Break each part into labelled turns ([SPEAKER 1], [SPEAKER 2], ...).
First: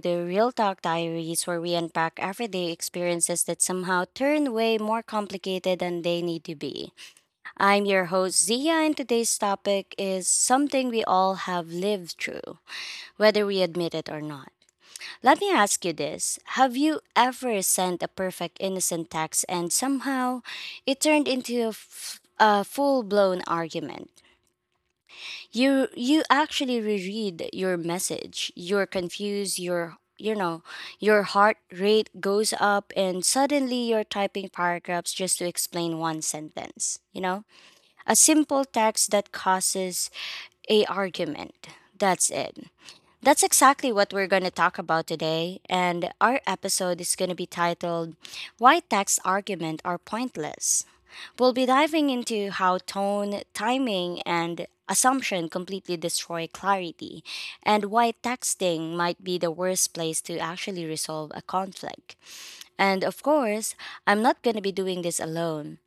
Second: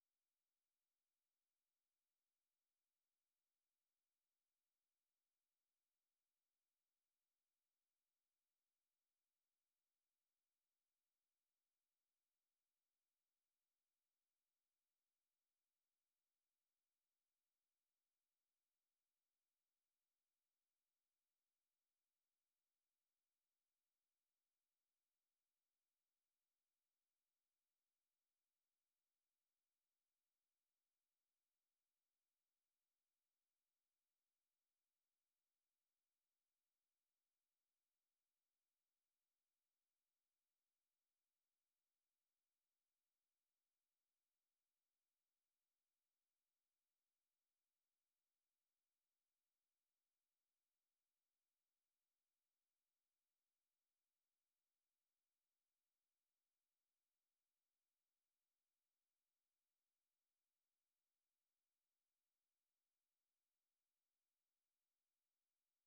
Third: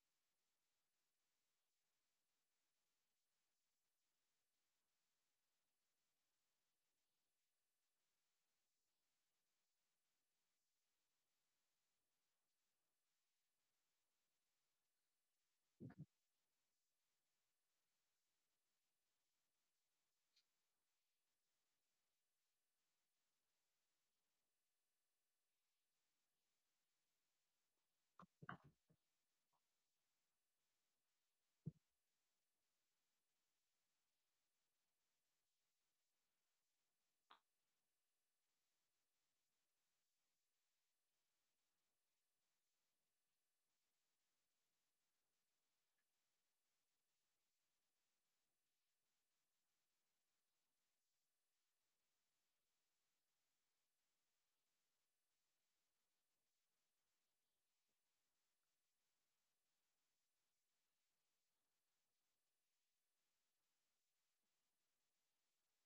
[SPEAKER 1] the Real Talk Diaries, where we unpack everyday experiences that somehow turn way more complicated than they need to be. I'm your host, Zia, and today's topic is something we all have lived through, whether we admit it or not. Let me ask you this: have you ever sent a perfect innocent text and somehow it turned into a full blown argument? You actually reread your message, you're confused. Your your heart rate goes up, and suddenly you're typing paragraphs just to explain one sentence. A simple text that causes a argument that's it, that's exactly what we're going to talk about today. And our episode is going to be titled "Why Text Argument Are Pointless." We'll be diving into how tone, timing, and assumption completely destroy clarity, and why texting might be the worst place to actually resolve a conflict. And of course, I'm not going to be doing this alone.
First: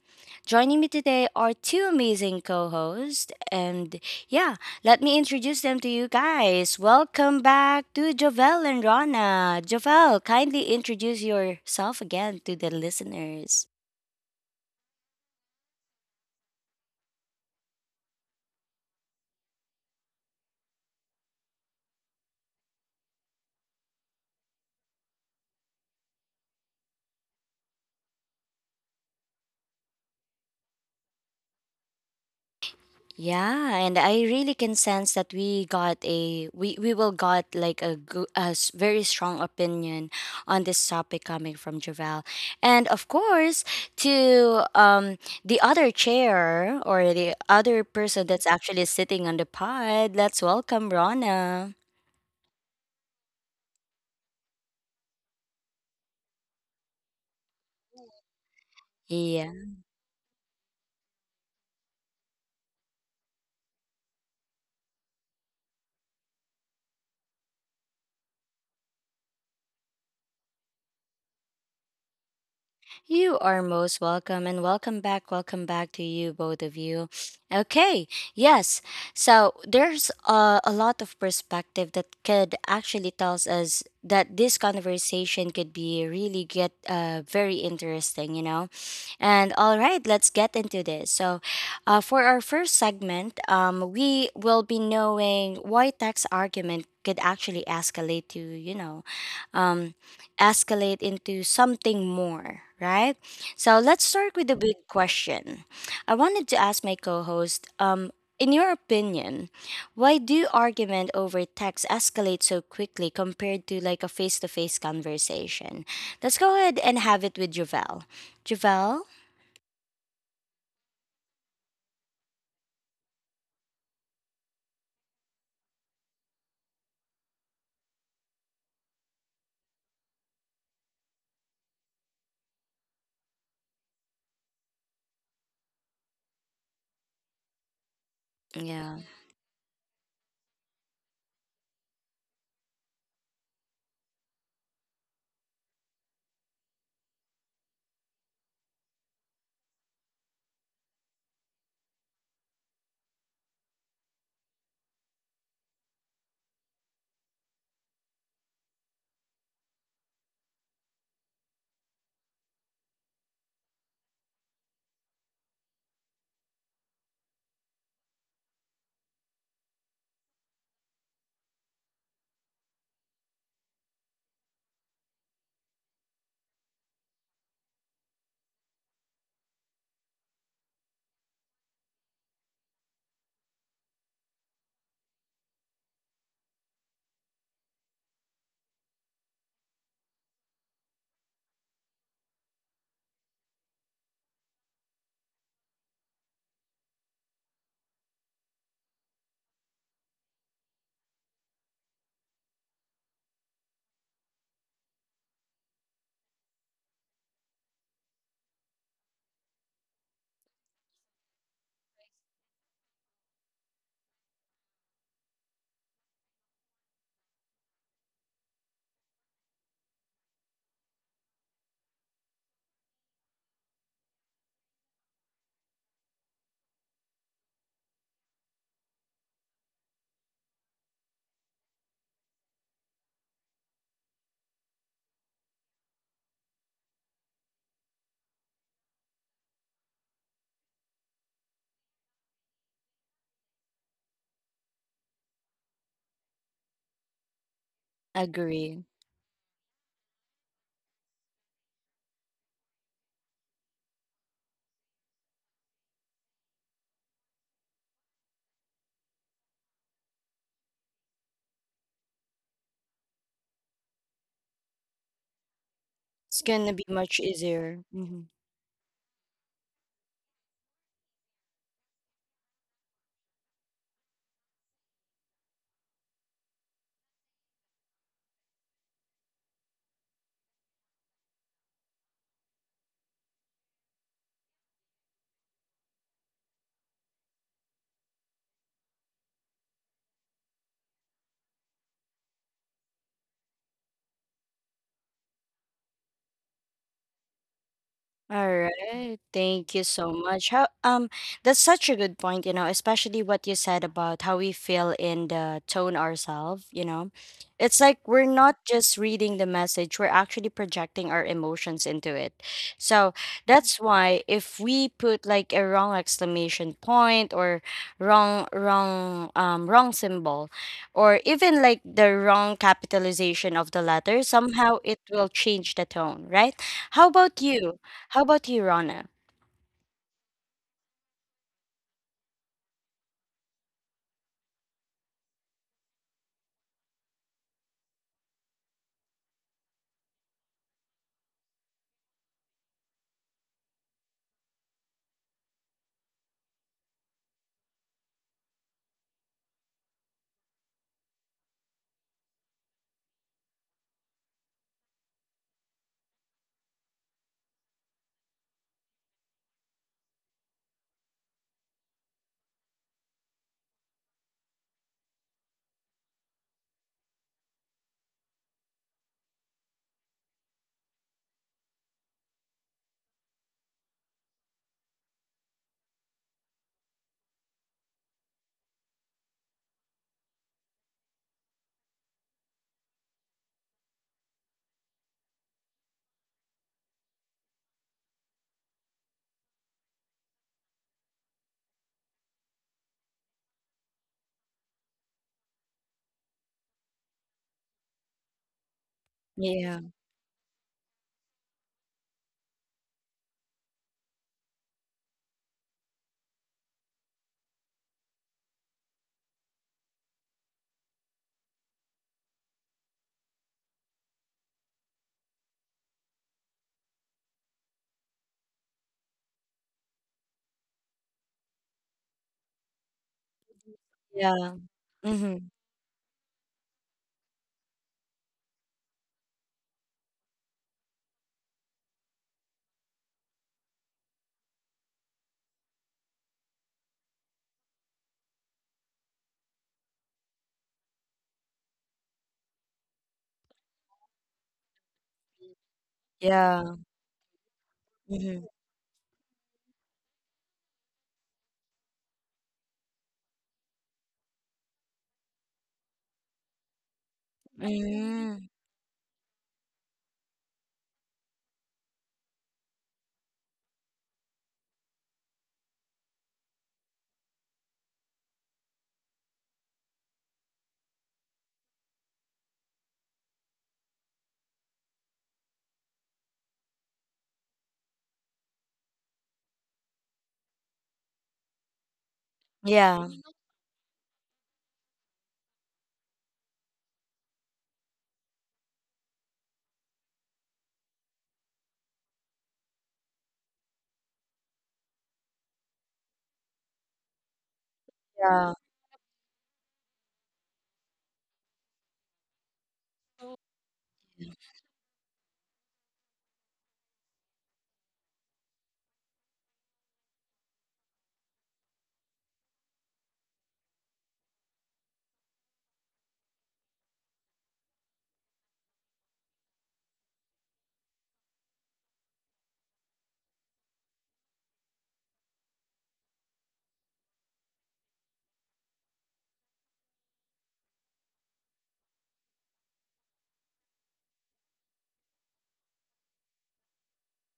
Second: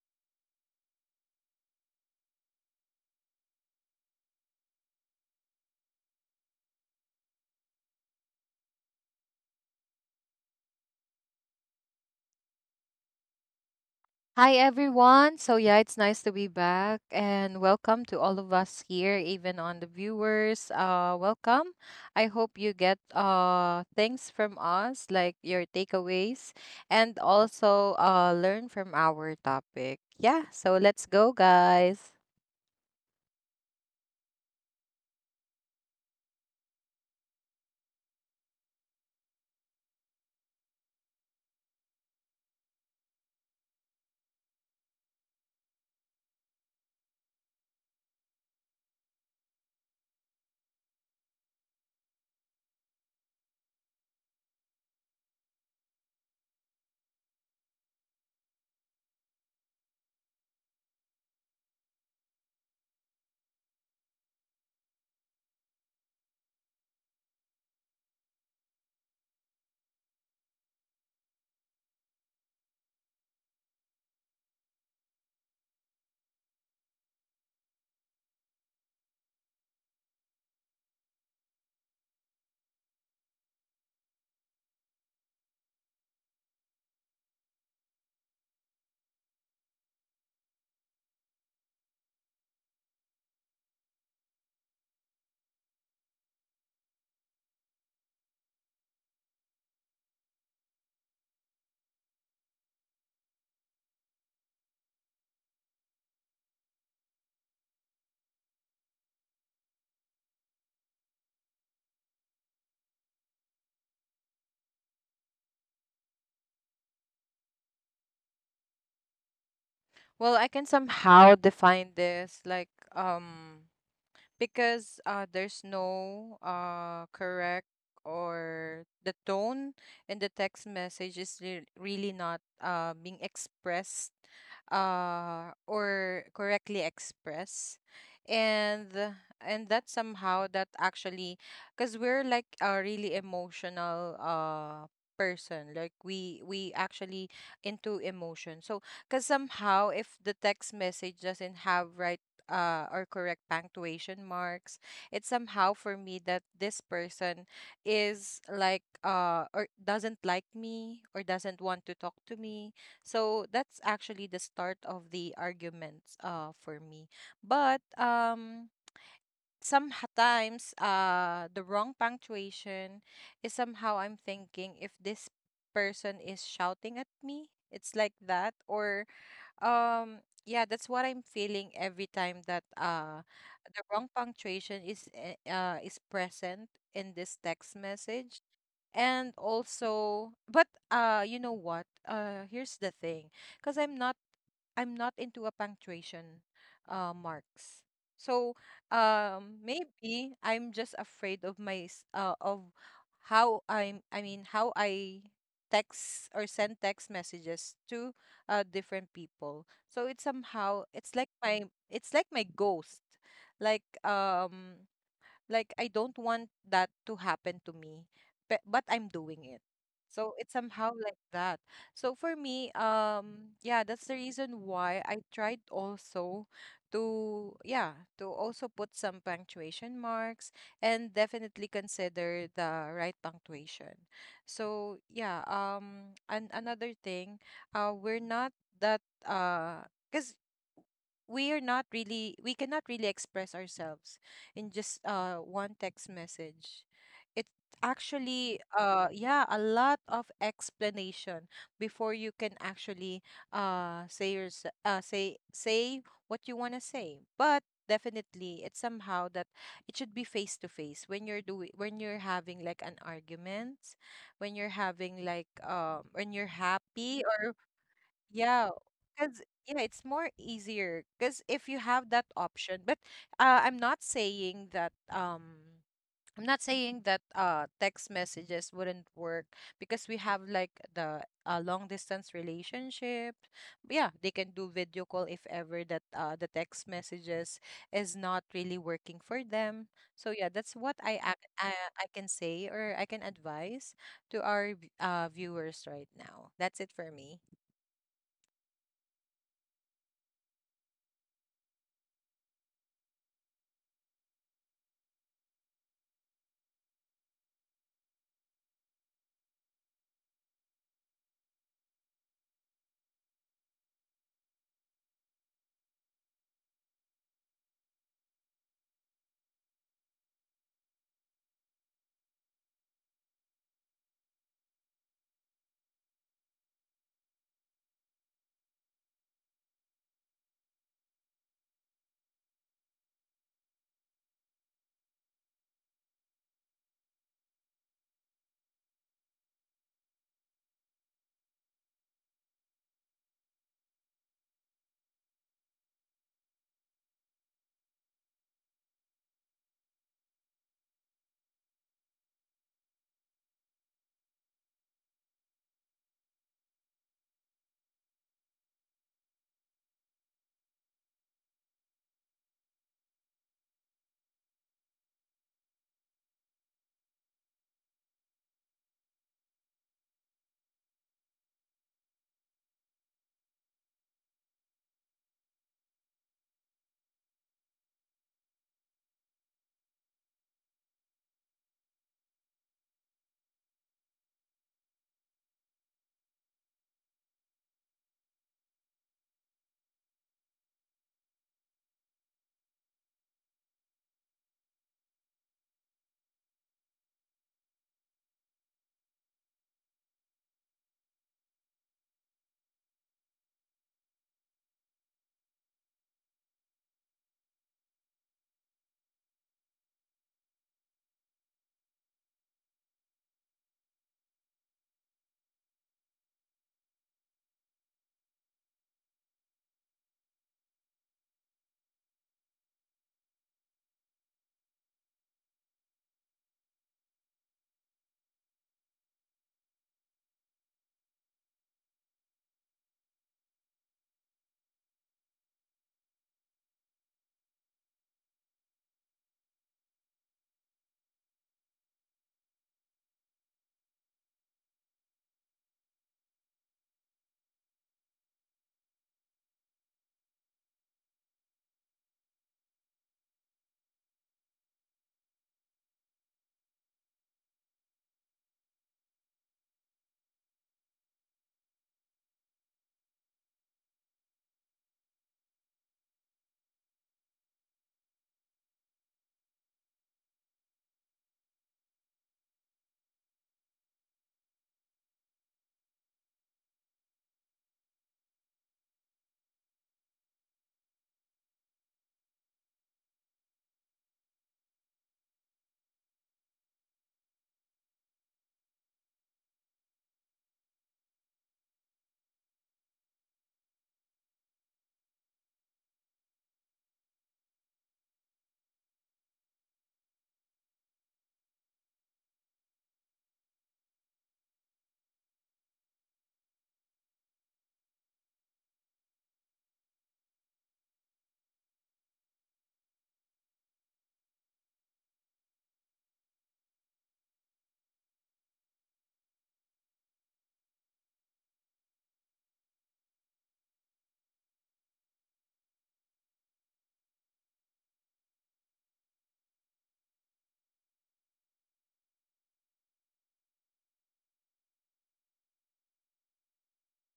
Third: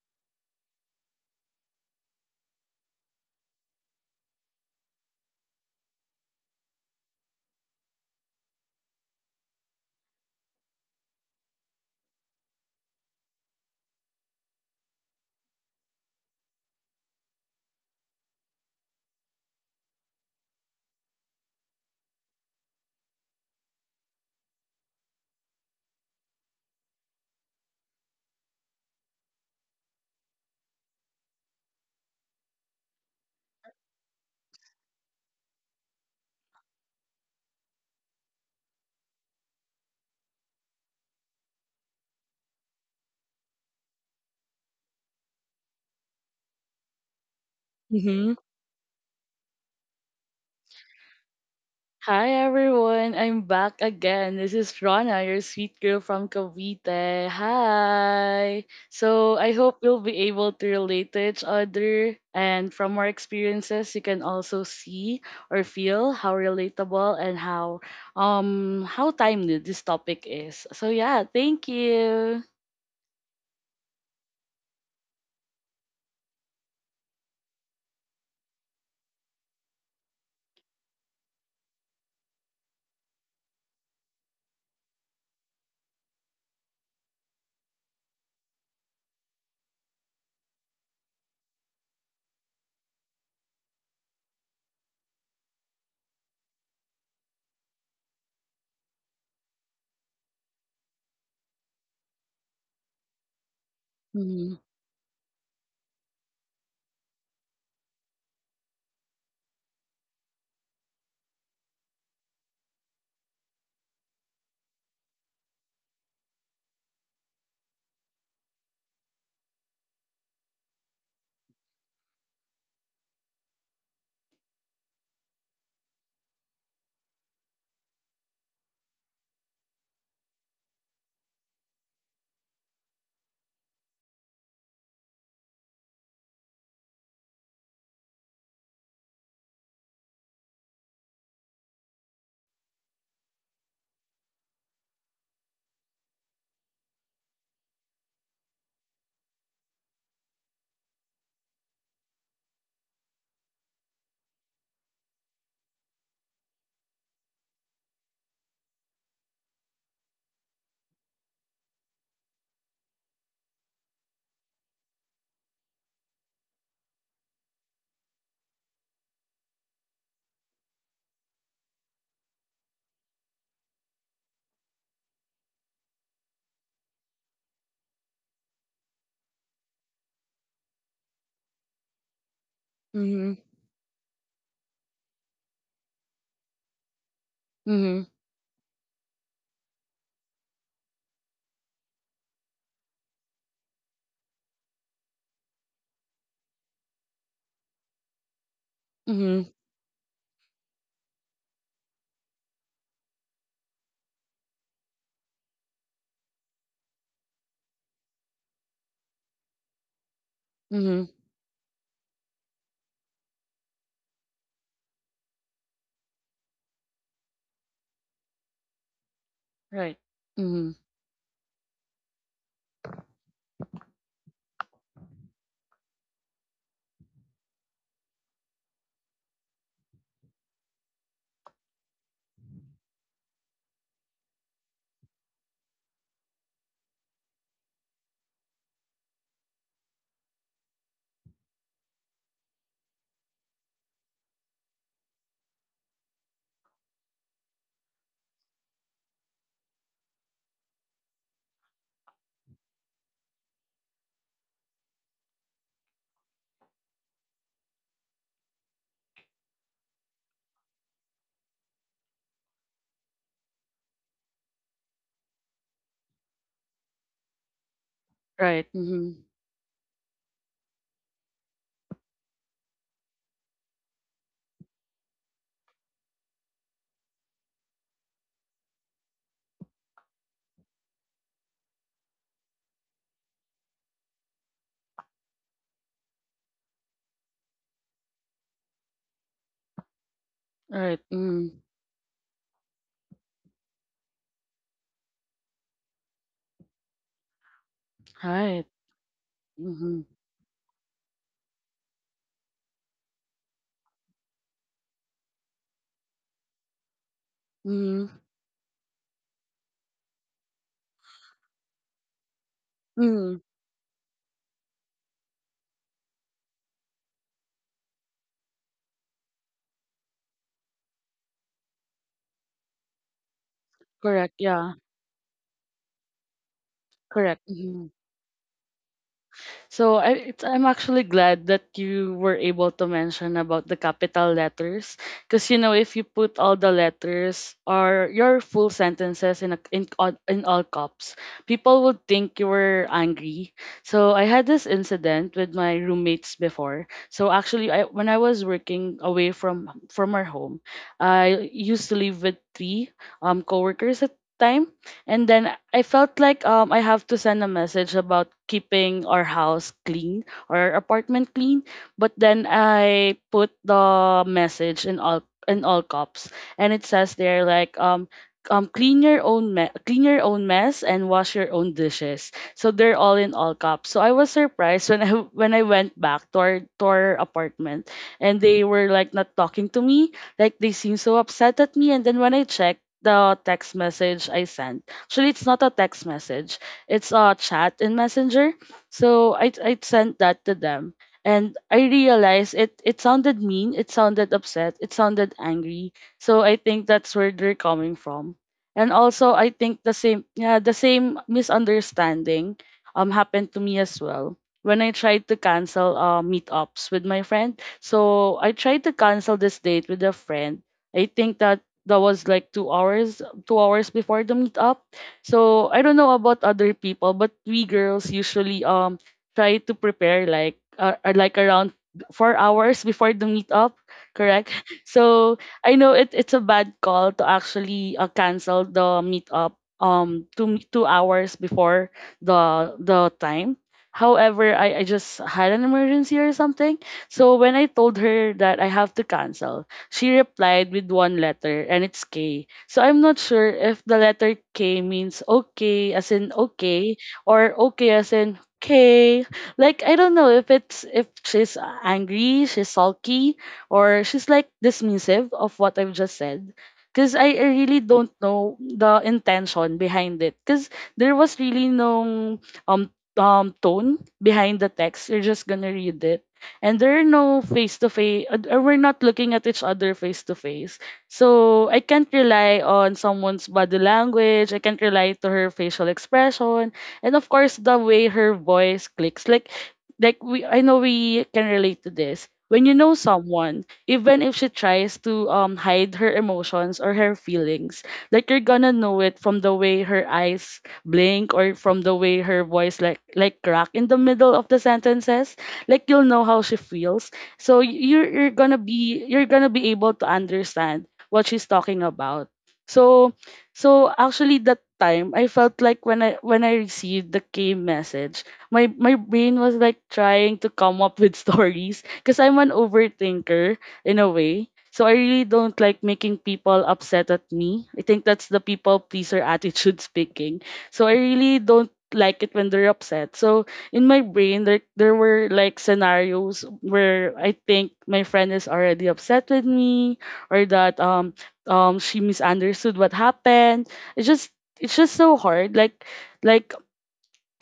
[SPEAKER 1] Joining me today are two amazing co hosts, and yeah, let me introduce them to you guys. Welcome back to Jovel and Rana. Jovel, kindly introduce yourself again to the listeners.
[SPEAKER 2] Hi everyone. It's nice to be back and welcome to all of us here, even on the viewers. Welcome. I hope you get things from us like your takeaways and also learn from our topic. Yeah, so let's go guys.
[SPEAKER 1] Yeah, and I really can sense that we will got like a very strong opinion on this topic coming from Javel, and of course to the other chair or the other person
[SPEAKER 3] Mm-hmm.
[SPEAKER 1] that's actually sitting on the pod. Let's welcome Rana.
[SPEAKER 3] Hi everyone, I'm back again. This is Rana, your sweet girl from Cavite. Hi. So I hope you'll be able to relate to each other, and from our experiences, you can also see or feel how relatable and how timely this topic is. So yeah, thank you.
[SPEAKER 1] You are most welcome and welcome back. Welcome back to you, both of you. Okay, yes. So there's a lot of perspective that could actually tells us that this conversation could be really get very interesting, you know. And all right, let's get into this. So, for our first segment, we will be knowing why tax argument could actually escalate to um, escalate into something more, right? So let's start with the
[SPEAKER 3] Mm-hmm.
[SPEAKER 1] big question. I wanted to ask my co-host, in your opinion, why do argument over text escalate so quickly compared to like a face-to-face conversation? Let's go ahead and have it with Javel. Javel?
[SPEAKER 2] Well, I can somehow define this like um because there's no correct or the tone in the text message is really not being expressed or correctly expressed
[SPEAKER 1] Yeah,
[SPEAKER 2] and that somehow that actually because we're like a really emotional person like we actually into emotion, so because somehow if the text message doesn't have right or correct punctuation marks. It's somehow for me that this person is like or doesn't like me or doesn't want to talk to me. So that's actually the start of the arguments for me. But sometimes the wrong punctuation is somehow I'm thinking if this person is shouting at me. It's like that, or um, yeah, that's what I'm feeling every time that
[SPEAKER 3] Mm-hmm.
[SPEAKER 2] the wrong punctuation is is present in this text
[SPEAKER 3] Mm-hmm.
[SPEAKER 2] message. And also, but you know what? Here's the thing, because I'm not into a punctuation marks. So
[SPEAKER 3] Mm-hmm.
[SPEAKER 2] maybe I'm just afraid of of how I'm. I mean, how I text or send text messages to different people. So it's somehow
[SPEAKER 3] Mm-hmm.
[SPEAKER 2] it's like my ghost. Like um, like I don't want that to happen to me, but I'm doing it.
[SPEAKER 3] Right.
[SPEAKER 2] So it's
[SPEAKER 3] Mm-hmm.
[SPEAKER 2] somehow like that. So for me, yeah, that's the reason why I tried also to, yeah, to also put some punctuation marks and definitely consider the right punctuation. So yeah, and another thing, we're not that, uh, because we cannot really express ourselves in just one text message. It actually
[SPEAKER 1] agree.
[SPEAKER 2] yeah, a lot of explanation before you can actually say what you want to say. But definitely it's somehow that it should be face to face when you're having like an argument, when you're having like
[SPEAKER 1] It's
[SPEAKER 2] when you're
[SPEAKER 1] gonna be much
[SPEAKER 2] happy or
[SPEAKER 1] easier.
[SPEAKER 3] Right.
[SPEAKER 2] yeah,
[SPEAKER 3] Mm-hmm.
[SPEAKER 2] because yeah, it's more easier because if you have that option, but I'm not saying that text messages wouldn't work because we have like the long distance relationship. Yeah, they can do video call if ever that the text messages is not really working for them. So yeah, that's
[SPEAKER 3] Right.
[SPEAKER 2] what
[SPEAKER 3] Mm-hmm.
[SPEAKER 2] I can say or I can advise to our viewers right now. That's it for me.
[SPEAKER 3] Right.
[SPEAKER 1] Alright, thank you
[SPEAKER 3] Mm-hmm.
[SPEAKER 1] so much. How That's such a good point, you know, especially what you said about how we feel in the tone ourselves, you know. It's like
[SPEAKER 3] Mm-hmm.
[SPEAKER 1] we're not just reading the message, we're actually projecting our emotions into it. So
[SPEAKER 3] Mm,
[SPEAKER 1] that's why if we put like a wrong exclamation point or wrong symbol, or even like the wrong capitalization of the letter,
[SPEAKER 3] correct. Yeah,
[SPEAKER 1] somehow it will change the tone, right? How about
[SPEAKER 3] correct.
[SPEAKER 1] you?
[SPEAKER 3] Hmm.
[SPEAKER 1] How about you, Rana?
[SPEAKER 3] So I'm actually glad that you were able to mention about the capital letters, because you know if you put all the letters or your full sentences in all caps, people would think you were angry. So I had this incident with my roommates before. So actually, I when I was working away from our home, I used to live with three coworkers at time. And then I felt like I have to send a message about keeping our house clean, our apartment clean. But then I put the message in all caps, and it says there like clean your own mess and wash your own dishes. So they're all in all caps. So I was surprised when I when I went back to our apartment, and they were like not talking to me. Like they seemed so upset at me. And then when I checked the text message I sent. Actually, it's not a text message. It's a chat in Messenger. So I sent that to them, and I realized it sounded mean, it sounded upset, it sounded angry. So I think that's where they're coming from. And also, I
[SPEAKER 1] Yeah,
[SPEAKER 3] think the same, the same misunderstanding happened to me as well when I tried to cancel meetups with my friend. So I tried to cancel this date with a friend. I think that was like 2 hours, 2 hours before the meetup. So I don't know about other people, but we girls usually try to prepare like around 4 hours before the meetup, correct?
[SPEAKER 1] yeah,
[SPEAKER 3] So
[SPEAKER 1] mm-hmm,
[SPEAKER 3] I know it it's a bad call to actually cancel the meetup two two hours before the time. However, I just had an emergency or something. So when I told her that I have to cancel, she replied with one letter and it's K. So I'm not sure if the letter K means okay as in
[SPEAKER 1] yeah,
[SPEAKER 3] okay or okay as in
[SPEAKER 1] mm-hmm,
[SPEAKER 3] K. Like I don't know if it's if she's angry, she's sulky, or she's like dismissive of what I've just said. Because I really don't
[SPEAKER 1] mm-hmm,
[SPEAKER 3] know the intention behind it. Because there was really no um tone behind the text. You're just gonna read it. And there are no face to face, we're not looking at each other face to face. So I can't rely on someone's body language. I can't rely to her facial expression, and of course the way her voice clicks. Like, I know we can relate to this. When you know
[SPEAKER 1] yeah,
[SPEAKER 3] someone, even if she tries to hide her emotions or her feelings, like you're gonna know it from the way her eyes blink or from the way her voice like crack in the middle of the sentences. Like you'll know how she feels so
[SPEAKER 1] yeah,
[SPEAKER 3] you're gonna be able to understand what she's talking about. So so actually that time I felt like when I received the K message, my brain was like trying to come up with stories because I'm an overthinker in a way. So I really don't like making people upset at me. I think that's the people pleaser attitude speaking. So I really don't like it when they're upset. So in my brain there were like scenarios where I think my friend is already upset with me or that she misunderstood what happened. It's just so hard. Like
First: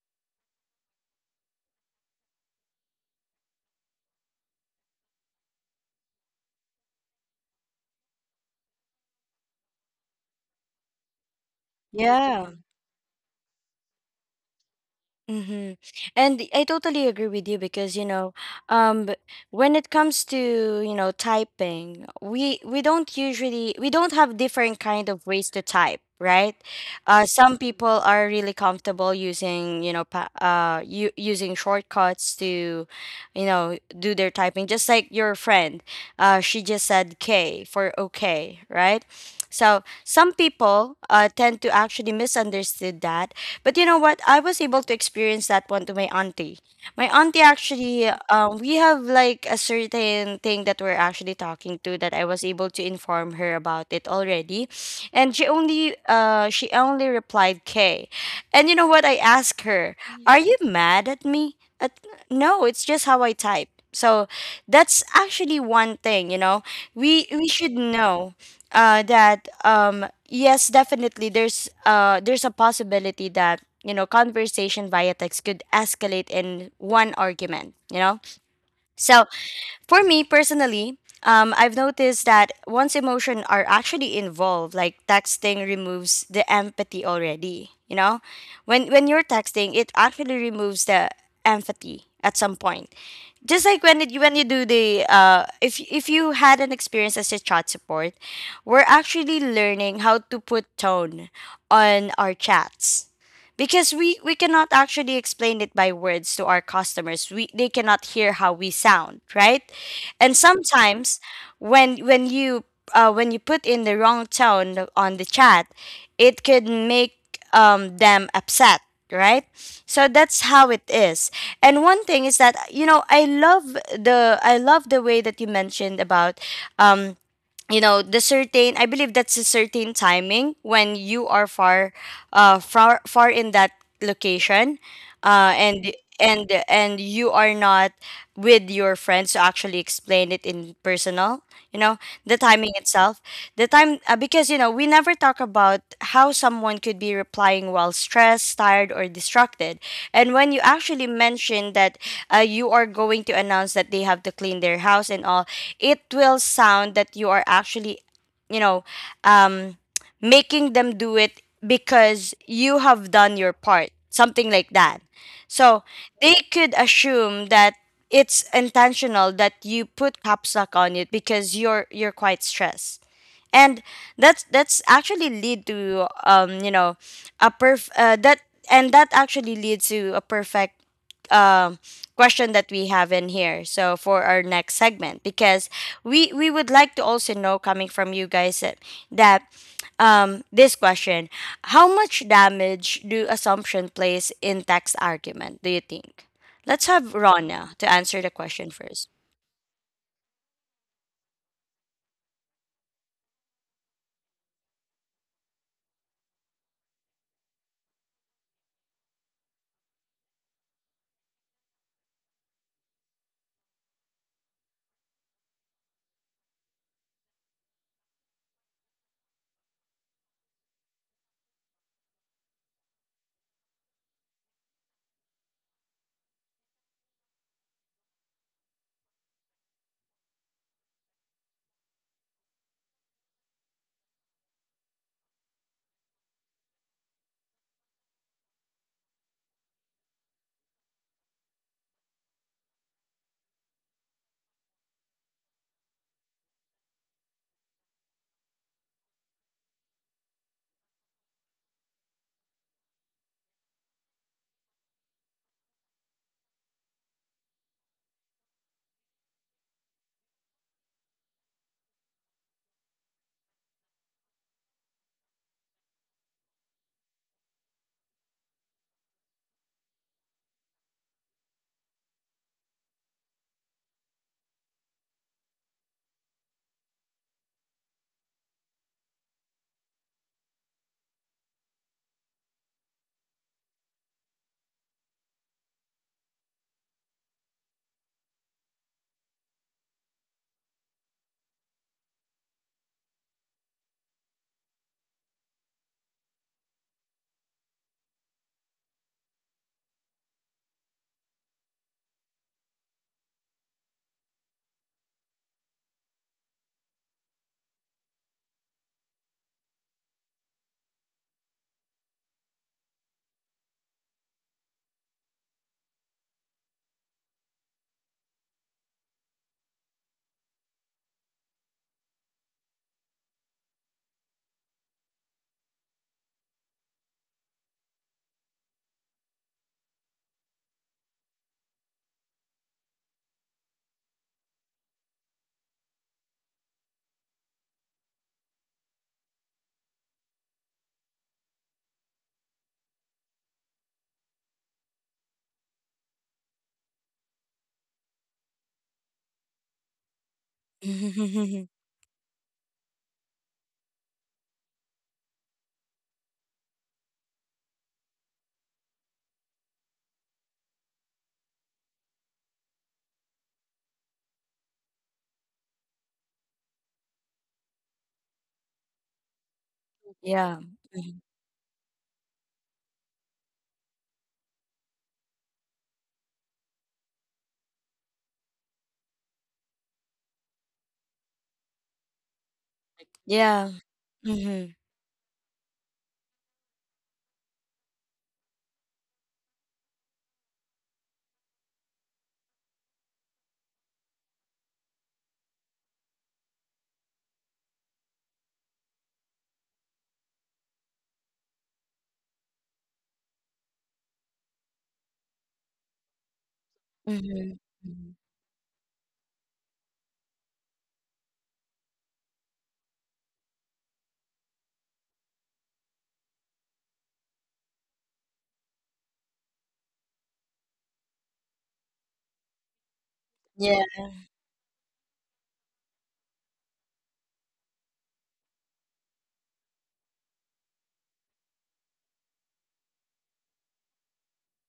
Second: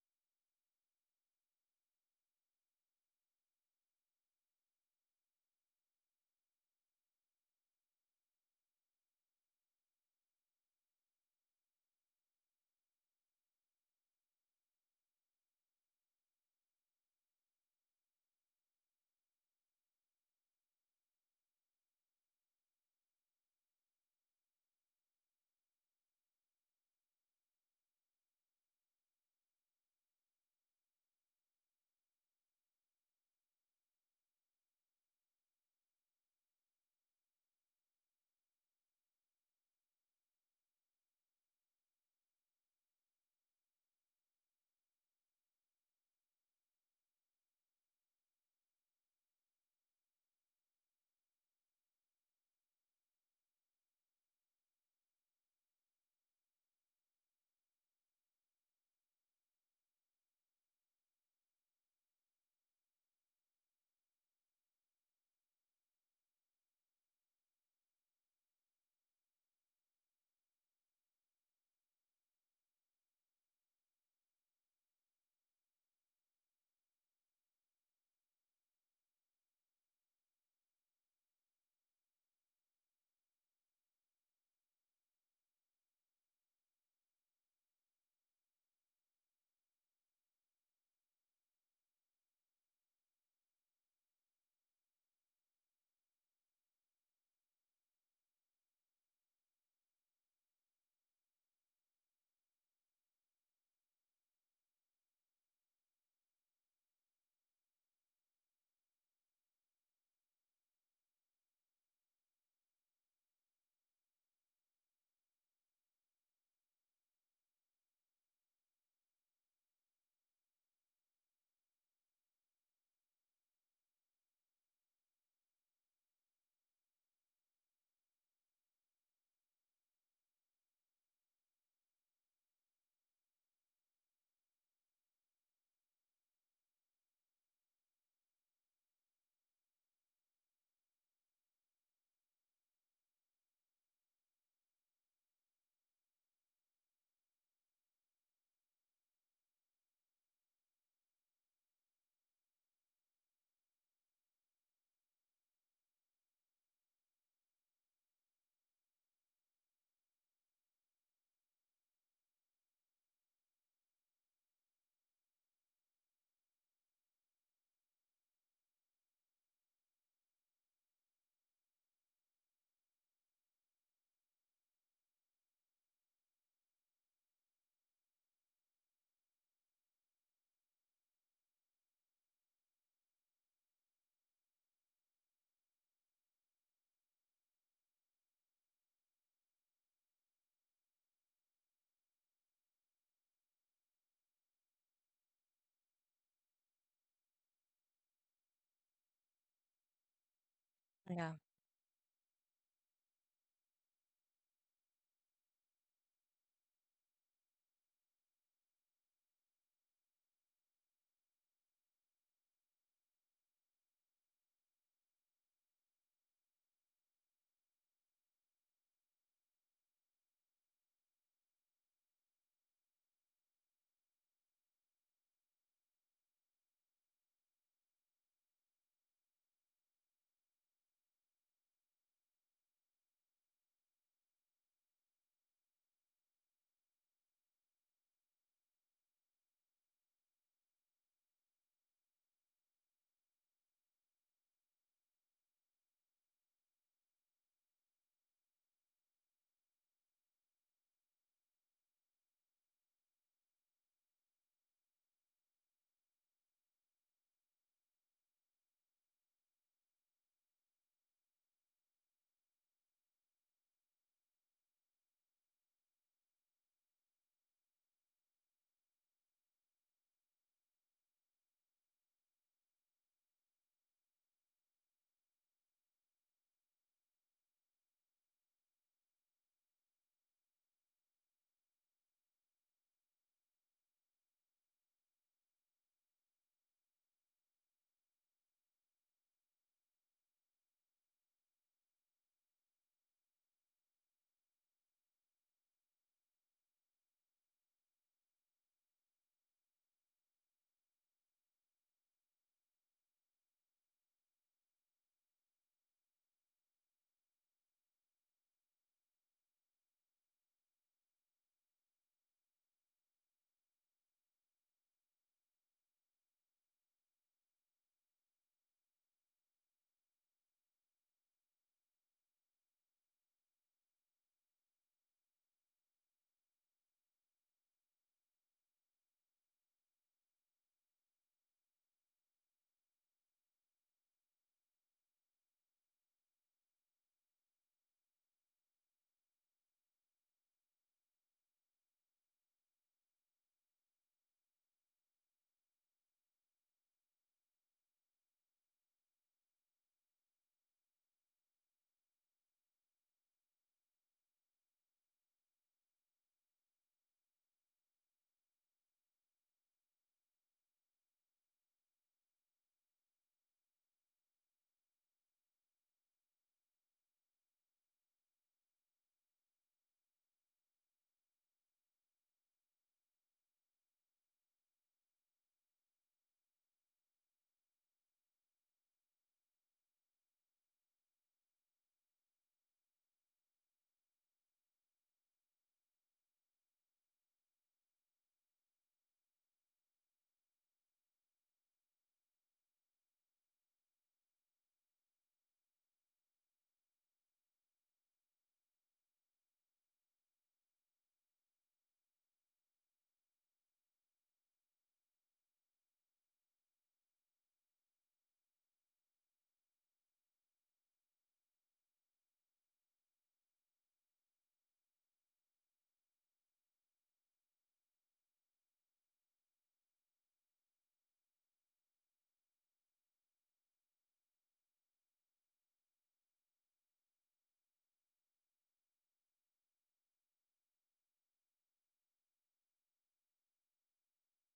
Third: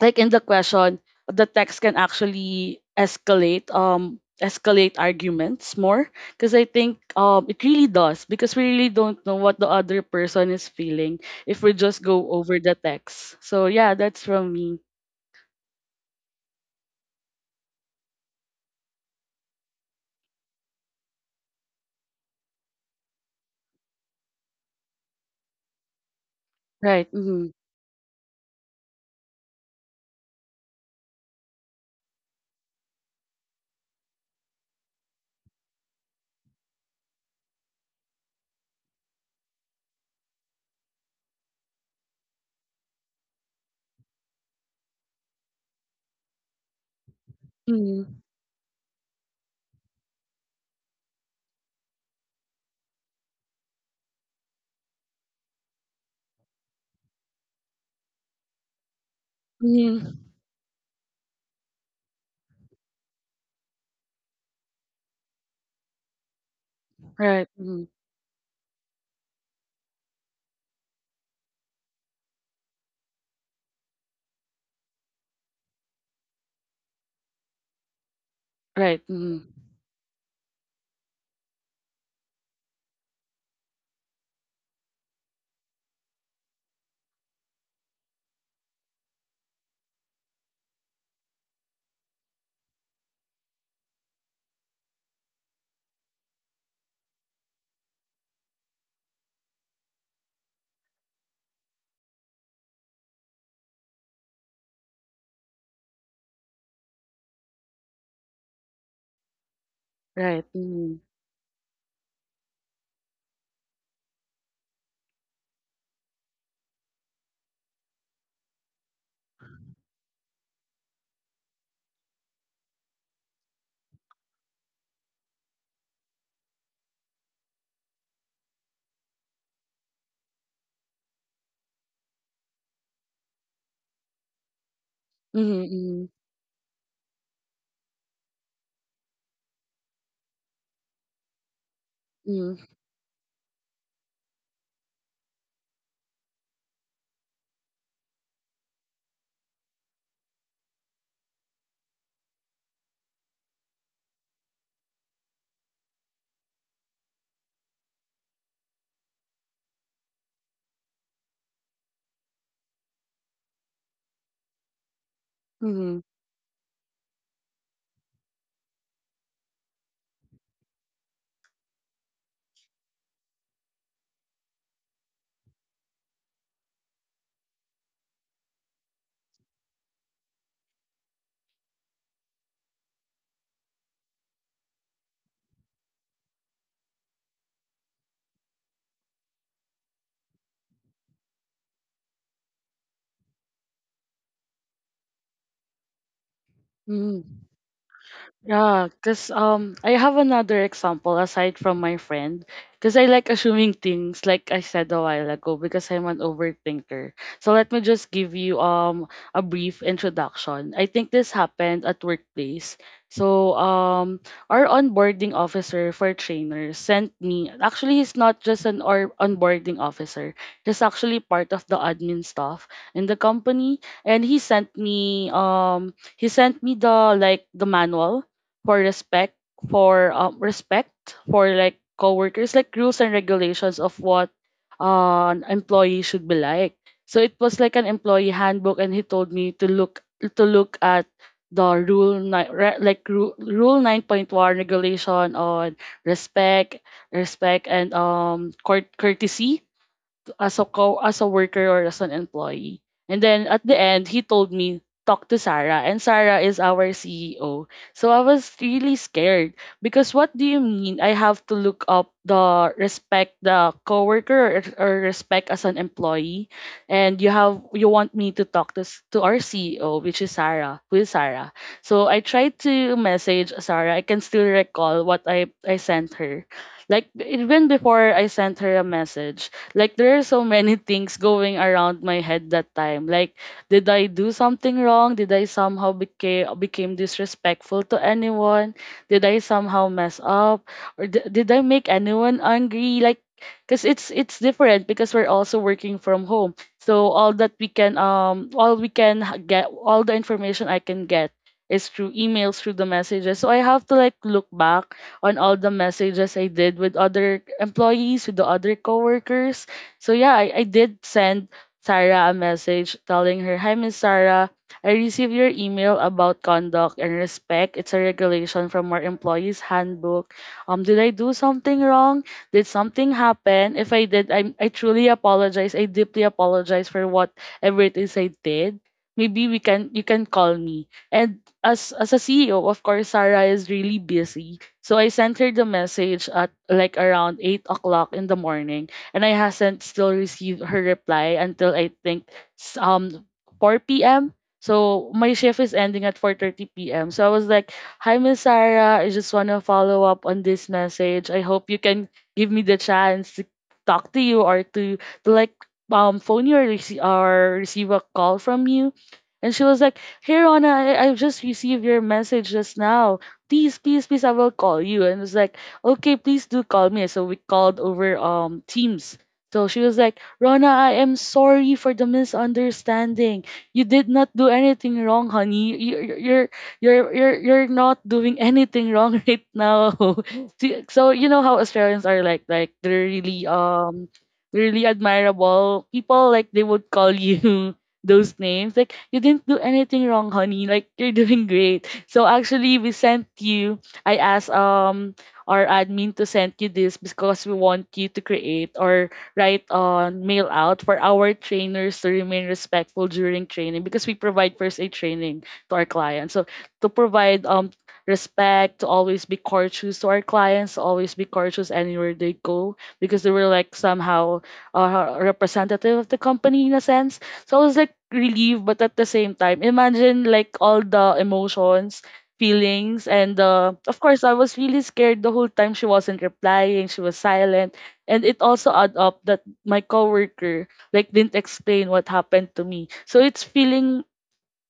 [SPEAKER 3] like in the question, the text can actually escalate escalate arguments more because I think it really does because we really don't know what the other person is feeling if we just go
[SPEAKER 1] yeah.
[SPEAKER 3] over the text. So yeah, that's from me.
[SPEAKER 1] Mm-hmm. And I totally agree with you because you know, um, b- when it comes to you know typing, we don't usually we don't have different kind of ways to type, right?
[SPEAKER 3] Right. Mm-hmm.
[SPEAKER 1] Some people are really comfortable using you know using shortcuts to, you know, do their typing. Just like your friend, she just said K for okay, right? So some people tend to actually misunderstood that. But you know what? I was able to experience that one to my auntie. My auntie
[SPEAKER 3] Mm-hmm.
[SPEAKER 1] actually, we have like a certain thing that we're actually talking to that I was able to inform her about it already, and she only replied K. And you know what? I asked her,
[SPEAKER 3] Mm-hmm.
[SPEAKER 1] "Are you mad at me?" At, no, it's just how I type. So that's actually one thing, you know. We
[SPEAKER 3] Right.
[SPEAKER 1] should
[SPEAKER 3] Mm-hmm.
[SPEAKER 1] know that yes, definitely there's a possibility that you know conversation via text could escalate in one argument, you know.
[SPEAKER 3] Right.
[SPEAKER 1] So
[SPEAKER 3] Mm-hmm.
[SPEAKER 1] for me personally, I've noticed that once emotion are actually involved, like texting removes the empathy already, you know. When you're texting, it actually removes the empathy at some point. Just like when you do the if you had an experience as a chat support, we're actually learning how to put tone on our chats, because we cannot actually explain it by words to our customers. We, they cannot hear how we sound, right? And
[SPEAKER 3] Right. Mm-hmm.
[SPEAKER 1] sometimes when you when you put in the wrong tone on the chat, it could make them upset, right? So that's how it is. And one thing is that you know, I love the way that you mentioned about um you know the certain, I believe that's a certain timing when you are far far in that location, and
[SPEAKER 3] Mm-hmm.
[SPEAKER 1] and you are not with your friends to actually explain it in personal, you know, the
[SPEAKER 3] Mm-hmm.
[SPEAKER 1] timing itself, the time because you know we never talk about how someone could be replying while stressed, tired, or distracted. And when you actually mention that you are going to announce that they have to clean their house and all, it will sound that you are actually, you know, um making them do it because you have done your part, something like that. So
[SPEAKER 3] Mm-hmm.
[SPEAKER 1] they could assume that it's intentional that you put caps lock on it, because you're quite stressed. And that's actually lead to you know a perf that and that actually leads to a perfect um question that we have in here. So for our next segment, because we would like to also know coming from you guys that, that this question: how much damage do assumption plays in text argument, do you think? Let's have
[SPEAKER 3] Mm-hmm.
[SPEAKER 1] Rona to answer the question
[SPEAKER 3] Yeah,
[SPEAKER 1] first.
[SPEAKER 3] because I have another example
[SPEAKER 2] Yeah,
[SPEAKER 3] aside from my friend. Because I like assuming things, like I said a while ago, because I'm an overthinker. So let me just give you a brief introduction. I think this happened at workplace. So our onboarding officer for trainers sent me. Actually, he's not just an or onboarding officer. He's actually part of the admin staff in the company, and he sent me the like the manual for respect for respect for like coworkers, like rules and regulations of what an employee should be like. So it was like an employee handbook and he told me to look at the rule nine, rule 9.1 regulation on respect respect and courtesy as a worker or as an employee. And then at the end, he told me talk to Sarah, and Sarah is our CEO. So I was really scared, because what do you mean? I have to look up the respect the coworker, or respect as an employee, and you want me to talk to to our CEO, which is Sarah, who is Sarah. So I tried to message Sarah. I can still recall what I sent her. Like even before I sent her a message, like there are so many things going around my head that time. Like, did I do something wrong? Did I somehow became disrespectful to anyone? Did I somehow mess up? Or did I make anyone angry? Like, cause it's different because we're also working from home. So all we can h- get all the information I can get is through emails, through the messages. So I have to like look back on all the messages I did with other employees, with the other coworkers. So yeah, I did send Sarah a message telling her, "Hi Miss Sarah, I received your email about conduct and respect. It's a regulation from our employees handbook. Did I do something wrong? Did something happen? If I did, I truly apologize. I deeply apologize for whatever it is I did. Maybe we can you can call me." And as a CEO, of course, Sarah is really busy. So I sent her the message at like around 8 o'clock in the morning and I hasn't still received her reply until I think s- um 4 p.m. So my shift is ending at 4:30 p.m. So I was like, "Hi Miss Sarah, I just want to follow up on this message. I hope you can give me the chance to talk to you or to like phone you, or receive a call from you." And she was like, "Hey Rona, I just received your message just now. Please, please, please, I will call you." And it's like, okay, please do call me. So we called over Teams. So she was like,
[SPEAKER 1] Yeah.
[SPEAKER 3] "Rona, I am
[SPEAKER 1] Mhm.
[SPEAKER 3] sorry for the misunderstanding. You did not do anything wrong, honey. You're not doing anything wrong right now." See, so you know how Australians are like they're really
[SPEAKER 1] Yeah.
[SPEAKER 3] really admirable people. Like they would call you those names. Like you didn't do anything wrong, honey. Like you're doing great. "So actually, we sent you. I asked our admin to send you this because we want you to create or write on mail out for our trainers to remain respectful during training because we provide first aid training to our clients. So to provide
[SPEAKER 1] Mhm, mhm.
[SPEAKER 3] respect, to always be courteous to our clients, to always be courteous anywhere they go because they were like somehow representative of the company in a sense." So I was like relieved, but at the same time, imagine like all the emotions, feelings. And
[SPEAKER 1] Yeah,
[SPEAKER 3] of course, I was really scared the whole time she wasn't replying, she was silent. And it also add up that my coworker like didn't explain what happened to me. So it's feeling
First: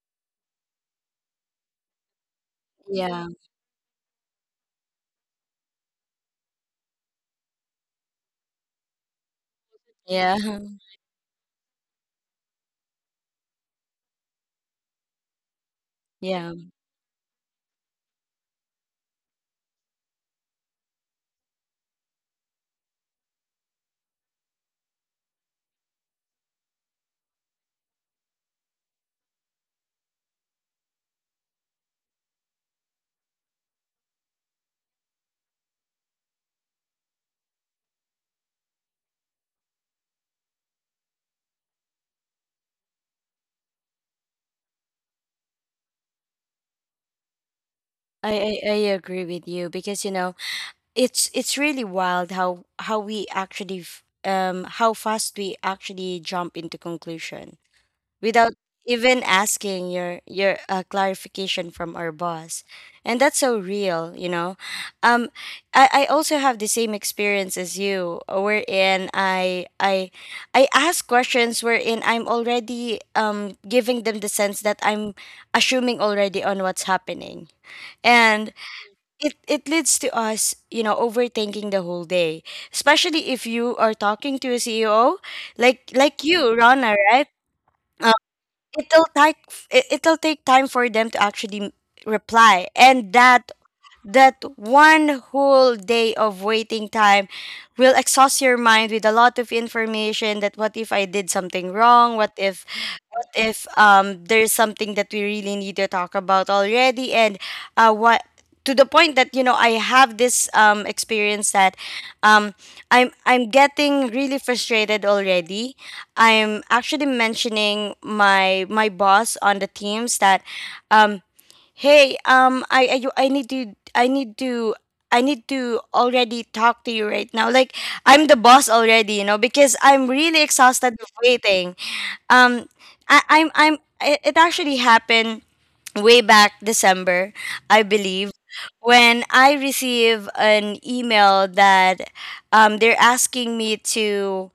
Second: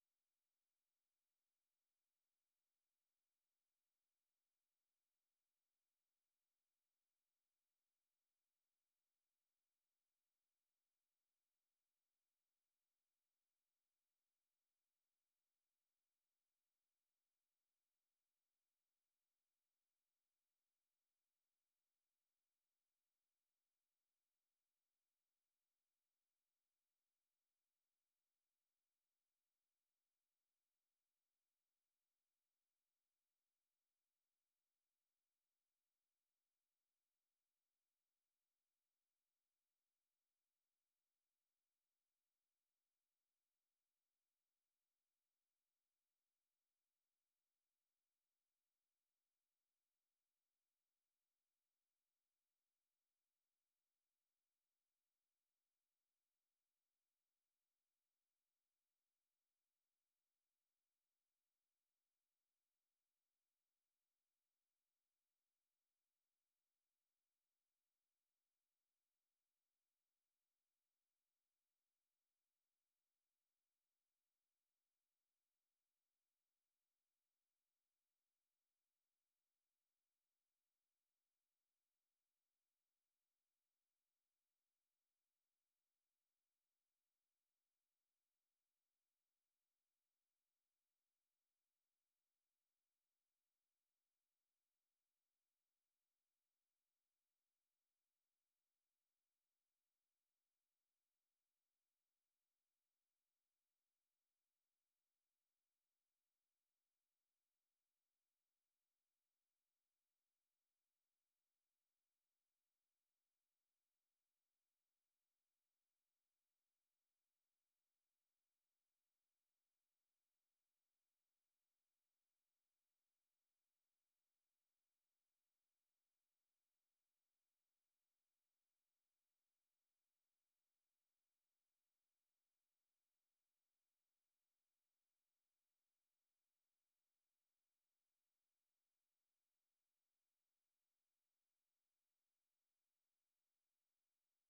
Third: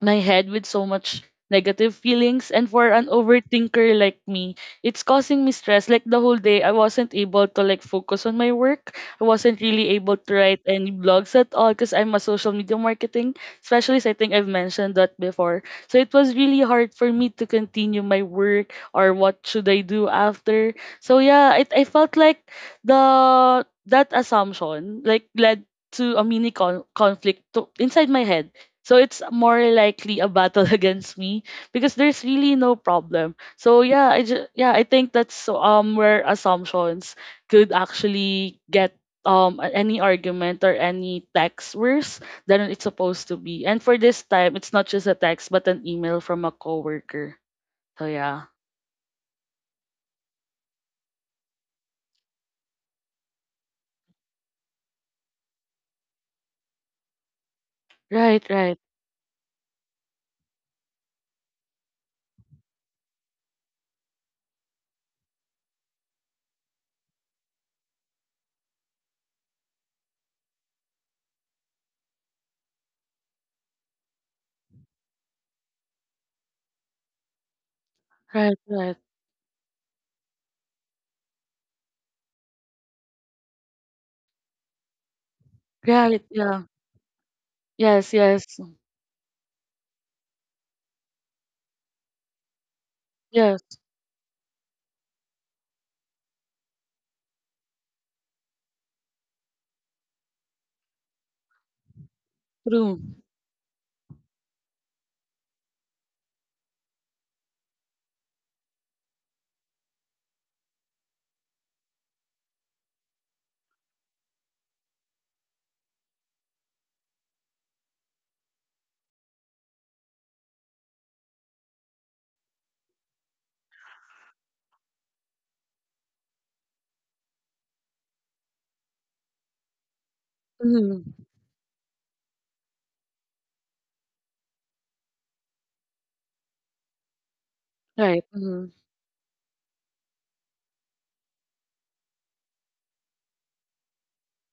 [SPEAKER 3] my head with so much negative feelings, and for an
[SPEAKER 1] yeah,
[SPEAKER 3] overthinker like me, it's causing me stress. Like, the whole day I wasn't able to like focus on my work. I wasn't really able to
[SPEAKER 1] yeah,
[SPEAKER 3] write any blogs at all because I'm a social media marketing specialist. I think I've mentioned that before. So it was
[SPEAKER 1] yeah.
[SPEAKER 3] really hard for me to continue my work or what should I do after. So yeah, I felt like the that assumption like led to a mini conflict, inside my head. So it's more likely a battle against me because there's really no problem. So yeah, yeah, I think that's so, where assumptions could actually get any argument or any text worse than it's supposed to be. And for this time, it's not just a text but an email from a coworker. So yeah.
[SPEAKER 1] I agree with you because you know it's really wild how how fast we actually jump into conclusion,
[SPEAKER 3] Right,
[SPEAKER 1] without
[SPEAKER 3] right,
[SPEAKER 1] even asking your clarification from our boss. And that's so real, you know. Um I, I also have the same experience as you wherein I ask questions wherein I'm already giving them the sense that I'm assuming already on what's happening. And
[SPEAKER 3] right, right.
[SPEAKER 1] it leads to us you know overthinking the whole day, especially if you are talking to a CEO, like
[SPEAKER 3] Right,
[SPEAKER 1] you,
[SPEAKER 3] yeah.
[SPEAKER 1] Rana, right?
[SPEAKER 3] Yes, yes.
[SPEAKER 1] It'll take it, it'll take time for them to actually reply. And that
[SPEAKER 3] Yes,
[SPEAKER 1] that one whole day of waiting time will exhaust your mind with a lot of information. That what if I did something wrong, what if
[SPEAKER 3] true.
[SPEAKER 1] there's something that we really need to talk about already, and what to the point that you know I have this experience that um I'm getting really frustrated already. I'm actually mentioning my my boss on the teams that um hey, I need to, I need to, I need to already talk to you right now. Like, I'm the boss already, you know, because I'm really exhausted
[SPEAKER 3] Mm-hmm.
[SPEAKER 1] of waiting. Um, I, I'm, it actually happened way back December, I
[SPEAKER 3] Right.
[SPEAKER 1] believe,
[SPEAKER 3] Mm-hmm.
[SPEAKER 1] when I receive an email that they're asking me to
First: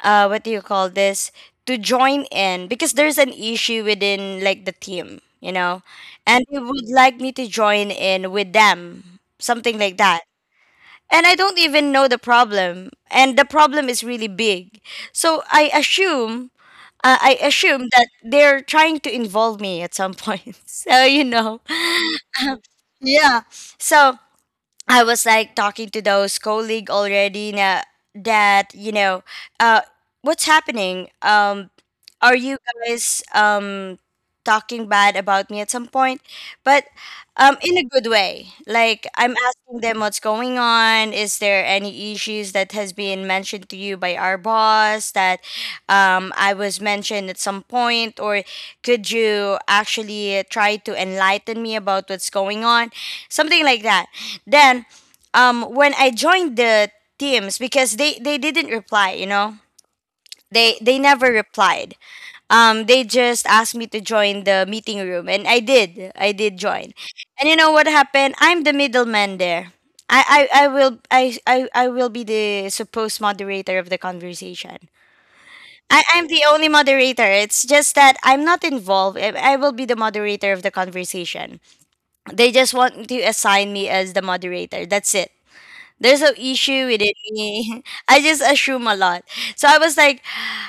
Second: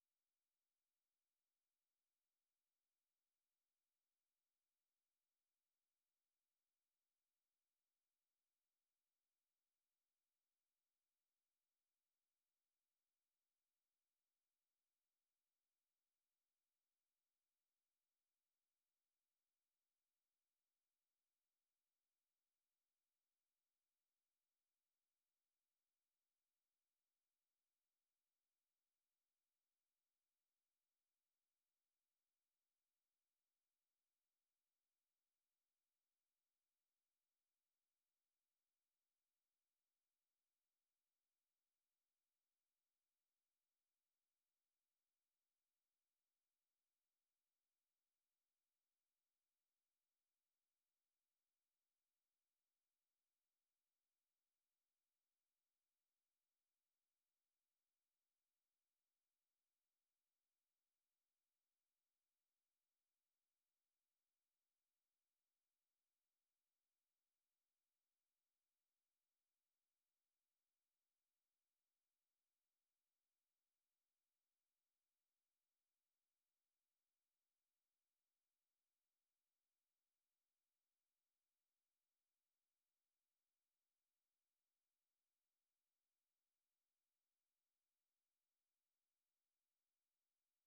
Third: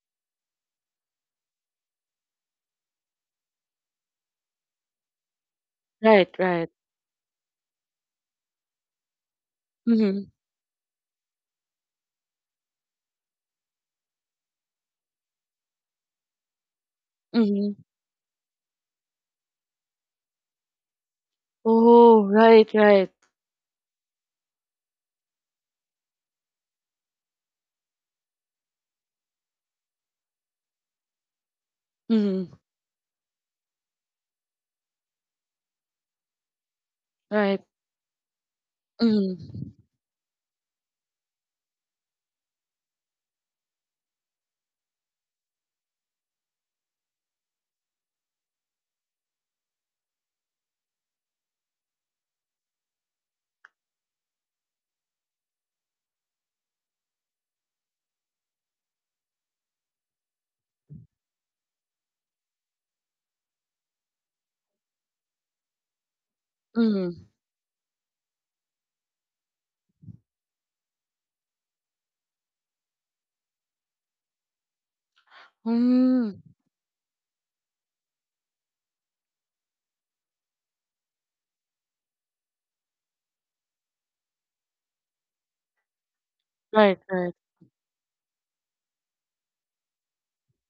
[SPEAKER 1] what do you call this to join in because there's an issue within like the team, you know,
[SPEAKER 3] Right,
[SPEAKER 1] and they
[SPEAKER 3] right.
[SPEAKER 1] would like me to join in with them, something like that. And I don't even know the problem, and the problem is really big. So I assume, I
[SPEAKER 3] Mm-hmm.
[SPEAKER 1] assume that they're trying to involve me at some point. So you know,
[SPEAKER 3] Oh, right, right.
[SPEAKER 1] yeah. So I was like talking to those colleague already na, that you know uh what's happening, are
[SPEAKER 3] Mhm.
[SPEAKER 1] you guys talking bad about me at some point? But
[SPEAKER 3] Right.
[SPEAKER 1] in a good way. Like I'm
[SPEAKER 3] Mhm.
[SPEAKER 1] asking them what's going on. Is there any issues that has been mentioned to you by our boss that I was mentioned at some point, or could you actually try to enlighten me about what's going on? Something like that. Then, when I joined the teams, because they didn't reply, you know, they never replied, they just asked me to join the meeting room, and I did. I did join.
[SPEAKER 3] Mhm.
[SPEAKER 1] And you know what happened? I'm the middleman there. I will be the supposed moderator of the conversation. I'm
[SPEAKER 3] Mm.
[SPEAKER 1] the only moderator. It's just that I'm not involved. I will be the moderator of the conversation. They just want to assign me as the moderator. That's it. There's no issue
[SPEAKER 3] Right,
[SPEAKER 1] with it.
[SPEAKER 3] right.
[SPEAKER 1] I just assume a lot. So I was like,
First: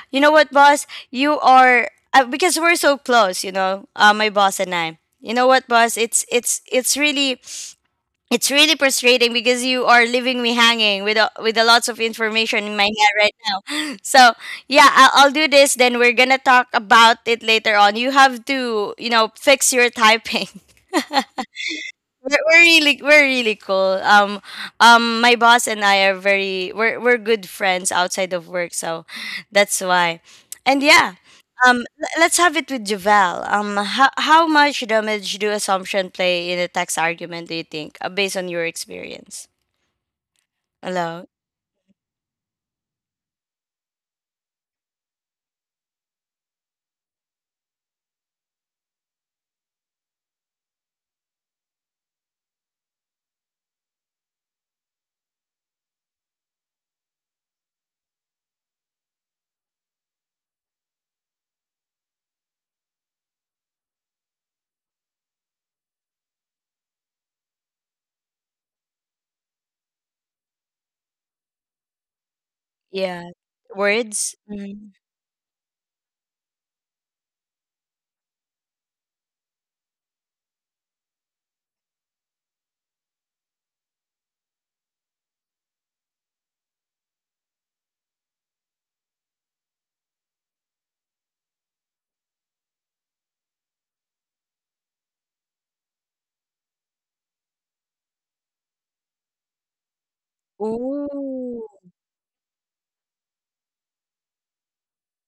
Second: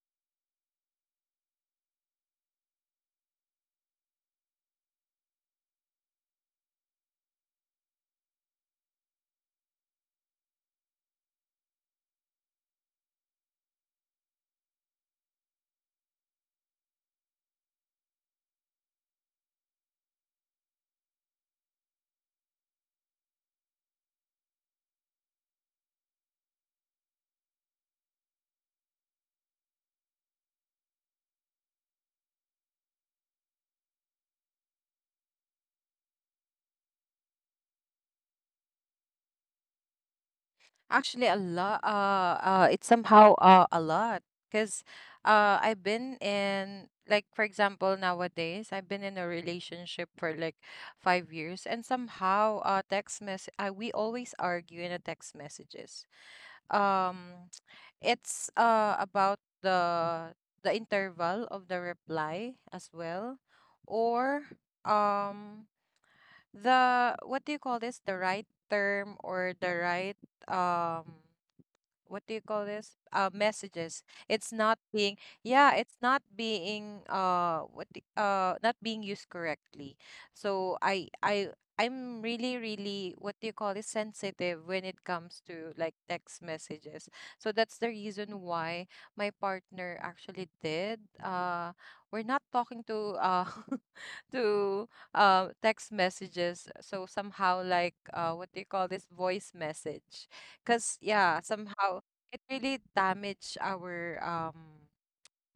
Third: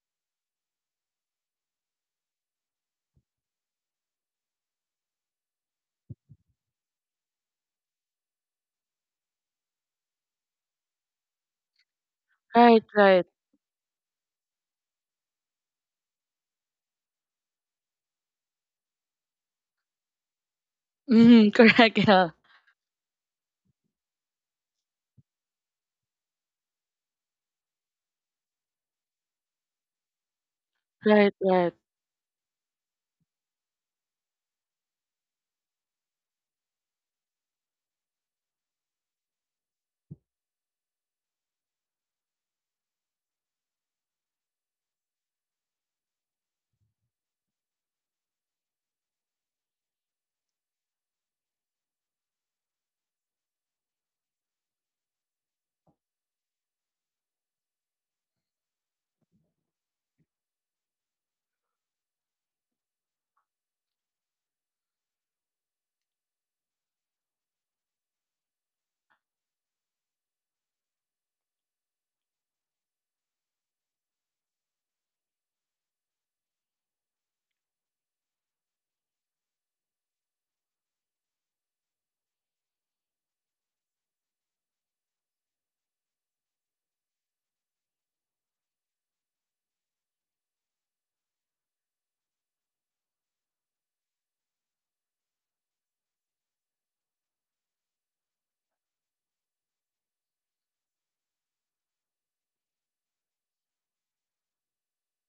[SPEAKER 1] you know what, boss? You are because we're so close. You know, my boss and I. You know what, boss? It's really it's really frustrating because you are leaving me hanging with with a lots of information in
[SPEAKER 3] Right,
[SPEAKER 1] my head
[SPEAKER 3] right.
[SPEAKER 1] right now. So yeah, I'll do this. Then we're gonna talk about it later on. You have to fix your typing.
[SPEAKER 3] Mhm. Correct, yeah.
[SPEAKER 1] We're really cool. My boss and I are very we're good friends outside of work, so that's why. And yeah,
[SPEAKER 3] Right, right.
[SPEAKER 1] let's have it with Javel. How much damage do assumption play in a tax argument? Do you think, based on your experience? Hello.
[SPEAKER 2] actually, a lot. It's somehow a lot because I've been in like for example nowadays I've been in a relationship for like 5 years, and somehow text mess. We always argue in the text messages. Um, it's about the interval of the reply as well, or um. The what do you call this the right term or the right um what do you call this
[SPEAKER 1] Yeah.
[SPEAKER 2] messages it's
[SPEAKER 1] Words?
[SPEAKER 2] not being
[SPEAKER 1] Mhm.
[SPEAKER 2] yeah, it's not being not being used correctly. So I'm really really, what do you call this sensitive when it comes to like text messages. So that's the reason why my partner actually did we're not talking to to text messages, so somehow like what do you call this voice message, because yeah,
[SPEAKER 1] Ooh.
[SPEAKER 2] somehow it really damaged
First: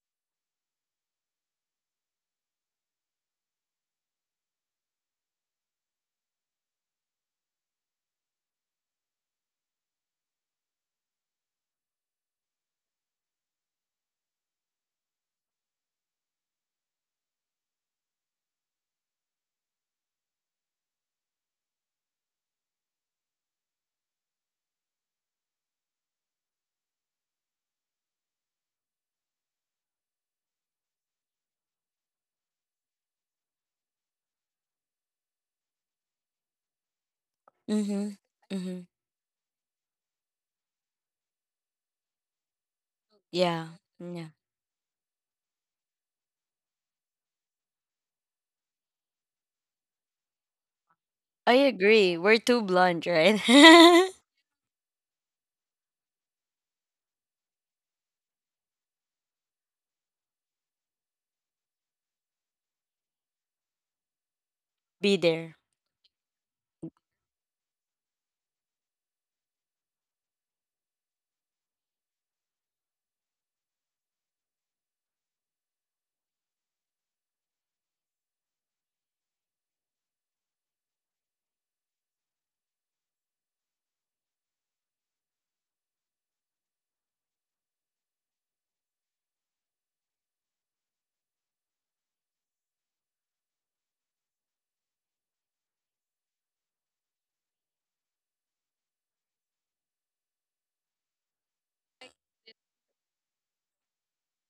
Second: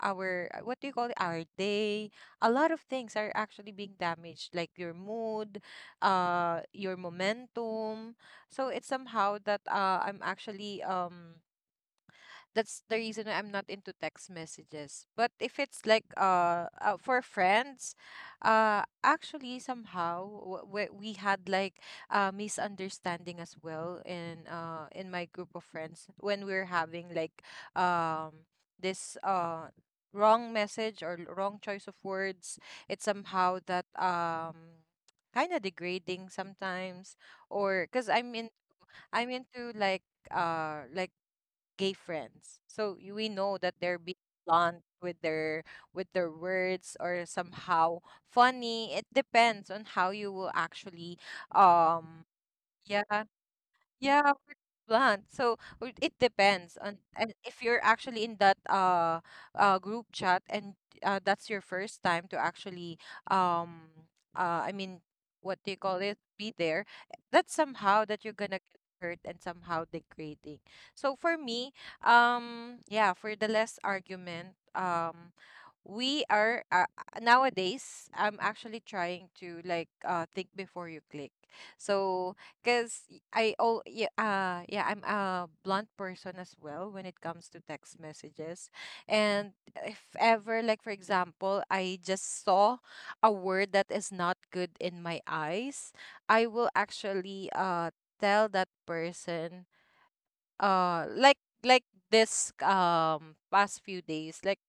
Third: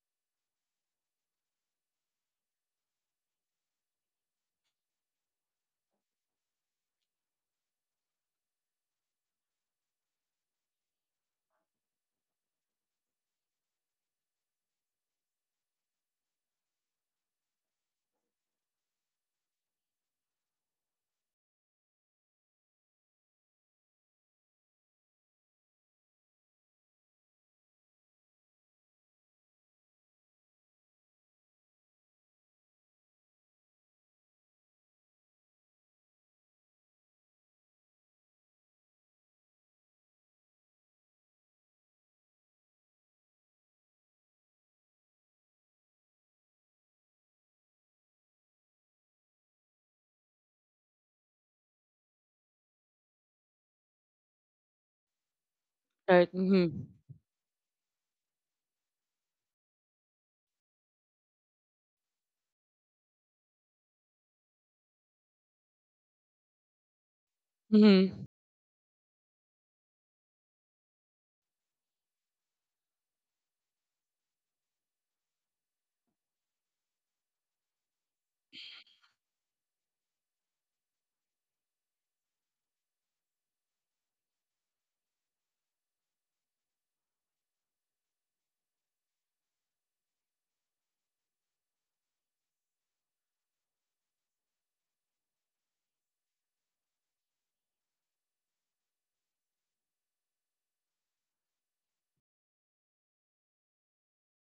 [SPEAKER 2] our what do you call it? our day. A lot of things are actually being damaged, like your mood, your momentum. So it's somehow that I'm actually that's the reason why I'm not into text messages. But if it's like for friends, actually somehow we had like misunderstanding as well in my group of friends when we're having like um this wrong message or wrong choice of words. It's somehow that kind of degrading sometimes, or because
[SPEAKER 1] Mhm. Mhm.
[SPEAKER 2] I'm into like gay friends. So we know that
[SPEAKER 1] Yeah.
[SPEAKER 2] they're being
[SPEAKER 1] Yeah.
[SPEAKER 2] blunt with their words or somehow funny. It depends on how you will actually
[SPEAKER 1] I
[SPEAKER 2] um
[SPEAKER 1] agree. We're too
[SPEAKER 2] yeah,
[SPEAKER 1] blunt, right?
[SPEAKER 2] yeah, we blunt. So it
[SPEAKER 3] Right.
[SPEAKER 2] depends on,
[SPEAKER 3] Mhm.
[SPEAKER 2] and if you're actually in that group chat and that's your first time to actually um I mean
[SPEAKER 1] Be
[SPEAKER 2] what
[SPEAKER 1] there.
[SPEAKER 2] do you call it? Be there. That's somehow
[SPEAKER 3] Mhm.
[SPEAKER 2] that you're gonna get hurt and somehow degrading. So for me, yeah, for the less argument, we are nowadays I'm actually trying to like think before you click. So because I all yeah yeah, I'm a blunt person as well when it comes to text messages. And if ever like for example I just saw a word that is not good in my eyes, I will actually tell that person like like this past few days, like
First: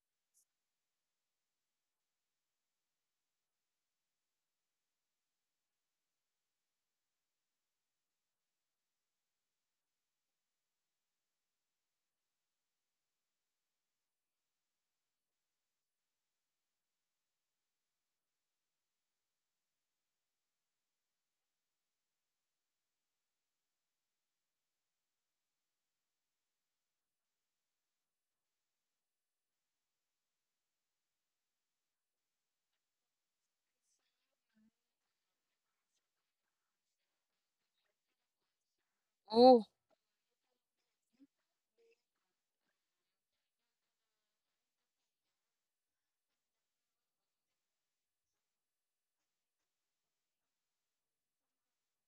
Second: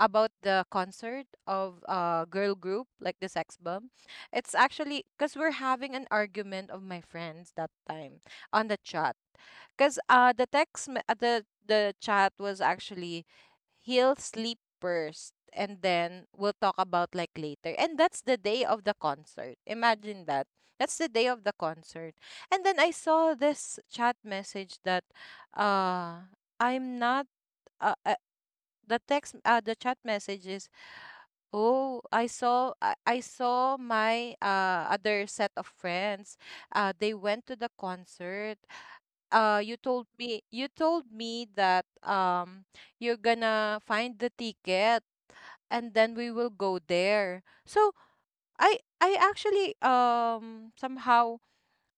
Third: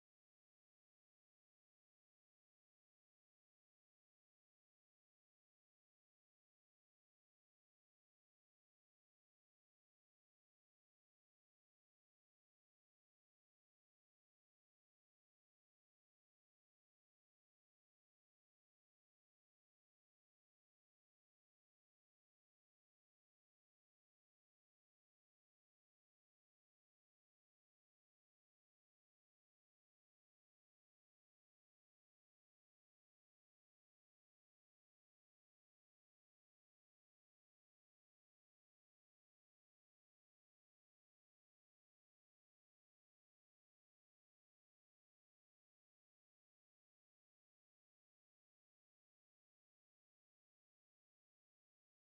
[SPEAKER 2] about the concert of a girl group like the Sex Bomb. It's actually because we're having an argument of my friends that time on the chat. Because the chat was actually he'll sleep first and then we'll talk about like later. And that's the day of the concert. Imagine that. That's the day of the concert. And then I saw this chat message that uh I'm not I the text the chat messages, oh, I saw my other set of friends they went to the concert.
[SPEAKER 1] Oh,
[SPEAKER 2] "You told me, you told me that you're gonna find the ticket and then we will go there." So I actually, somehow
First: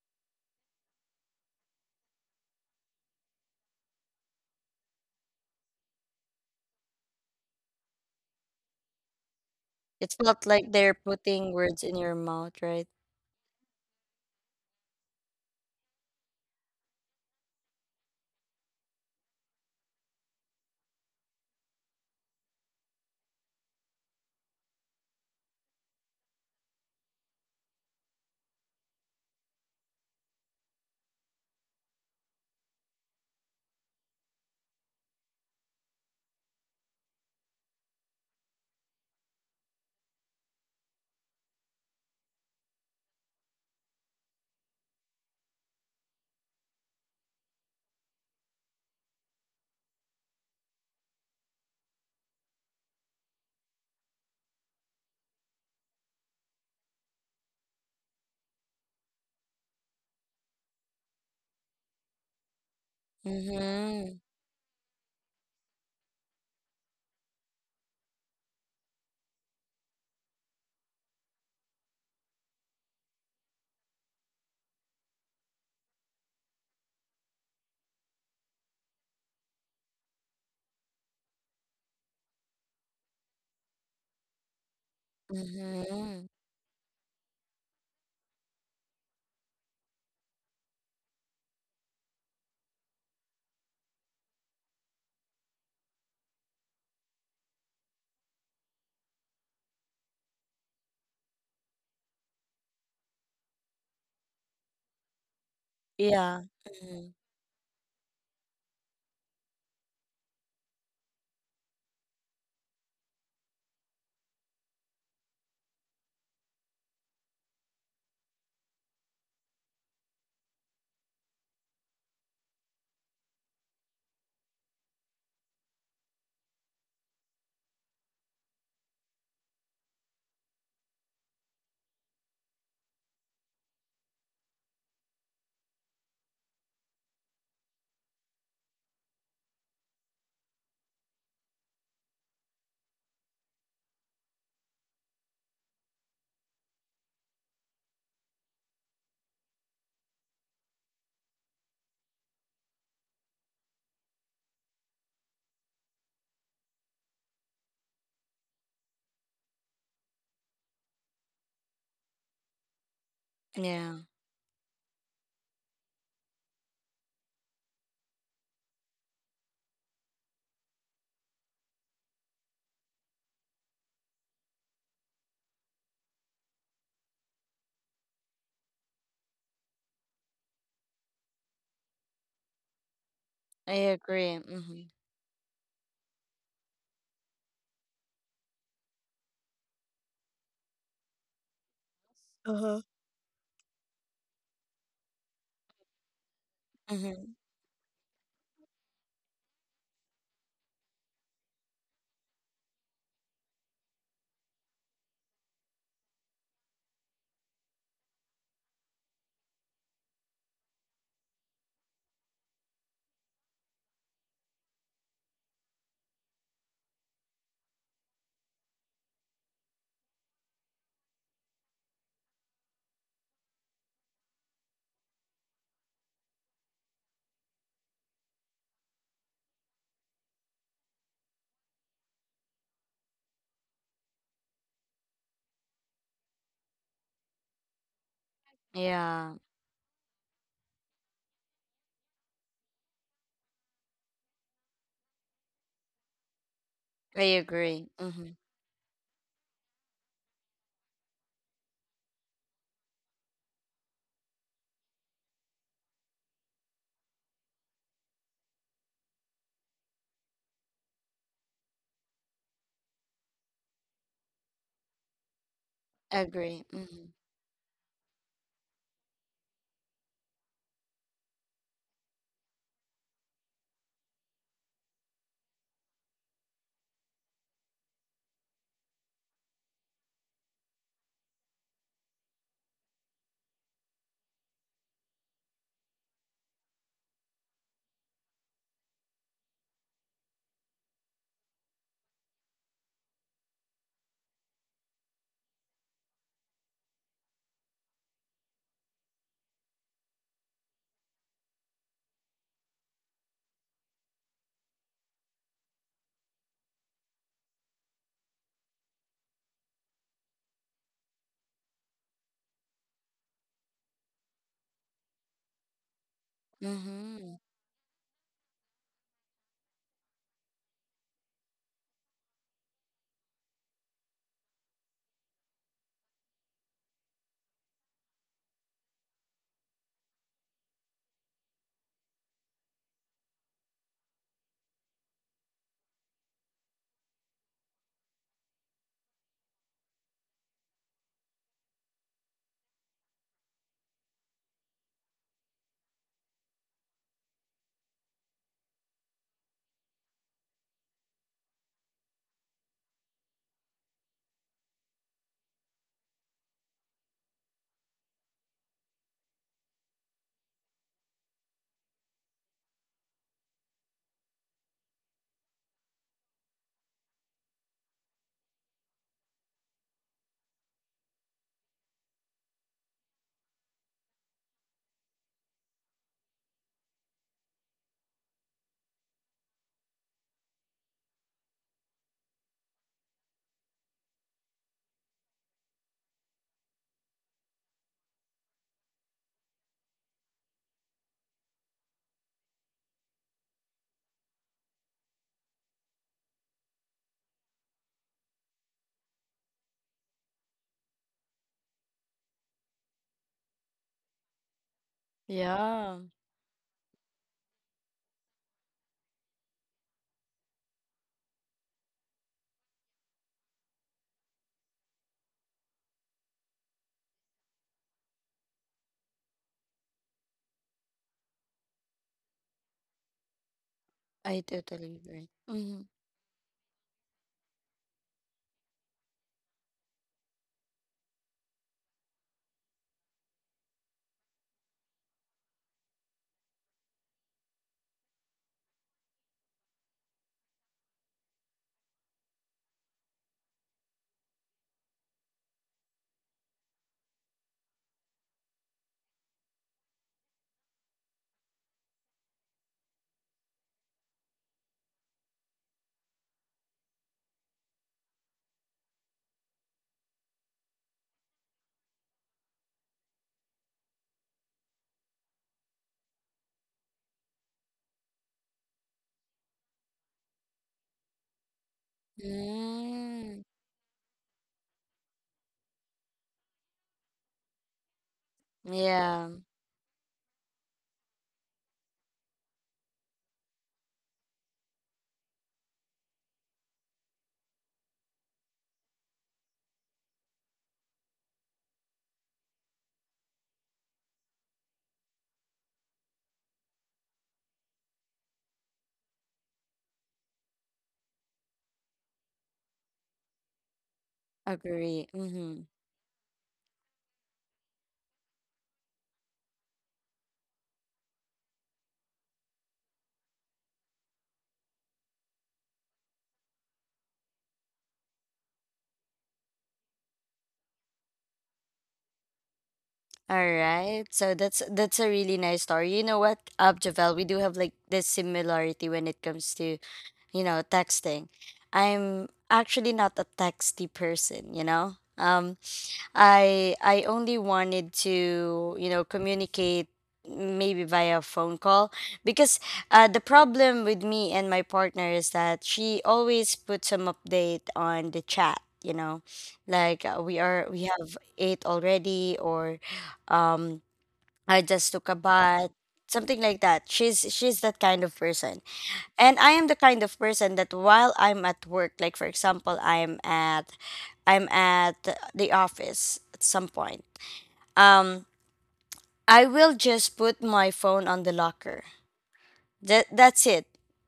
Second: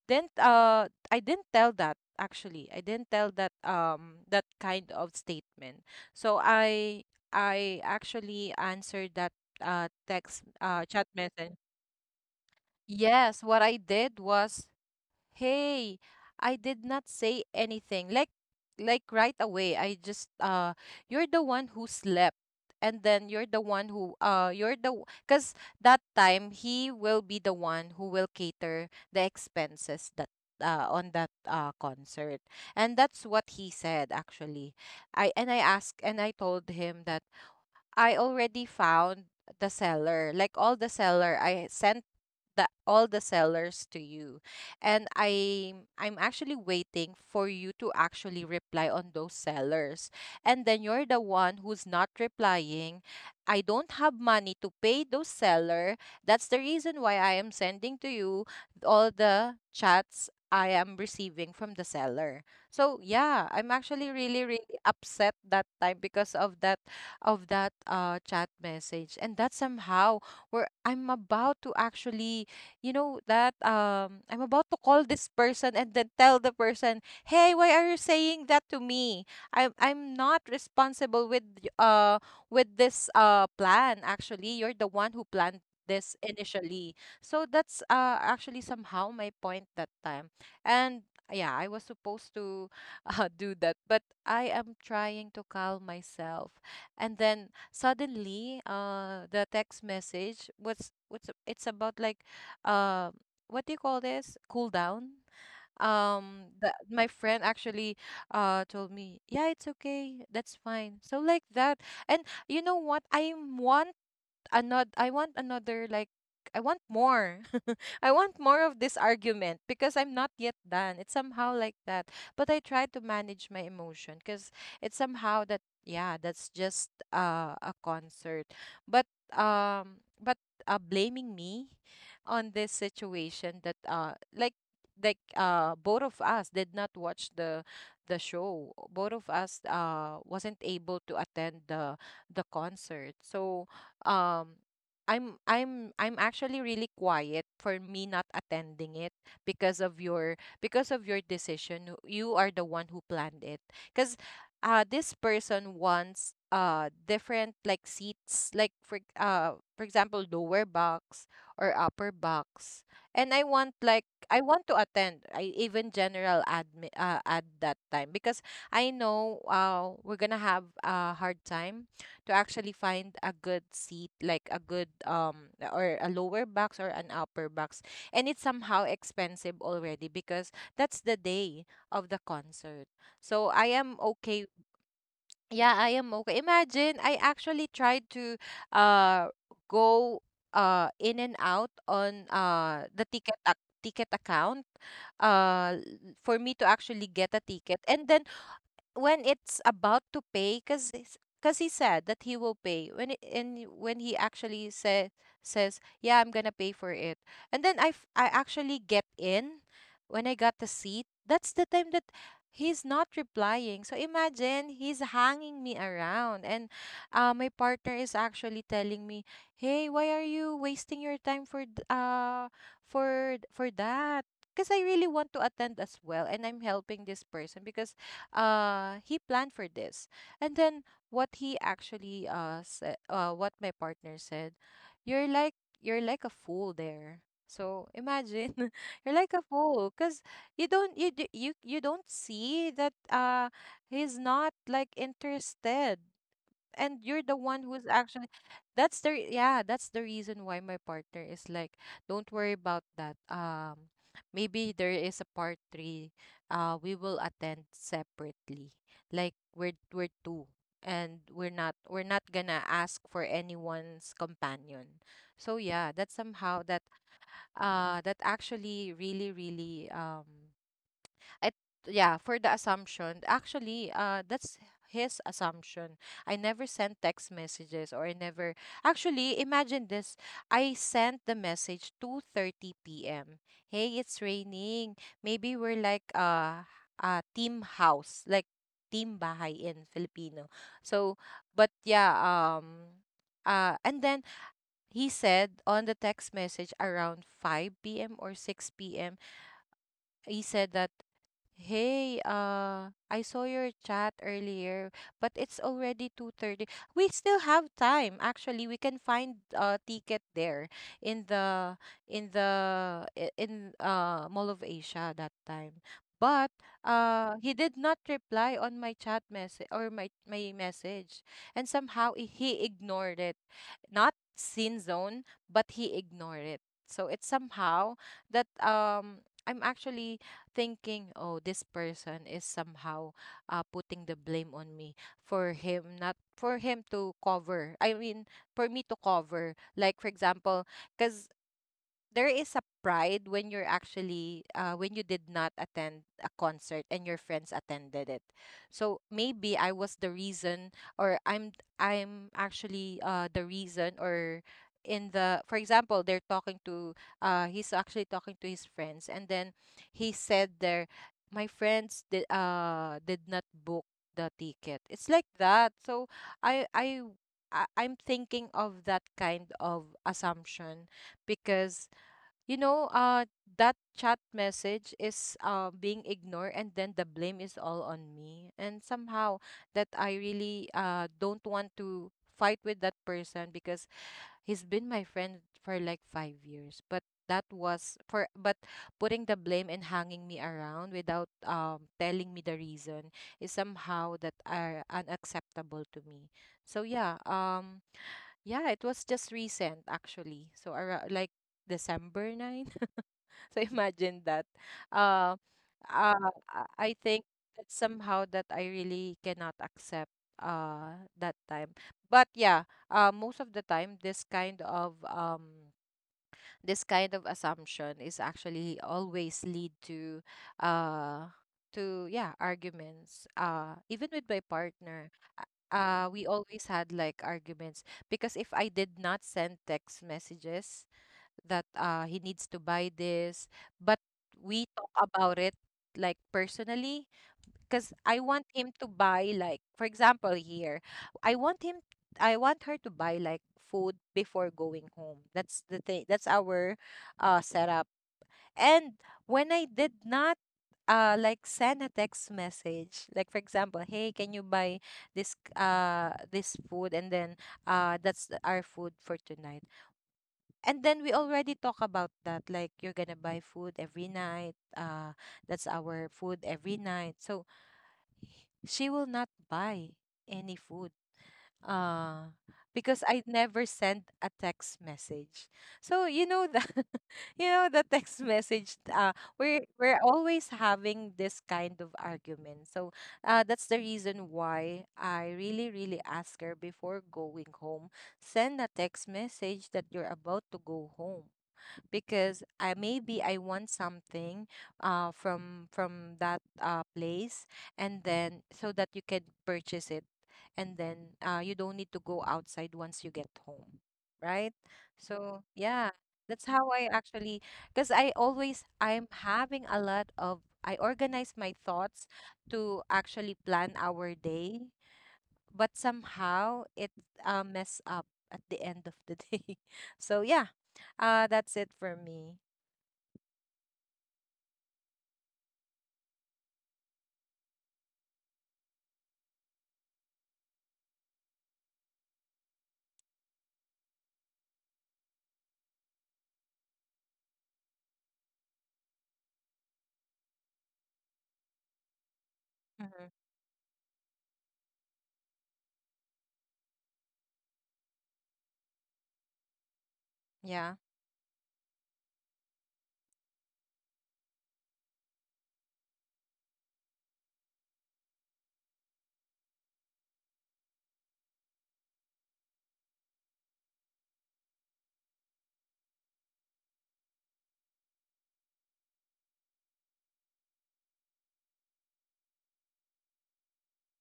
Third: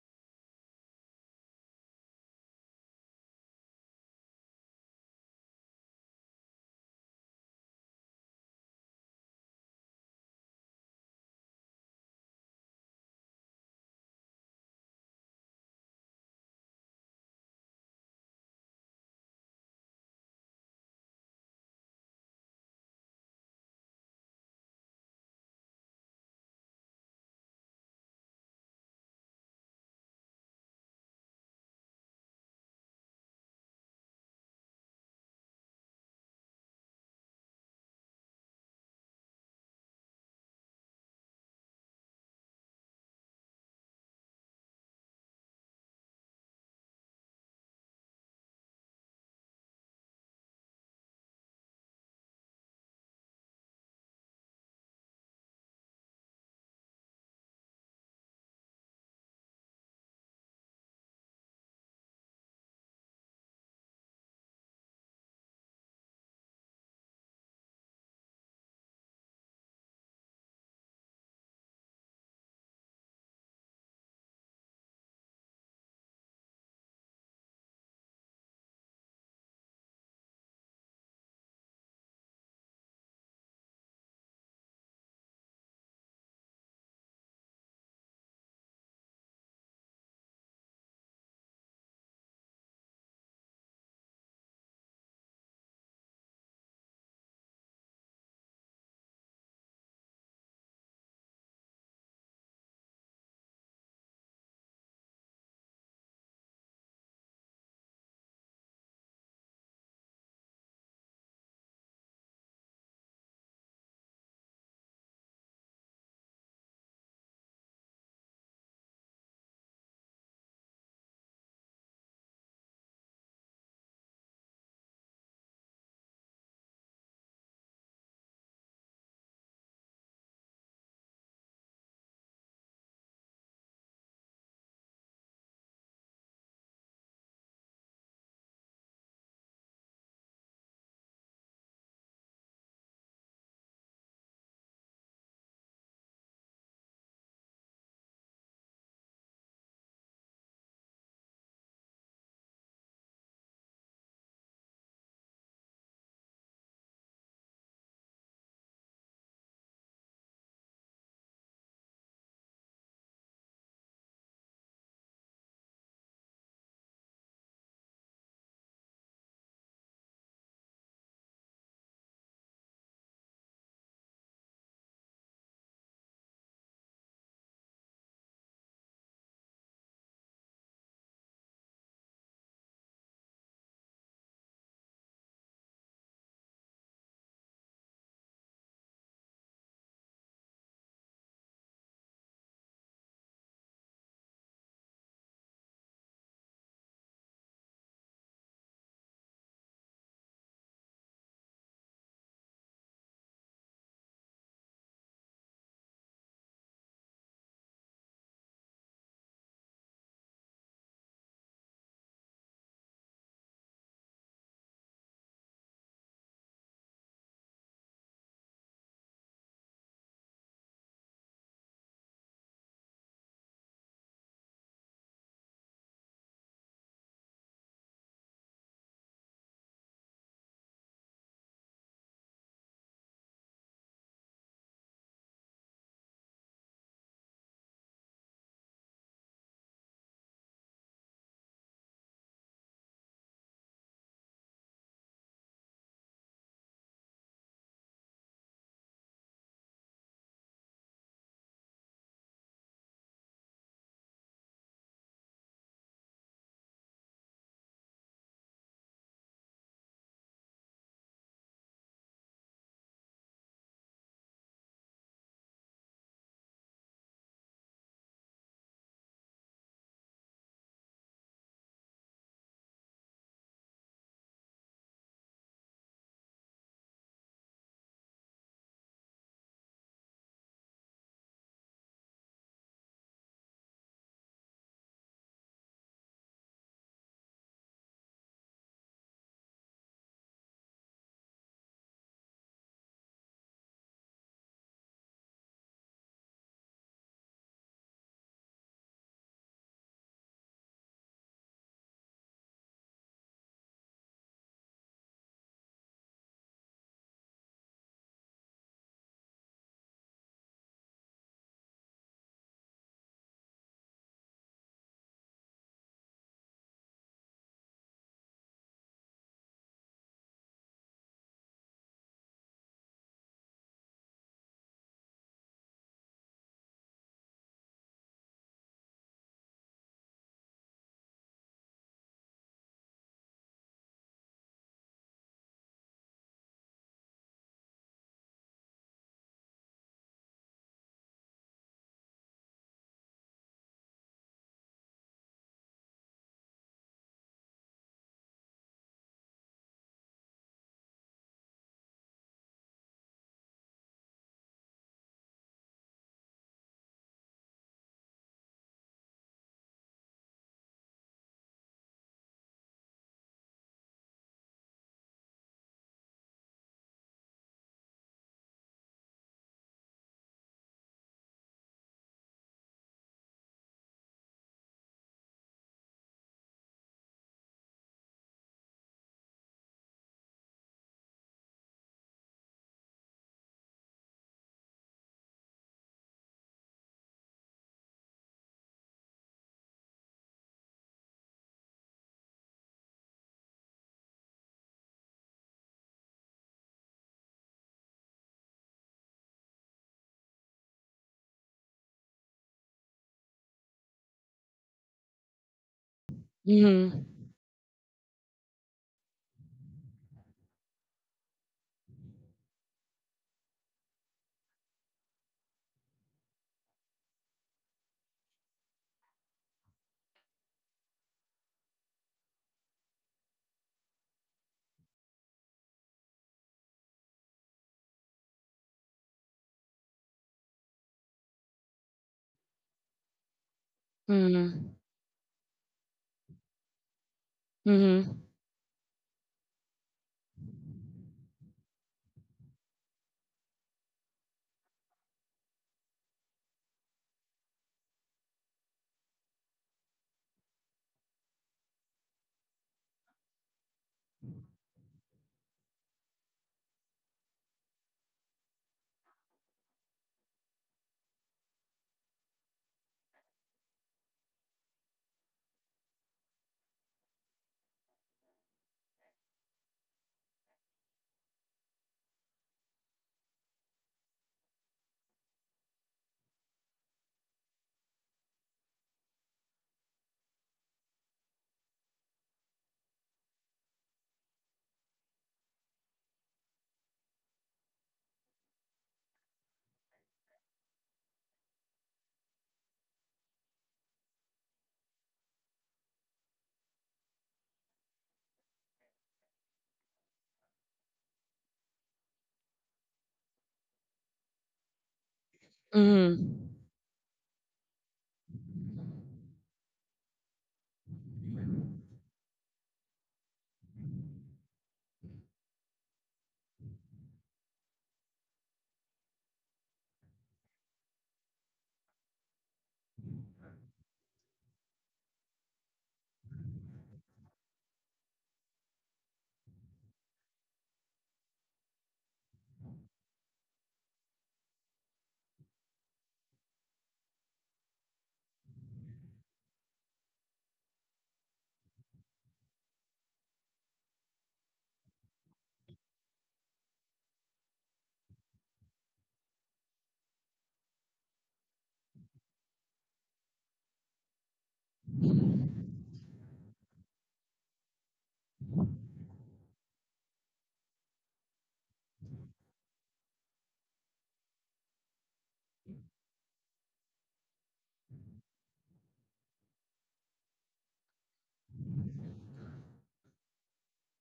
[SPEAKER 2] didn't I didn't tell that actually. I didn't tell that kind of statement. So I actually answered that
[SPEAKER 1] it's
[SPEAKER 2] text
[SPEAKER 1] not like they're
[SPEAKER 2] chat
[SPEAKER 1] putting
[SPEAKER 2] message.
[SPEAKER 1] words in your mouth, right?
[SPEAKER 2] Yes, what I did was, hey, I did not say anything. Like right away, I just you're the one who slept, and then you're the one who you're the because that time he will be the one who will cater the expenses that on that concert. And that's what he said actually. I, and I asked and I told him that I already found the seller, like all the seller. I sent the all the sellers to you, and I'm actually waiting for you to actually reply on those sellers. And then you're the one who's not replying. I don't have money to pay those seller. That's the reason why I am sending to you all the chats I am receiving from the seller. So yeah, I'm actually
[SPEAKER 1] Mhm.
[SPEAKER 2] really really upset that time because of that, of that chat message. And that somehow where I'm about to actually, you know, that I'm about to call this person and then tell the person, hey, why are you saying that to me? I'm I'm not responsible with with this plan. Actually you're the one who planned this
[SPEAKER 1] Mhm.
[SPEAKER 2] initially. So that's actually somehow my point that time. And yeah, I was supposed to do that, but I am trying to calm myself. And then suddenly the text message what's it's about like uh what do you call this cool down.
[SPEAKER 1] Yeah.
[SPEAKER 2] My
[SPEAKER 1] Mhm.
[SPEAKER 2] friend actually told me, yeah, it's okay, that's fine, so like that. And you know what, I want another, like, I want more. I want more of this argument because I'm not yet done. It's somehow like that. But I try to manage my emotion because it's somehow that yeah, that's just a concert. But but blaming me on this situation that both of us did not watch the show, both of us wasn't able to attend the concert. So um I'm actually really quiet for me not attending it because of your, because of your decision. You are the one who planned it. Cuz This person wants different like seats, like for example lower box or upper box. And I want, like,
[SPEAKER 1] Yeah.
[SPEAKER 2] I want to attend. I even general admin at that time because I know we're going to have a hard time to actually find a good seat, like a good or a lower box or an upper box. And it's somehow expensive already because that's the day of the concert. So I
[SPEAKER 1] I
[SPEAKER 2] am okay.
[SPEAKER 1] agree. Mhm.
[SPEAKER 2] Yeah, I am okay. Imagine I actually tried to uh go in and out on
[SPEAKER 1] Uh-huh.
[SPEAKER 2] the ticket account for me to actually get
[SPEAKER 1] Mhm.
[SPEAKER 2] a ticket, and then when it's about to pay because he said that he will pay when it, and when he actually says, yeah, I'm gonna pay for it, and then I actually get in. When I got the seat, that's the time that he's not replying. So imagine, he's hanging me around, and my partner is actually telling me, hey, why are you wasting your time for for that, because I really want to attend as well and I'm helping this person because he planned for this. And then what he actually said, what my partner said, you're like, you're like a fool there. So imagine you're like a
[SPEAKER 1] Yeah.
[SPEAKER 2] fool because you don't you d- you don't see that he's not like interested, and you're the
[SPEAKER 1] I
[SPEAKER 2] one who's
[SPEAKER 1] agree.
[SPEAKER 2] actually—
[SPEAKER 1] Mhm.
[SPEAKER 2] yeah, that's the reason why my partner is like, don't worry about that. Maybe there is a part 3. We will attend separately, like we're two, and we're not, gonna ask for anyone's companion. So yeah, that's somehow
[SPEAKER 1] Agree.
[SPEAKER 2] that
[SPEAKER 1] Mhm.
[SPEAKER 2] that actually really really it— yeah, for the assumption, actually, that's his assumption. I never sent text messages, or I never— actually imagine this, I sent the message 2:30 p.m., hey, it's raining, maybe we're like team house, like team bahay in Filipino. So but yeah, um and then he said on the text message around 5 p.m. or 6 p.m., he said that, hey, I saw your chat earlier, but it's already 2:30. We still have time. Actually, we can find a ticket there in the in Mall of Asia that time. But
[SPEAKER 1] Mhm.
[SPEAKER 2] he did not reply on my chat message or my message, and somehow he ignored it, not sin zone, but he ignored it. So it's somehow that I'm actually thinking, oh, this person is somehow putting the blame on me for him not, for him to cover. I mean, for me to cover. Like for example, because there is a pride when you're actually when you did not attend a concert and your friends attended it. So maybe I was the reason, or I'm— I'm actually the reason, or in the— for example, they're talking to— he's actually talking to his friends, and then he said there, my friends did not book the ticket, it's like that. So i i I'm thinking of that kind of assumption because, you know, uh, that chat message is being ignored, and then the blame is all on me. And somehow that I really don't want to fight with that person because he's been my friend for like 5 years. But that was for— but putting the blame and hanging me around without telling me the reason is somehow that are unacceptable to me. So yeah, yeah, it was just recent actually. So around like December 9. So imagine that. Uh,
[SPEAKER 1] Yeah.
[SPEAKER 2] I
[SPEAKER 3] Mhm.
[SPEAKER 2] think that somehow that I really cannot accept that time. But yeah, most of the time this kind of assumption is actually always lead to uh to, yeah, arguments even with
[SPEAKER 1] I
[SPEAKER 2] my
[SPEAKER 1] totally
[SPEAKER 2] partner.
[SPEAKER 1] agree. Mhm.
[SPEAKER 2] We always had like arguments because if I did not send text messages that he needs to buy this, but we talk
[SPEAKER 3] Mhm.
[SPEAKER 2] about it like personally because I
[SPEAKER 3] Mhm.
[SPEAKER 2] want him to buy, like, for example, here, I want him I want her to buy like food before going home. That's the thing, that's our setup. And when I did not like send a text message, like for example, hey, can you buy this this food, and then our food for tonight. And then we already talk about that, like, you're gonna buy food every night. That's our food every night. So she will not buy any food. Uh, because I
[SPEAKER 1] Mm.
[SPEAKER 2] never sent a text message. So you know that, you know, the text message.
[SPEAKER 1] Yeah.
[SPEAKER 2] We're always having this kind of argument. So that's the reason why I really really ask her before going home, send a text message that you're about to go home, because I— maybe I want something from that place, and then so that you can purchase it, and then you don't need to go outside once you get home, right?
[SPEAKER 1] Agree.
[SPEAKER 2] So
[SPEAKER 1] Mhm.
[SPEAKER 2] yeah, that's
[SPEAKER 3] Mhm.
[SPEAKER 2] how I actually— because I always— I'm having a lot of— I organize my thoughts to actually plan our day, but somehow it mess up at the end of the day. So yeah, that's it for me.
[SPEAKER 1] All right. So that's a really nice story. You know what, Abjavel, we do have like this similarity when it comes to, you know, texting. I'm actually not a texty person, you know? I only wanted to, you know, communicate maybe via phone call because
[SPEAKER 2] hmm
[SPEAKER 1] the problem with me and my partner is that she always puts some update on the chat, you know, like
[SPEAKER 2] Yeah,
[SPEAKER 1] we have ate already, or um, I just took a bath, something like that. She's that kind of person. And I am the kind of person that while I'm at work, like for example, I'm at the office at some point. Um, I will just put my phone on the locker. That that's it.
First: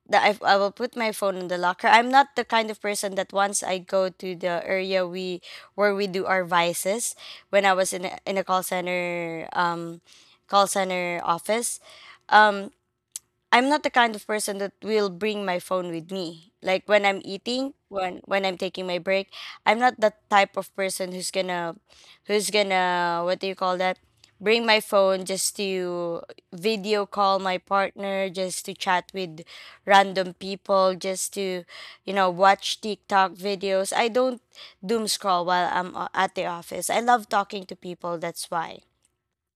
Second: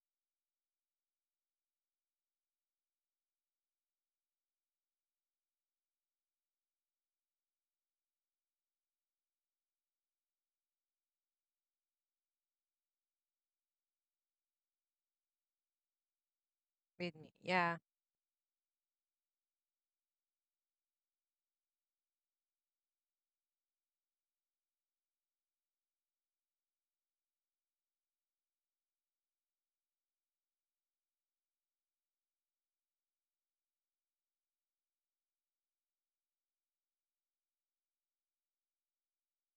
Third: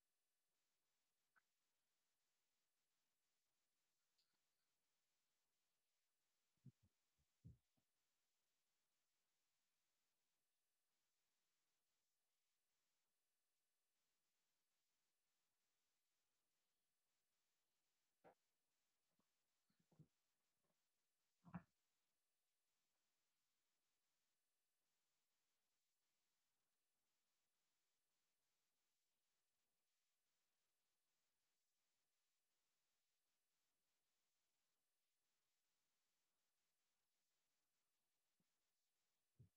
[SPEAKER 1] That I will put my phone in the locker. I'm not the kind of person that once I go to the area we where we do our vices. When I was in a call center, call center office, um, I'm not the kind of person that will bring my phone with me. Like when
[SPEAKER 2] with
[SPEAKER 1] I'm
[SPEAKER 2] me.
[SPEAKER 1] eating,
[SPEAKER 2] Yeah,
[SPEAKER 1] when I'm taking my break, I'm not that type of person who's gonna what do you call that? Bring my phone just to video call my partner, just to chat with random people, just to, you know, watch TikTok videos. I don't doom scroll while at the office. I love talking to people, that's why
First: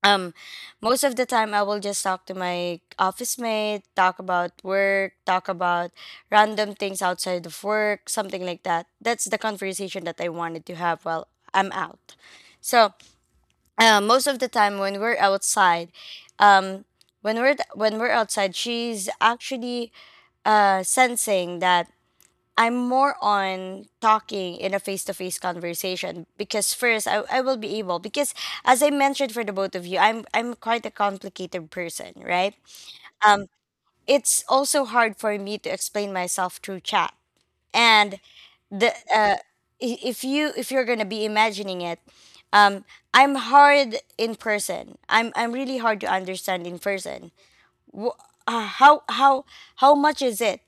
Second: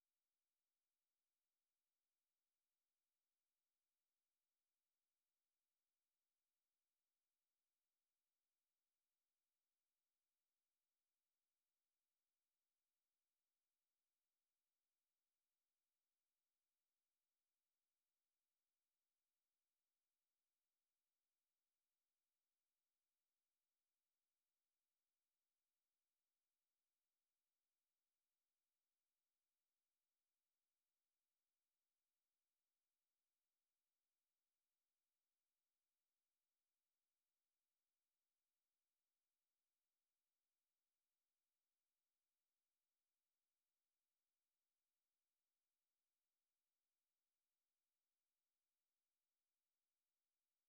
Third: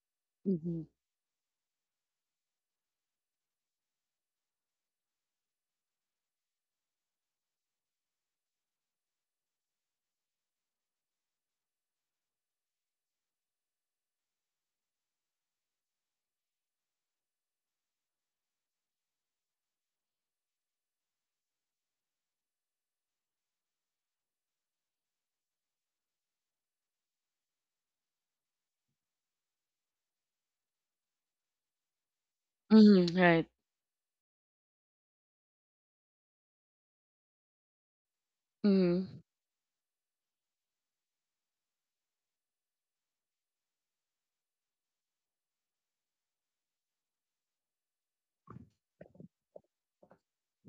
[SPEAKER 1] um,
[SPEAKER 3] Mhm.
[SPEAKER 1] most of the time I will just talk to my office mate, talk about work, talk about random things outside of work, something like that. That's the conversation that I wanted to have while I'm out. So most of the time when we're outside, um when we're outside, she's actually sensing that I'm more on talking in a face to face conversation because first, I will be able because as I mentioned for the both of you, I'm quite a complicated person, right?
[SPEAKER 3] Mhm. Right.
[SPEAKER 1] It's also hard for me to explain myself through chat. And the
[SPEAKER 3] Mhm.
[SPEAKER 1] uh i- if you if you're gonna be imagining it, um, I'm hard in person. I'm really hard to understand in person. Wh- uh, how how how much is it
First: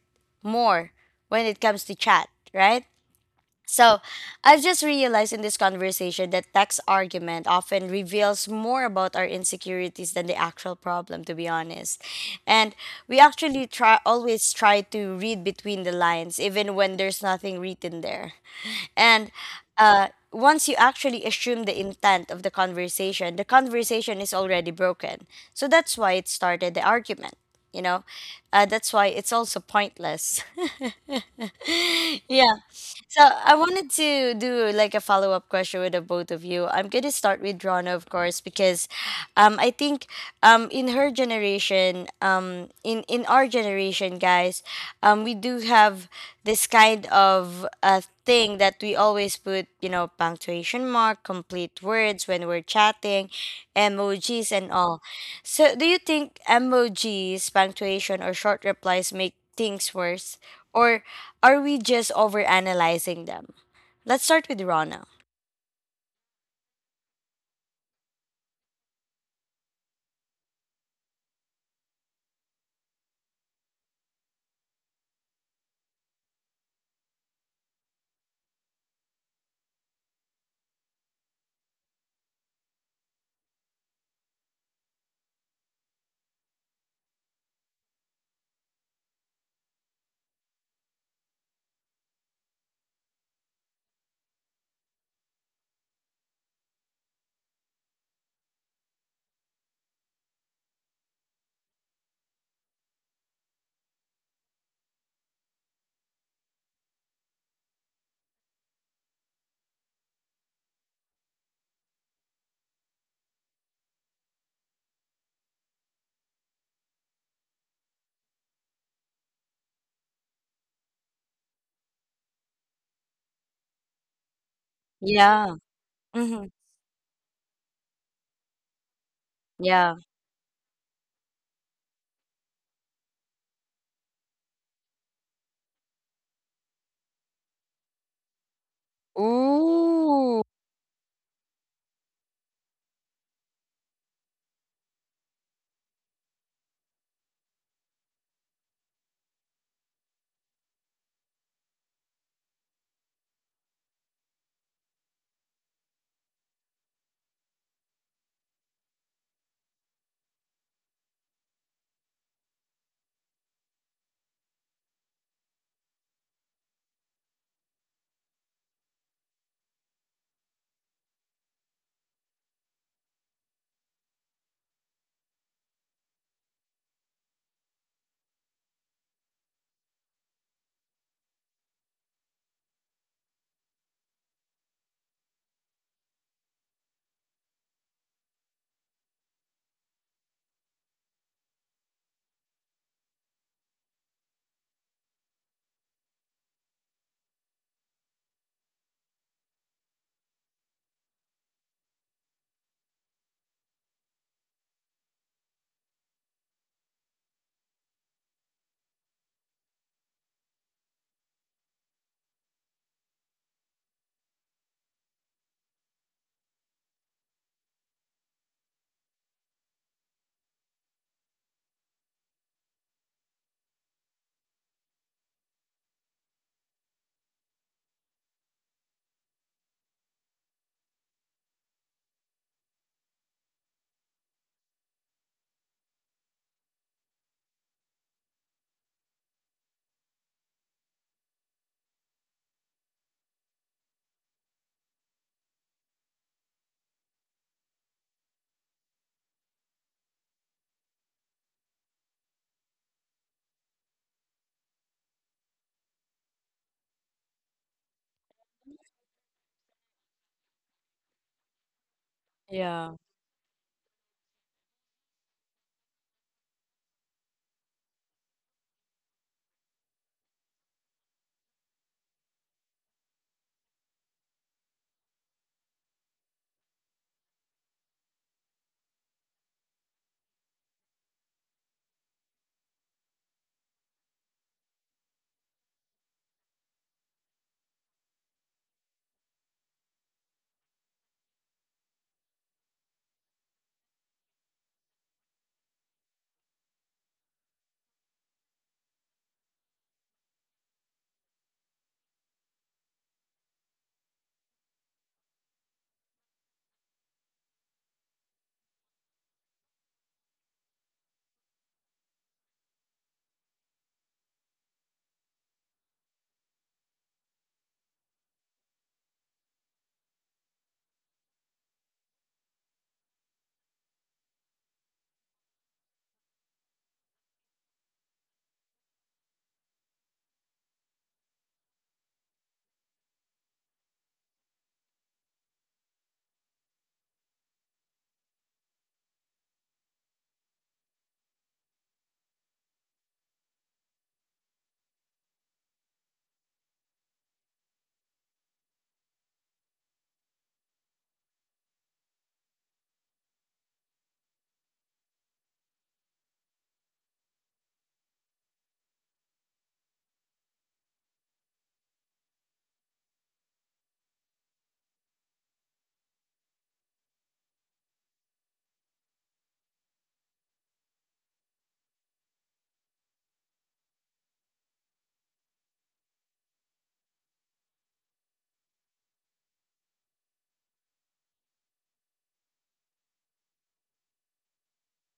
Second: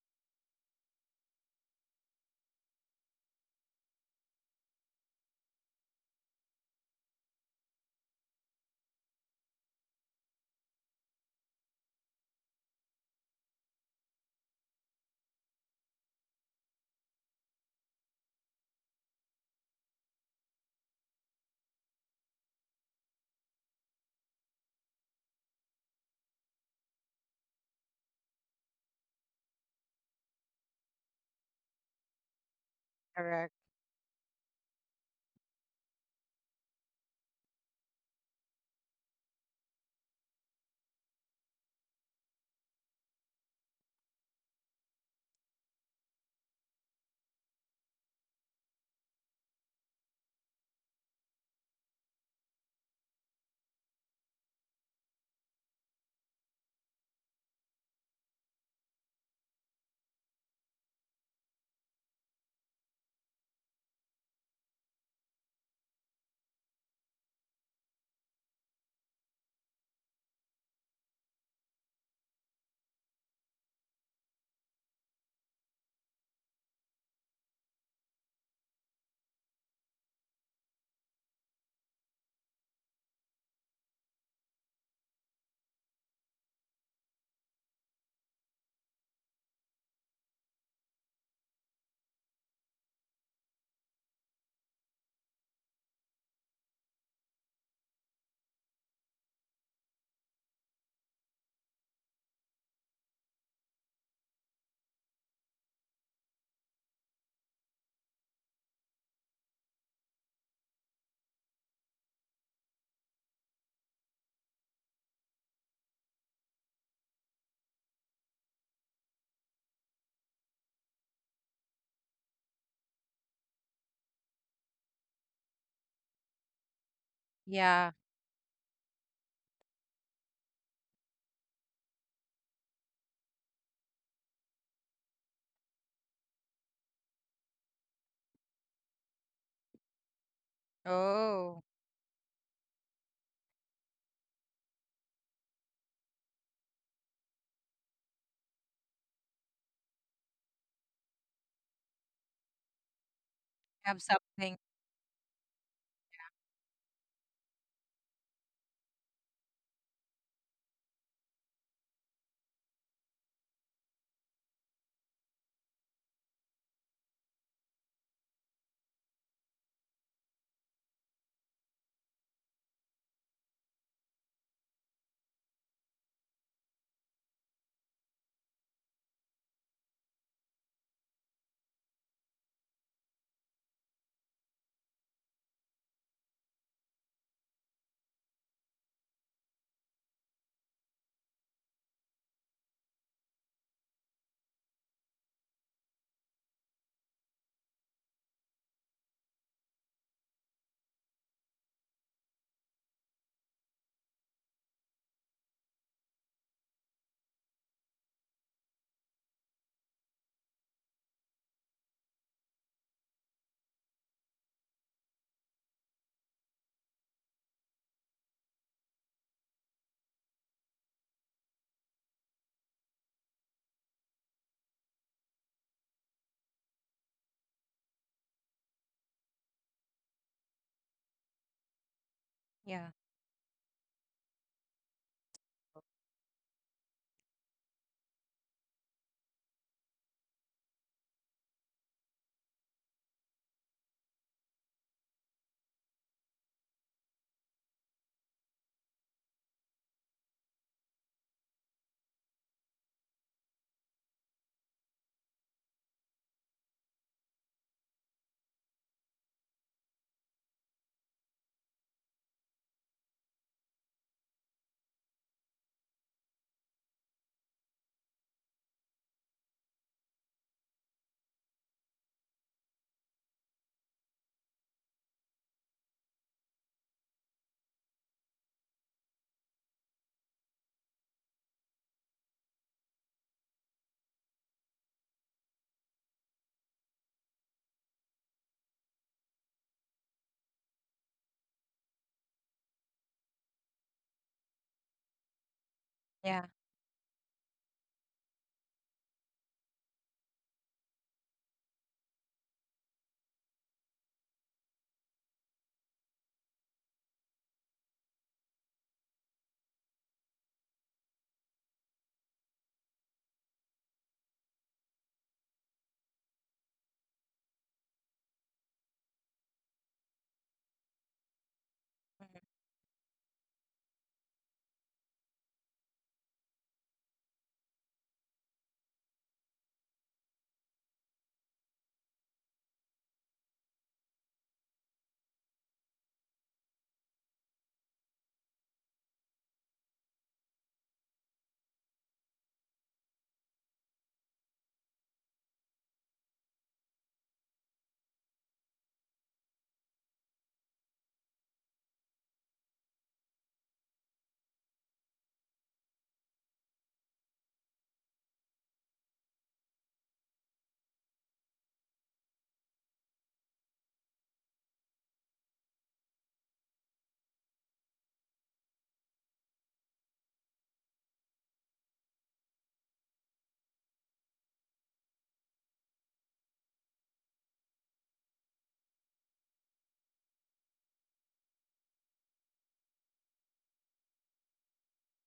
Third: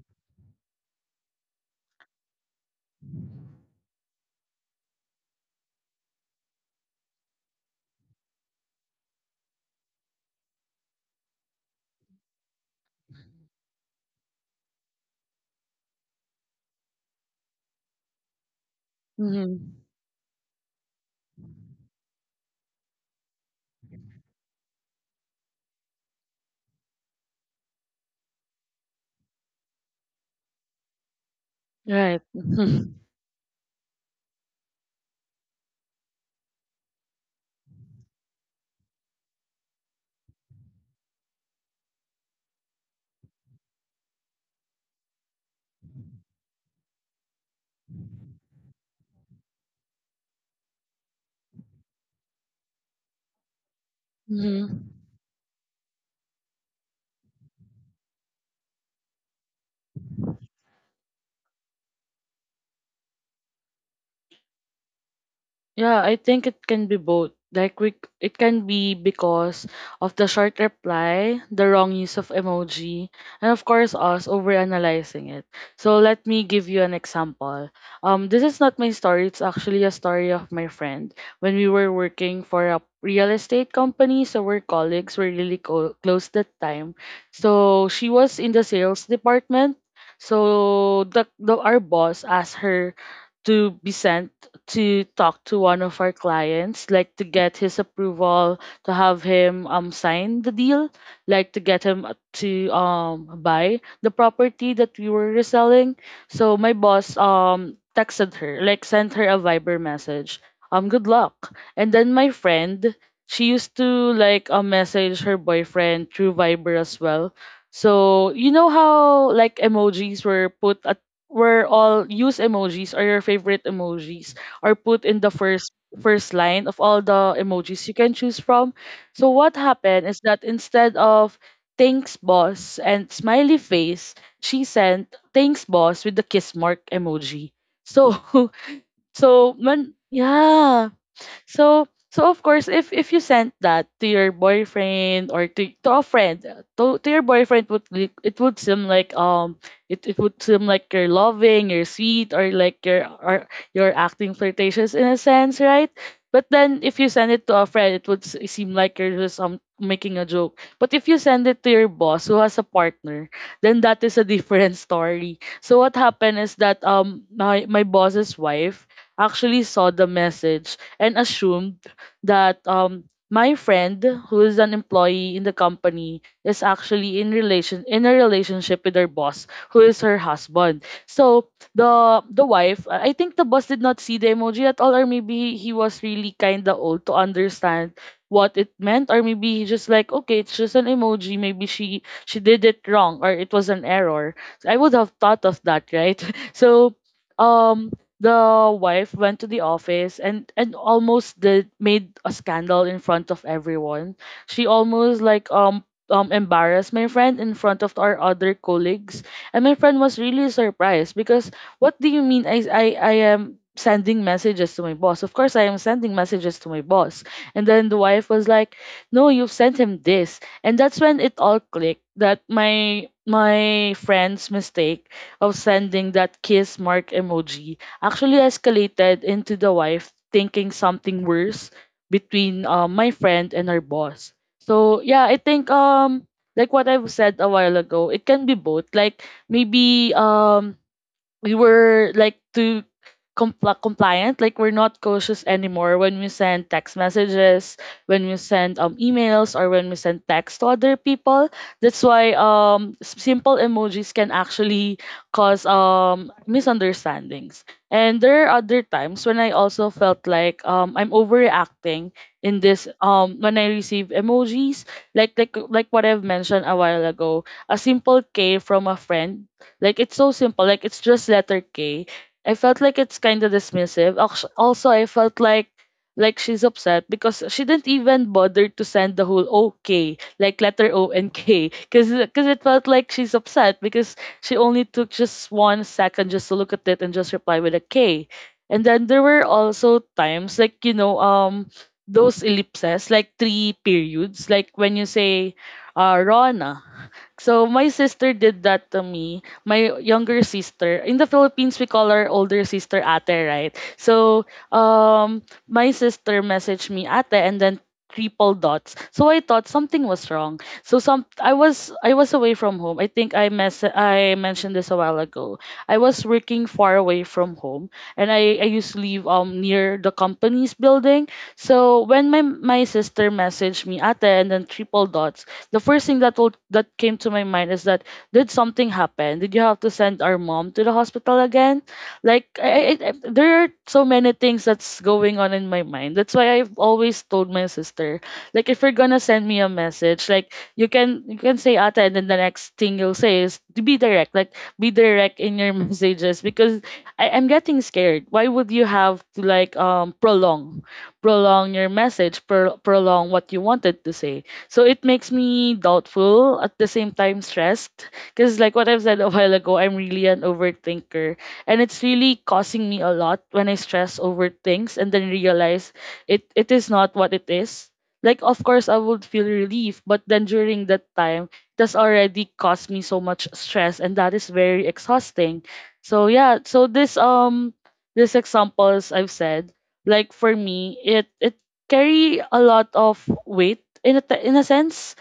[SPEAKER 1] more when it comes to chat, right? So, I've just realized in this conversation that tax argument often reveals more about our insecurities than the actual problem, to be honest. And we actually try always try to read between the lines, even when there's nothing written there. And
[SPEAKER 3] Mhm.
[SPEAKER 1] uh, once you actually assume the intent of the conversation is already broken. So that's why it started the argument. You know, that's why it's also pointless.
[SPEAKER 3] Right.
[SPEAKER 1] Yeah.
[SPEAKER 3] Mhm.
[SPEAKER 1] So
[SPEAKER 2] correct.
[SPEAKER 1] I wanted to do like a follow up question with the both of you. I'm gonna start with Rana, of course, because I think in her generation, in our generation, guys, we do have this kind of thing that we always put, you know, punctuation mark, complete words when we're chatting, emojis and
[SPEAKER 3] Mhm.
[SPEAKER 1] all. So do you think emojis, punctuation, or short replies make things worse? Or are we just overanalyzing them? Let's start with Rona.
[SPEAKER 3] Yeah, I think it can be both. Like it can be because of the short reply, the wrong use of emoji, and of course us overanalyzing it. So let me give you an example. This is not my story. It's actually a story of my friend when we were working for a real estate company. So we're colleagues. We're really close that time. So she was in the sales department. So the our boss asked her to be sent to talk to one of our clients, like to get his approval, to have him sign the deal, like to get him to buy the property that we were reselling. So my boss texted her, like sent her a Viber message. Good luck. And then my friend, she used to like message her boyfriend through Viber as well. So you know how like emojis were put at were all use emojis or your favorite emojis or put in the
[SPEAKER 1] Yeah.
[SPEAKER 3] first
[SPEAKER 1] Mm-hmm.
[SPEAKER 3] line of all the emojis
[SPEAKER 2] Yeah.
[SPEAKER 3] you can choose from. So what
[SPEAKER 1] Yeah.
[SPEAKER 3] happened is that instead of thanks boss and smiley face, she sent thanks boss with the kiss mark emoji. So so when
[SPEAKER 1] Ooh.
[SPEAKER 3] yeah
[SPEAKER 2] Oh,
[SPEAKER 3] so so of course if you sent that to your boyfriend or to a friend, to your boyfriend, it would seem like it would seem like you're loving you're sweet or like you're or you're
[SPEAKER 2] have
[SPEAKER 3] acting
[SPEAKER 2] something.
[SPEAKER 3] flirtatious in a sense, right? But then if you send it to a friend, it would seem like you're just making a joke. But if you send it to your boss who has a partner, then that is a different story. So what happened is that my boss's wife actually saw the message and assumed that my friend, who is an employee in the company, is actually in a relationship with her boss, who is her husband. So the wife, I think the boss did not see the emoji at all, or maybe he was really kind of old to understand what it meant, or maybe he just like, okay, it's just an emoji, maybe she did it wrong or it was an error. So, I would have thought of that, right? So um the wife went to the office and almost did made a scandal in front of everyone. She almost like embarrassed my friend in front of our other colleagues, and my friend was really surprised because what do you mean, I am sending messages to my boss? Of course I am sending messages to my boss. And then the wife was like, no, you've sent him this. And that's when it all clicked that my friend's mistake of sending that kiss mark emoji actually escalated into the wife thinking something worse between
[SPEAKER 2] Yeah,
[SPEAKER 3] my friend and her boss. So yeah, I think like what I've said a while ago, it can be both. Like maybe we were like too compliant. Like, we're not cautious anymore when we send text messages, when we send emails, or when we send text to other people. That's why simple emojis can actually cause misunderstandings. And there are other times when I also felt like I'm overreacting in this,
[SPEAKER 1] Yeah,
[SPEAKER 3] when I receive emojis. Like like what I've mentioned a while ago, a simple K from a friend, like, it's so simple. Like, it's just letter K. I felt like it's kind of dismissive. Also, I felt like she's upset because she didn't even bother to send the whole OK, like letter O and K, because it felt like she's upset because she only took just 1 second just to look at it and just reply with a K. And then there were also times, like, those ellipses like three periods, like when you say,
[SPEAKER 2] yeah.
[SPEAKER 3] Rona. So my sister did that to me. My younger sister. In the Philippines, we call our older sister ate, right? So my sister messaged me ate and then triple dots. So I thought something was wrong. So some I was away from home. I think I mentioned this a while ago. I was working far away from home, and I used to live near the company's building. So when
[SPEAKER 2] hmm
[SPEAKER 3] my sister messaged me ate and then triple dots, the first thing that came to my mind is that, did something happen? Did you have to send our mom to the hospital again? Like, there are so many things that's going on in my mind. That's why I've always told my sister, like if you're gonna send me a message, like you can say ata, and then the next thing you'll say is to be direct, like be direct in your messages. Because I'm getting scared. Why would you have to like prolong your message, prolong what you wanted to say? So it makes me doubtful, at the same time stressed, because like what I've said a while ago, I'm really an overthinker, and it's really causing me a lot when I stress over things and then realize it is not what it is. Like, of course I would feel relief, but then during that time, that's already caused me so much stress, and that is very exhausting. So yeah, so this examples I've said, like for me, it carry a lot of weight in a in a sense,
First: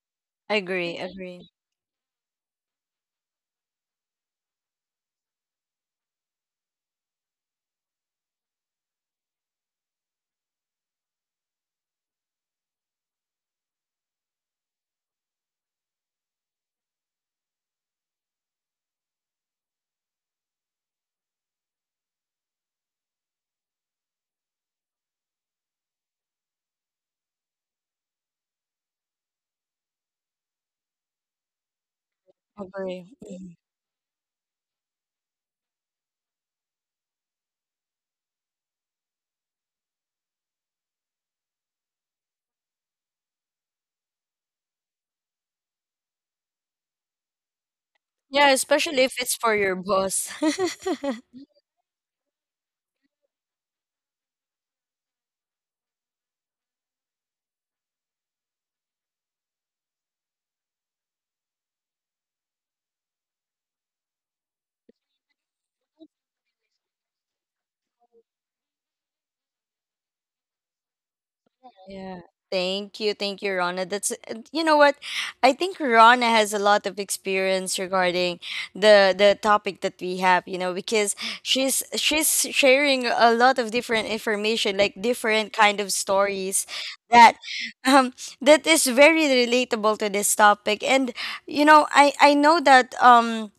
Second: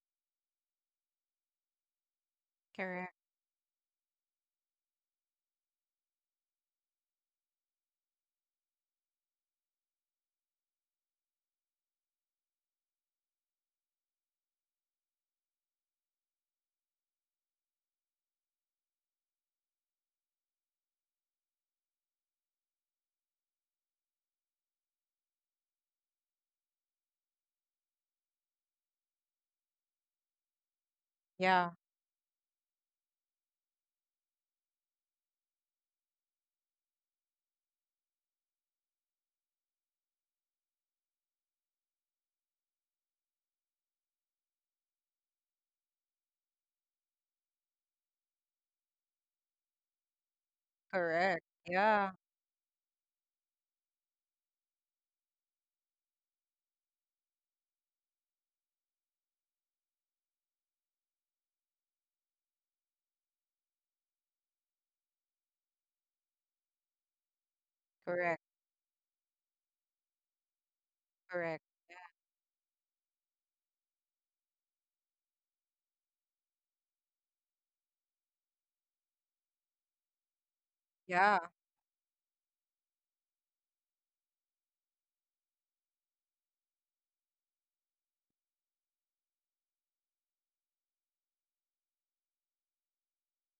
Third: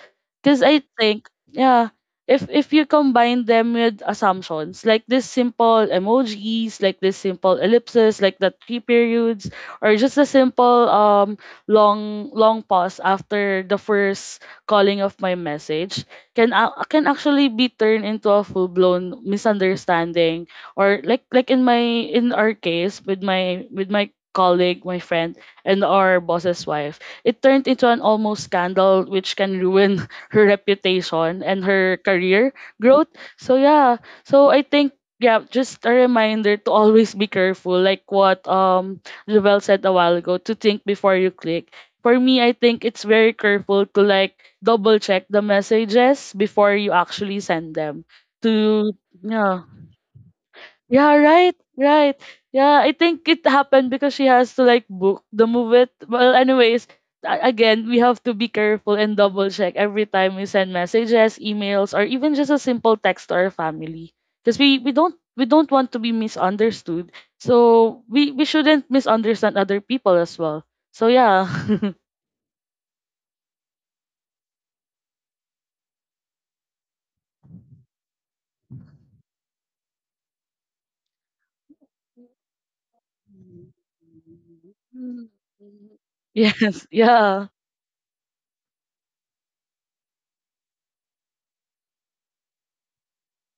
[SPEAKER 1] I
[SPEAKER 3] because I
[SPEAKER 1] agree,
[SPEAKER 3] think,
[SPEAKER 1] agree,
[SPEAKER 3] yeah, if you
[SPEAKER 2] Correct.
[SPEAKER 3] combine them with assumptions, like this simple emojis, like this simple ellipses like the three periods, or just a simple long long pause after the first calling of my message can can actually be turned into a full blown misunderstanding. Or like, in my in our case with my colleague, my friend, and our boss's wife. It turned into an almost scandal, which can ruin her reputation and
[SPEAKER 2] Yeah,
[SPEAKER 3] her career growth.
[SPEAKER 1] agree. Mhm.
[SPEAKER 3] So, yeah. So, I think. Yeah, just a reminder to always be careful, like what Jovel said a while ago, to think before you click. For me, I think it's very careful to like double check the messages before you actually send them.
[SPEAKER 1] Yeah,
[SPEAKER 3] To
[SPEAKER 1] especially if it's for
[SPEAKER 3] Yeah,
[SPEAKER 1] your boss.
[SPEAKER 3] yeah,
[SPEAKER 2] correct.
[SPEAKER 3] right,
[SPEAKER 2] Yeah,
[SPEAKER 3] right. Yeah, I think it happened because she has to like book the movie. Well, anyways, again, we have to be careful and double check every time we send messages, emails, or even just a simple text to our family. Because we don't want to be misunderstood. So
[SPEAKER 2] correct.
[SPEAKER 3] we shouldn't misunderstand other people as well. So yeah.
[SPEAKER 2] Correct.
[SPEAKER 1] Yeah. Thank you. Thank you, Rona. That's and you know what? I think Rona has a lot of experience regarding the topic that we have, you know, because
[SPEAKER 2] Yeah,
[SPEAKER 1] she's sharing a lot of different information, like different kind of stories
[SPEAKER 3] Yes.
[SPEAKER 1] that
[SPEAKER 3] Yeah.
[SPEAKER 1] um, that is very relatable to this topic. And you know, I know that um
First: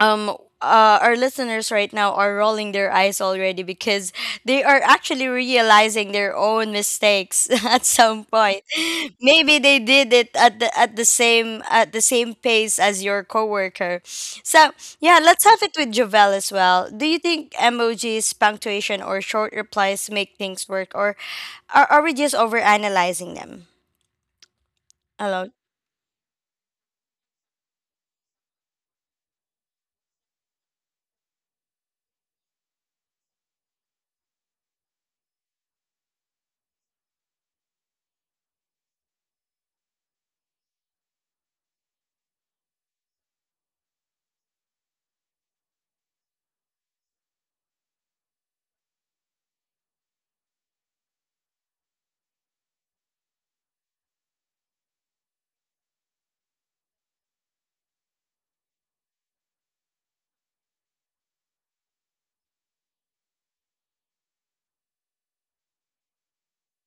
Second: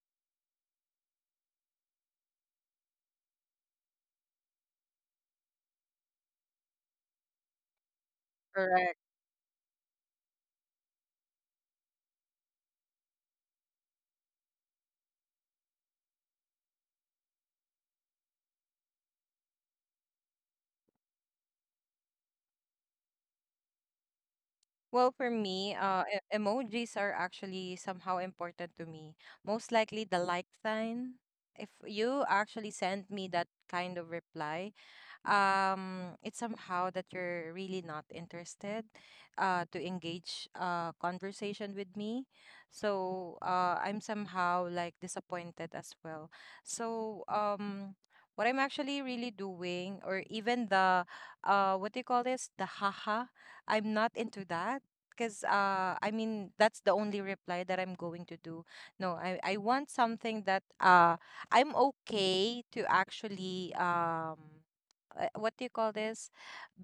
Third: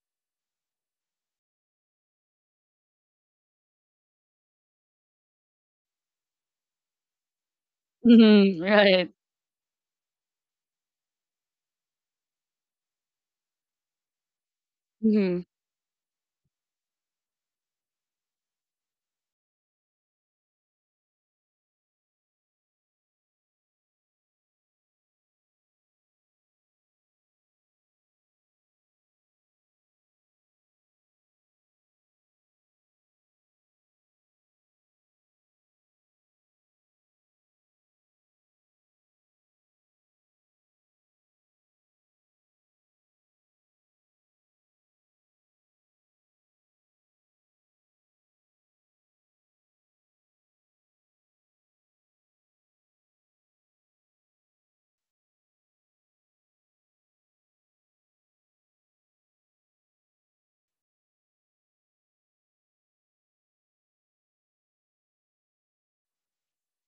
[SPEAKER 1] um uh, our listeners right now are rolling their eyes already because they are actually realizing their own mistakes at some
[SPEAKER 3] Mhm,
[SPEAKER 1] point.
[SPEAKER 2] correct.
[SPEAKER 3] right.
[SPEAKER 1] Maybe they did it at the at the same pace as your coworker. So yeah,
[SPEAKER 3] Mm-hmm.
[SPEAKER 1] let's have it with Jovel as well. Do you think emojis, punctuation, or short replies make things work, or are we just overanalyzing them?
[SPEAKER 2] Well, for me, emojis are actually somehow important to me. Most likely the like sign. If you actually send me that kind of reply, it's somehow that you're really not interested to engage conversation with me. So I'm somehow like disappointed as well. So what I'm actually really doing, or even the what do you call this, the haha, I'm not into that, because I mean that's the only reply that I'm going to do. No, I I want something that I'm okay to actually what do you call this?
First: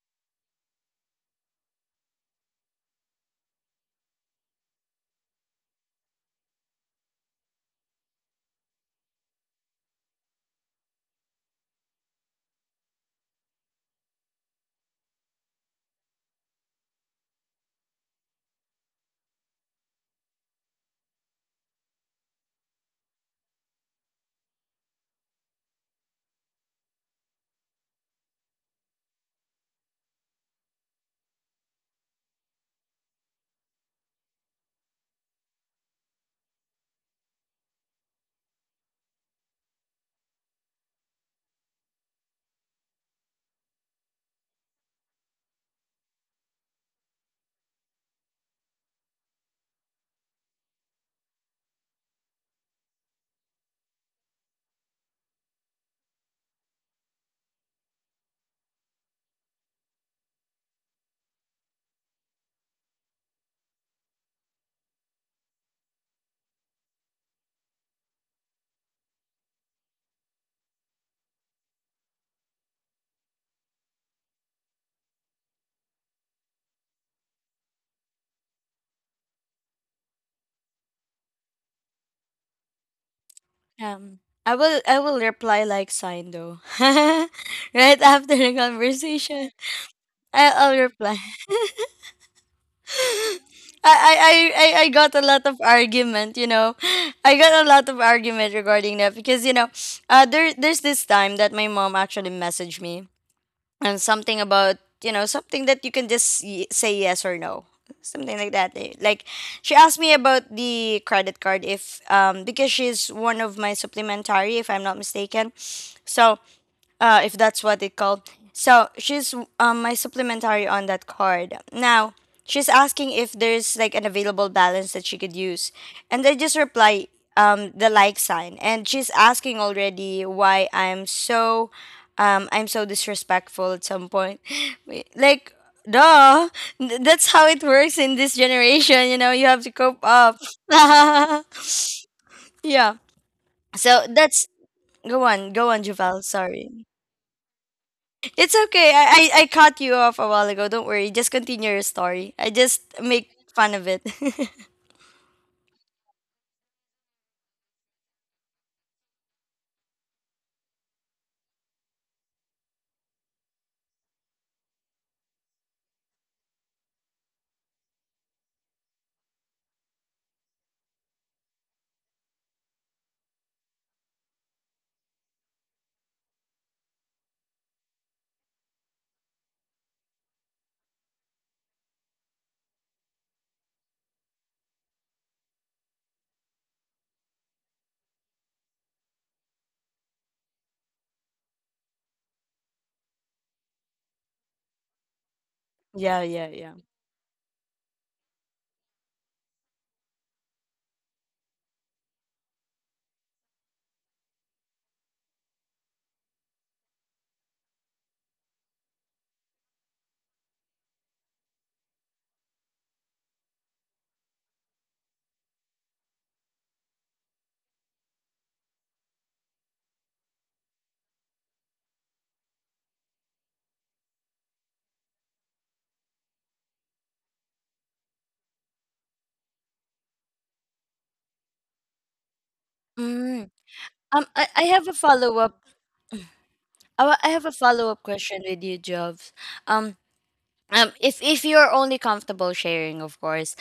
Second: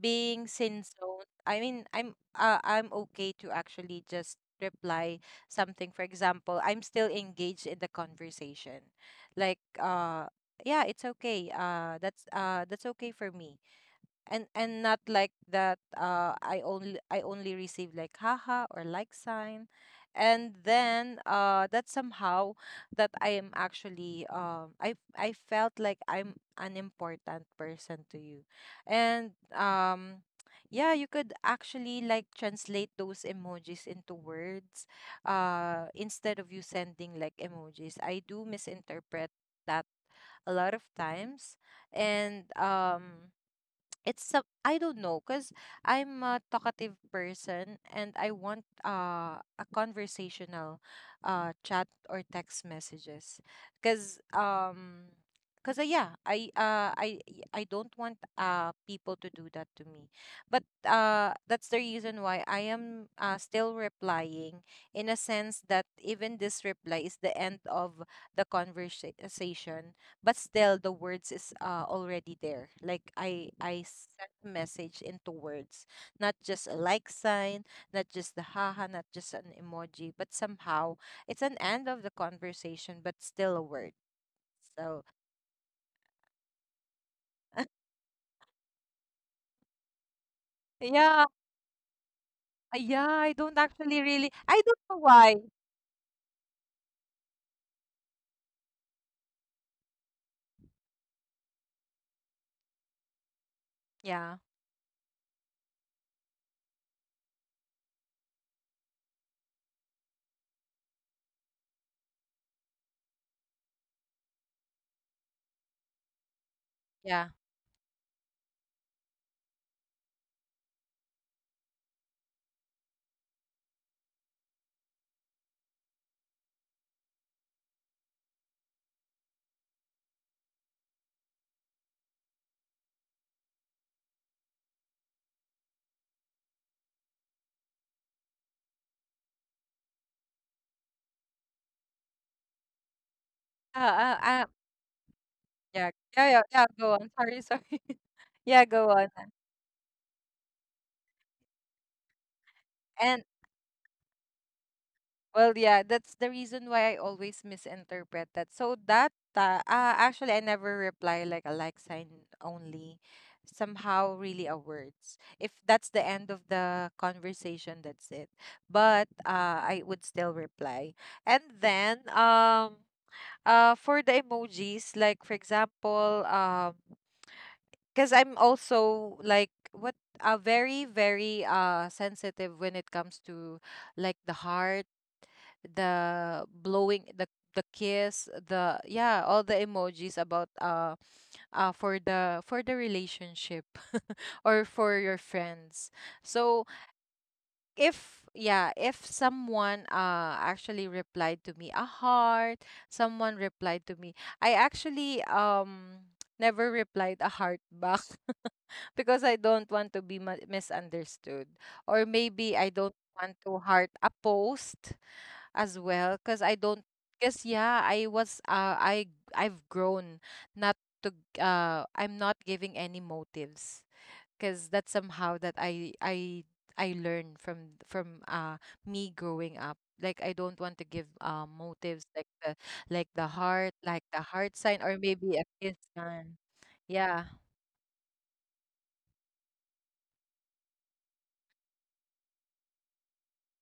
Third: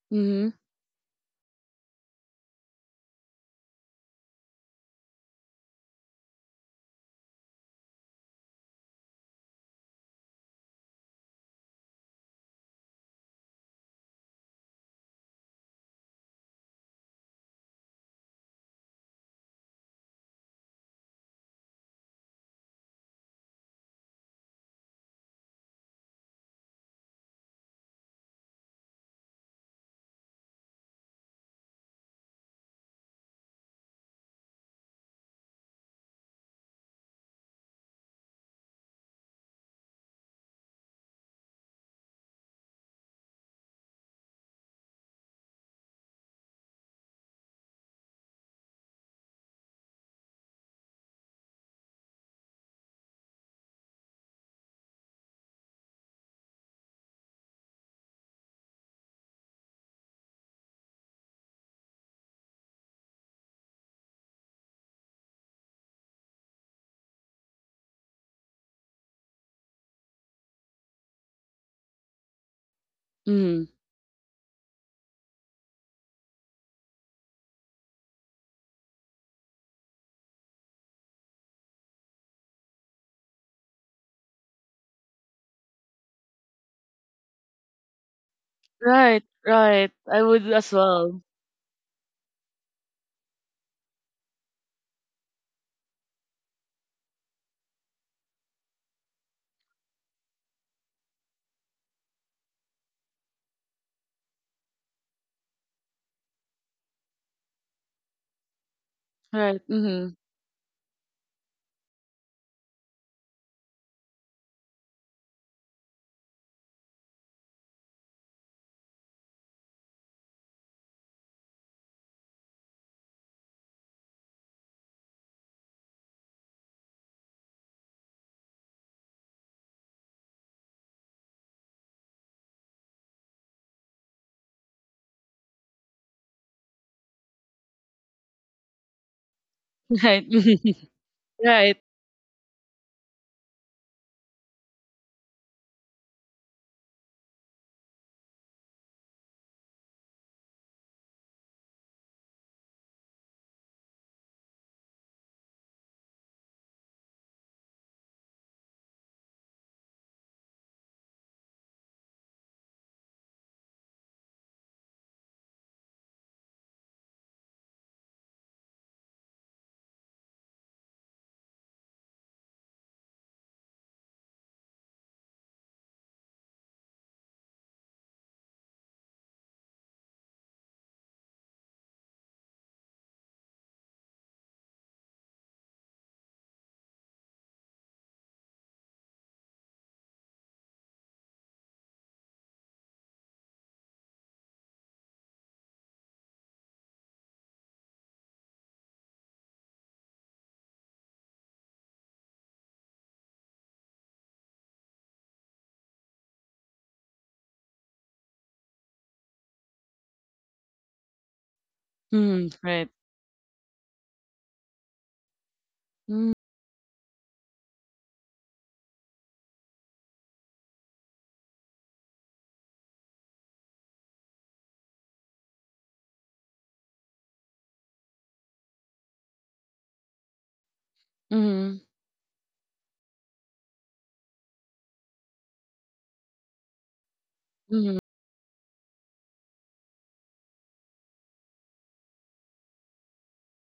[SPEAKER 2] Being
[SPEAKER 3] Mm-hmm.
[SPEAKER 2] sin zoned. I mean, I'm okay to actually just reply something. For example, I'm still engaged in the conversation. Like, yeah, it's okay. That's okay for me, and not like that, I only receive like haha or like sign, and then that somehow, that I am actually I felt like I'm an important person to you. And yeah, you could actually like translate those emojis into words instead of you sending like emojis. I do misinterpret that a lot of times. And it's some— I don't know, because I'm a talkative person, and I want a conversational chat or text messages, because yeah, I don't want people to do that to me. But that's the reason why I am still replying, in a sense that even this reply is the end of the conversation, but still the words is already there. Like
[SPEAKER 3] Mm-hmm.
[SPEAKER 2] I sent a message into words, not just a like sign, not just the haha, not just an emoji, but somehow it's an end of the conversation, but still a word.
[SPEAKER 1] Um,
[SPEAKER 2] So
[SPEAKER 1] I will reply like sign though. Right after the
[SPEAKER 3] Right,
[SPEAKER 1] conversation,
[SPEAKER 3] right. I would as
[SPEAKER 1] I'll
[SPEAKER 2] yeah,
[SPEAKER 3] well.
[SPEAKER 1] reply.
[SPEAKER 2] yeah, I don't actually really— I don't
[SPEAKER 1] I
[SPEAKER 2] know
[SPEAKER 1] got a
[SPEAKER 2] why.
[SPEAKER 1] lot of argument, you know. I got a lot of argument regarding that because you know, there there's this time that my mom actually messaged me and
[SPEAKER 2] Yeah,
[SPEAKER 1] something about you know something that you can just say yes or no, something like that. Eh, like
[SPEAKER 3] Right.
[SPEAKER 1] she asked me
[SPEAKER 3] Mhm.
[SPEAKER 1] about the credit card if um, because she's one of my supplementary if I'm not mistaken, so
[SPEAKER 2] yeah,
[SPEAKER 1] if that's what it called. So she's my supplementary on that card. Now she's asking if there's like an available balance that she could use, and I just reply the like sign. And she's asking already why I'm so disrespectful at some point, wait, like. Duh, that's how it works in this generation. You know, you have to cope
[SPEAKER 3] Right.
[SPEAKER 1] up.
[SPEAKER 3] Right.
[SPEAKER 1] Yeah.
[SPEAKER 2] uh,
[SPEAKER 1] So
[SPEAKER 2] uh, uh,
[SPEAKER 1] that's go on, go on,
[SPEAKER 2] yeah yeah
[SPEAKER 1] Javel.
[SPEAKER 2] yeah, yeah, go
[SPEAKER 1] Sorry.
[SPEAKER 2] on, sorry, sorry,
[SPEAKER 1] It's
[SPEAKER 2] yeah, go
[SPEAKER 1] okay.
[SPEAKER 2] on.
[SPEAKER 1] I cut you off a while ago. Don't worry. Just continue your story. I just
[SPEAKER 2] And—
[SPEAKER 1] make fun of it.
[SPEAKER 2] well, yeah, that's the reason why I always misinterpret that. So that, actually I never reply like a like sign only. Somehow really a words. If that's the end of the conversation, that's it. But I would still reply. And then for the emojis, like for example, because I'm also like what, very sensitive when it comes to like the heart, the blowing, the kiss, the— yeah, all the emojis about for the relationship, or for your friends.
[SPEAKER 1] Yeah, yeah,
[SPEAKER 2] So
[SPEAKER 1] yeah.
[SPEAKER 2] if— yeah, if someone actually replied to me a heart, someone replied to me I actually never replied a heart back. Because I don't want to be misunderstood. Or
[SPEAKER 3] Mhm.
[SPEAKER 2] maybe I
[SPEAKER 3] Right.
[SPEAKER 2] don't want to heart a post as well,
[SPEAKER 3] Mhm.
[SPEAKER 2] because I don't— because, yeah, I've grown not to— I'm not giving any motives, because that's somehow that I learned from me growing up. Like I don't want to give
[SPEAKER 3] Mhm.
[SPEAKER 2] motives like the— like the
[SPEAKER 1] Mm.
[SPEAKER 2] heart, like the heart
[SPEAKER 1] I
[SPEAKER 2] sign,
[SPEAKER 1] have a
[SPEAKER 2] or maybe
[SPEAKER 1] follow
[SPEAKER 2] a
[SPEAKER 1] up.
[SPEAKER 2] kiss sign. Yeah,
[SPEAKER 1] I have a follow
[SPEAKER 3] Mhm.
[SPEAKER 1] up question with you, Jobs. Um, if you're only comfortable sharing, of course.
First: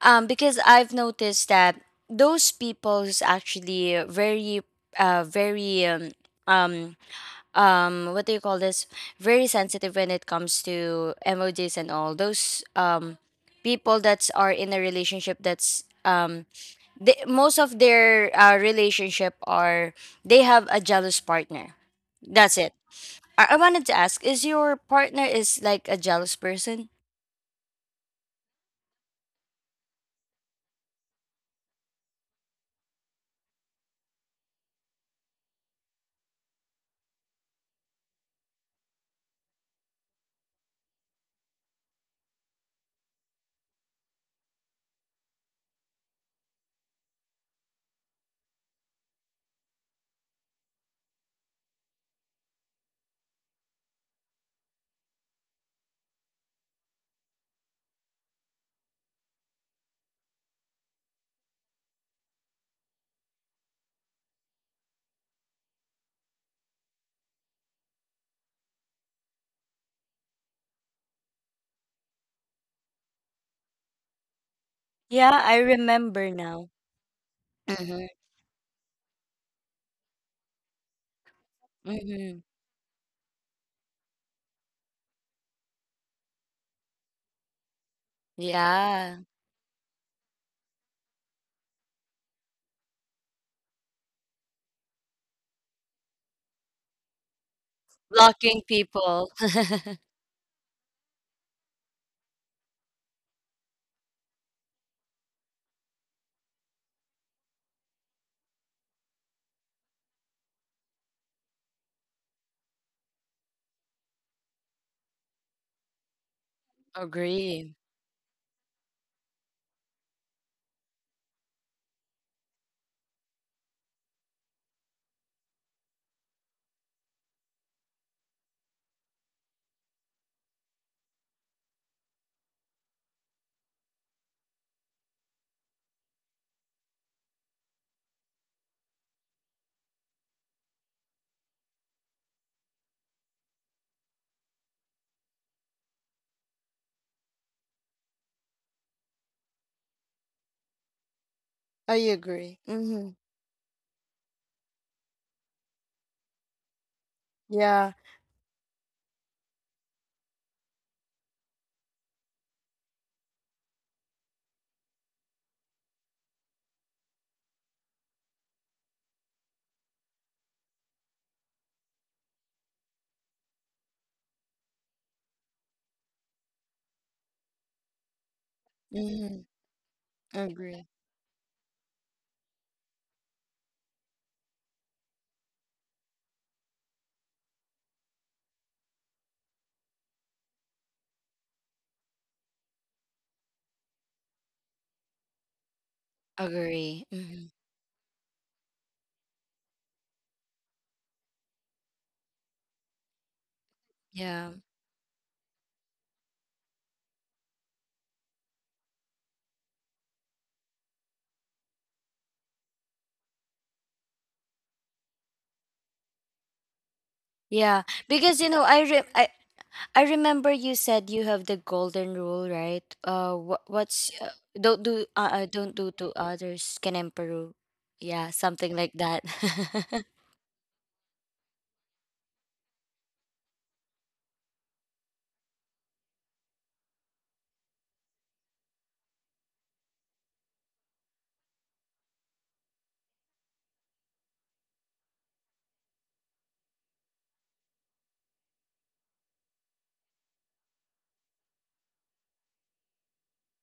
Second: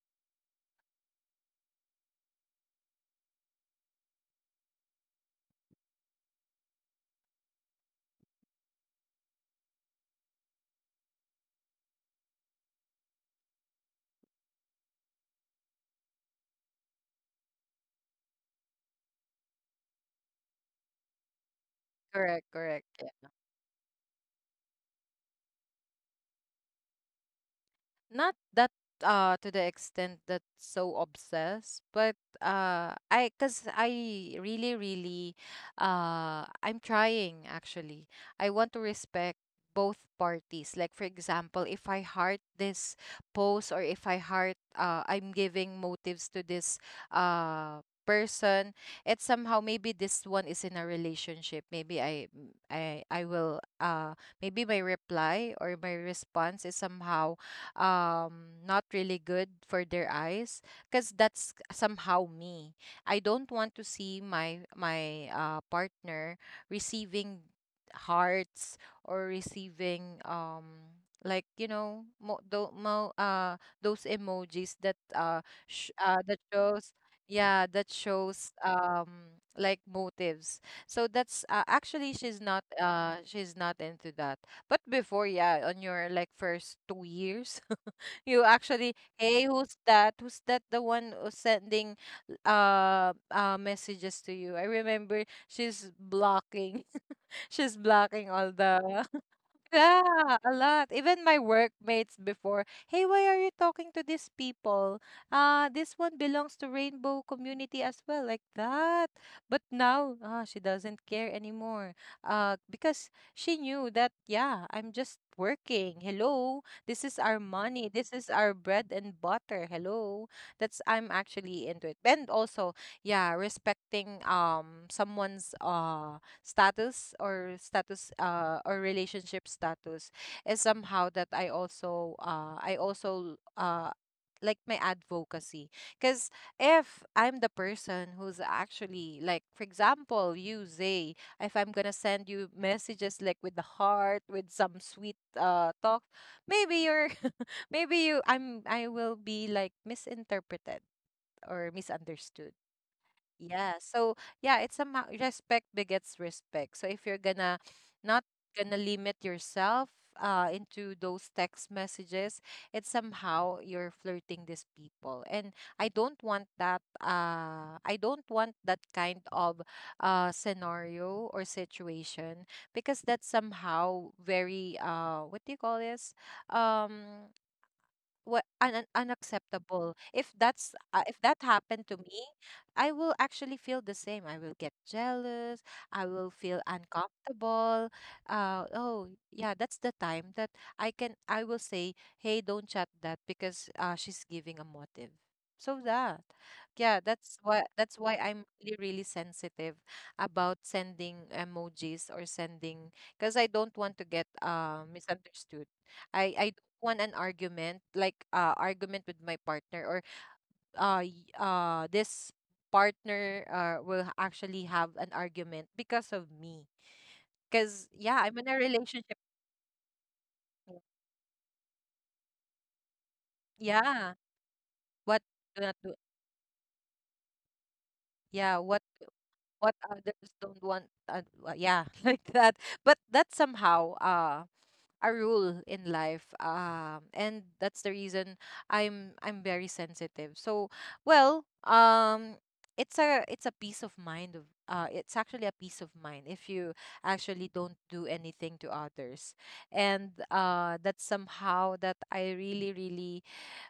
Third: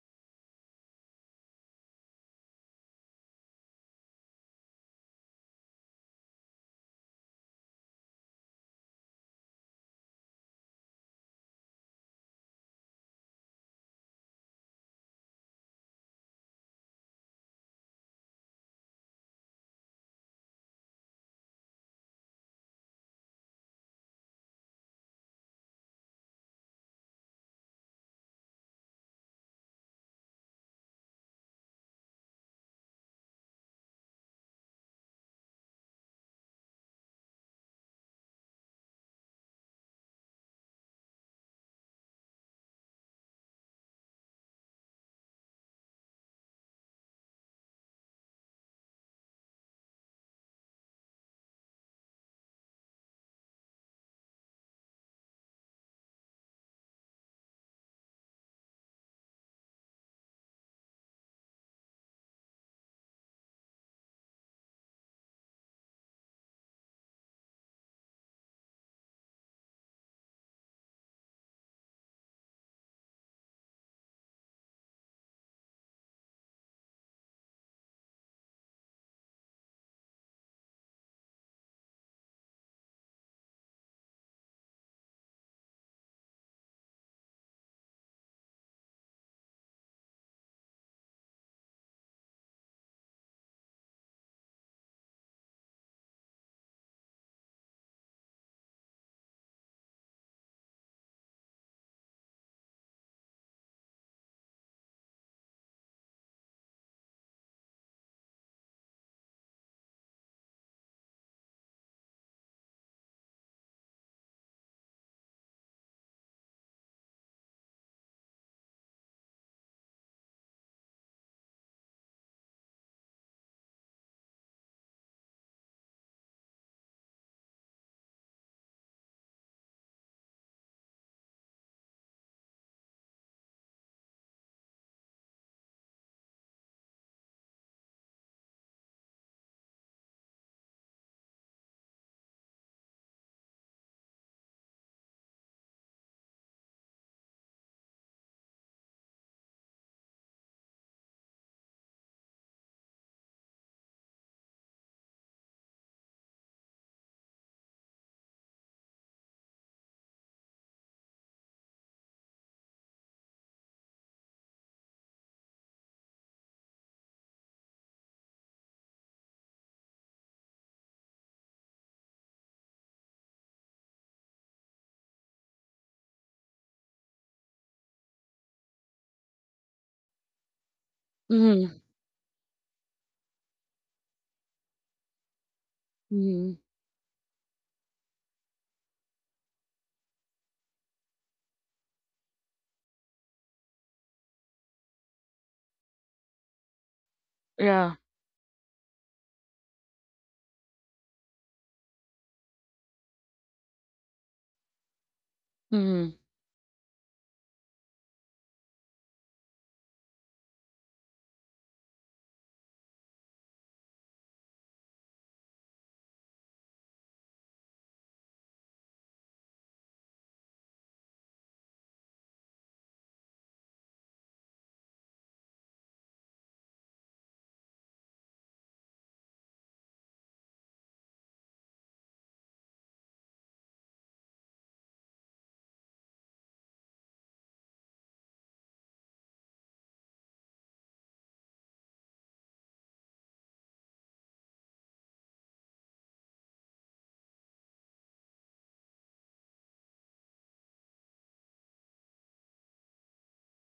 [SPEAKER 1] Because I've noticed that those people's actually very, uh, very um um what do you call this, very sensitive when it comes to emojis and all those um, people that are in a relationship that's um, they, most of their relationship are they have a jealous partner,
[SPEAKER 2] correct,
[SPEAKER 1] that's it.
[SPEAKER 2] correct.
[SPEAKER 1] I wanted to ask is your partner is like a jealous person?
[SPEAKER 2] Not that to the extent that so obsessed, but I— cuz I really really I'm trying, actually. I want to respect both parties. Like for example, if I heart this post, or if I heart— I'm giving motives to this person. It's somehow maybe this one is in a relationship. Maybe I will maybe my reply or my response is somehow not really good for their eyes, because that's somehow me, I don't want to see my partner receiving hearts, or receiving like, you know, mo, do, mo, those emojis that
[SPEAKER 1] Yeah, I remember
[SPEAKER 2] that
[SPEAKER 1] now.
[SPEAKER 2] shows— yeah, that
[SPEAKER 1] Mm-hmm.
[SPEAKER 2] shows like motives. So that's, actually
[SPEAKER 1] Mm-hmm.
[SPEAKER 2] she's not, she's not into that. But before, yeah, on your like first 2 years, you actually,
[SPEAKER 1] Yeah,
[SPEAKER 2] hey, who's that? Who's that? The one who's sending messages to you. I remember she's blocking. She's blocking all
[SPEAKER 1] blocking
[SPEAKER 2] the,
[SPEAKER 1] people.
[SPEAKER 2] yeah, a lot. Even my workmates before, hey, why are you talking to these people? This one belongs to Rainbow community as well, like that. But now, she doesn't care anymore. Because she knew that, yeah, I'm just working. Hello, this is our
[SPEAKER 1] Agree.
[SPEAKER 2] money. This is our bread and butter. Hello. That's I'm actually into it. And also, yeah, respecting someone's status or status or relationship status is somehow that I also like my advocacy. Because if I'm the person who's actually, like, for example, you Zay, if I'm gonna send you messages like with the heart with some sweet talk, maybe you're maybe you I'm I will be like misinterpreted or
[SPEAKER 1] I
[SPEAKER 2] misunderstood,
[SPEAKER 1] agree. Mm-hmm.
[SPEAKER 2] yeah. So yeah, it's a respect begets respect. So if you're gonna
[SPEAKER 1] Yeah.
[SPEAKER 2] not gonna limit yourself into those text messages, it's somehow you're flirting these people. And I don't want that kind of scenario or situation because that's somehow very what do you call this? Um what
[SPEAKER 1] Mm-hmm.
[SPEAKER 2] unacceptable if that's
[SPEAKER 1] Agree.
[SPEAKER 2] if that happened
[SPEAKER 3] Mhm.
[SPEAKER 2] to me. I will actually feel the same, I will get jealous, I will feel
[SPEAKER 3] Mhm.
[SPEAKER 2] uncomfortable. Oh yeah, that's the time that I will say, hey, don't chat that because she's giving a motive. So that,
[SPEAKER 1] Agree.
[SPEAKER 2] yeah, that's
[SPEAKER 1] Hmm.
[SPEAKER 2] why
[SPEAKER 3] Yeah.
[SPEAKER 2] that's why I'm really really sensitive about sending emojis or sending, because I don't want to get
[SPEAKER 1] Yeah.
[SPEAKER 2] misunderstood.
[SPEAKER 3] Mhm.
[SPEAKER 2] I One an argument, like argument with my partner, or this partner will actually have an argument because of me.
[SPEAKER 1] Yeah,
[SPEAKER 2] Cause yeah,
[SPEAKER 1] because
[SPEAKER 2] I'm
[SPEAKER 1] you
[SPEAKER 2] in a
[SPEAKER 1] know, I, re
[SPEAKER 2] relationship
[SPEAKER 1] I remember you
[SPEAKER 2] now.
[SPEAKER 1] said you have the golden rule, right? What what's
[SPEAKER 2] Yeah. What do not
[SPEAKER 1] don't
[SPEAKER 2] do,
[SPEAKER 1] do to others can emperor. Yeah,
[SPEAKER 2] yeah,
[SPEAKER 1] something like that.
[SPEAKER 2] what others don't want, yeah, like that. But that somehow a rule in life, and that's the reason I'm very sensitive. So well, it's a peace of mind of, it's actually a peace of mind if you actually don't do anything to others. And that's somehow that I really really,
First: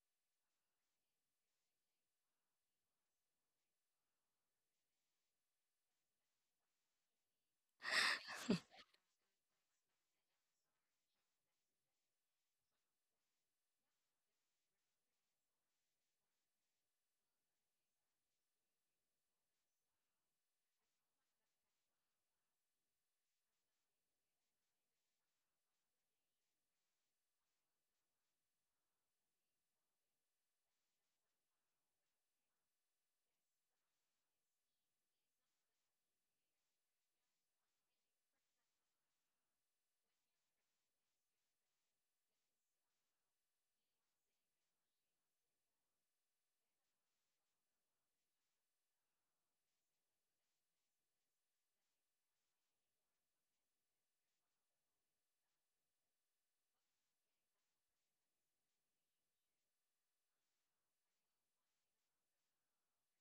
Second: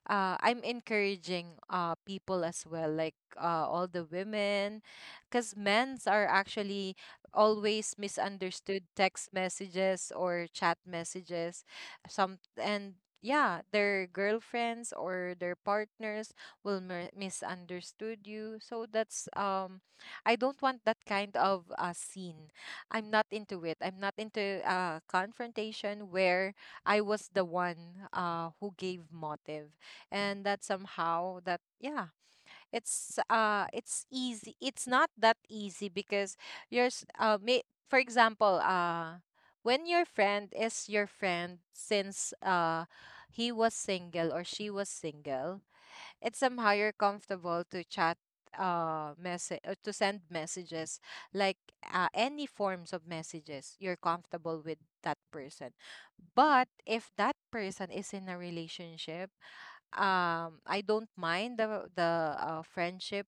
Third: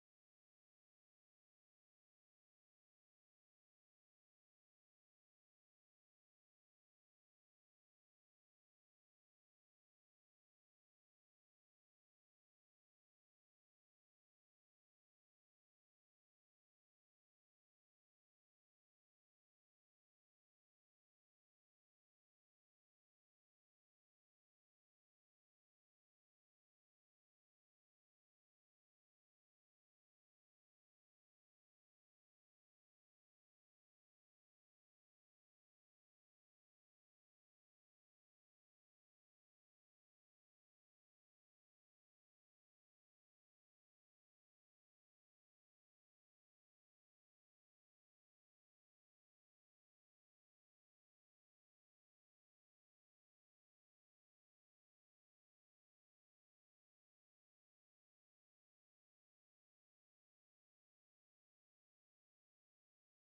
[SPEAKER 2] I'm encouraging people as well, like all the women, because men's are actually always misunderstood text messages or chat messages, some. And yeah, their girlfriends or their partners will misunderstood you. So that's I don't want that kind of scene. I'm not into it. I'm not into confrontation where I was the one who gave motive. And that somehow that, yeah, it's easy it's not that easy, because yours may, for example, when your friend is your friend since he was single or she was single, it's somehow you're comfortable to chat, message or to send messages, like any forms of messages you're comfortable with that person. But if that person is in a relationship, I don't mind the friendship.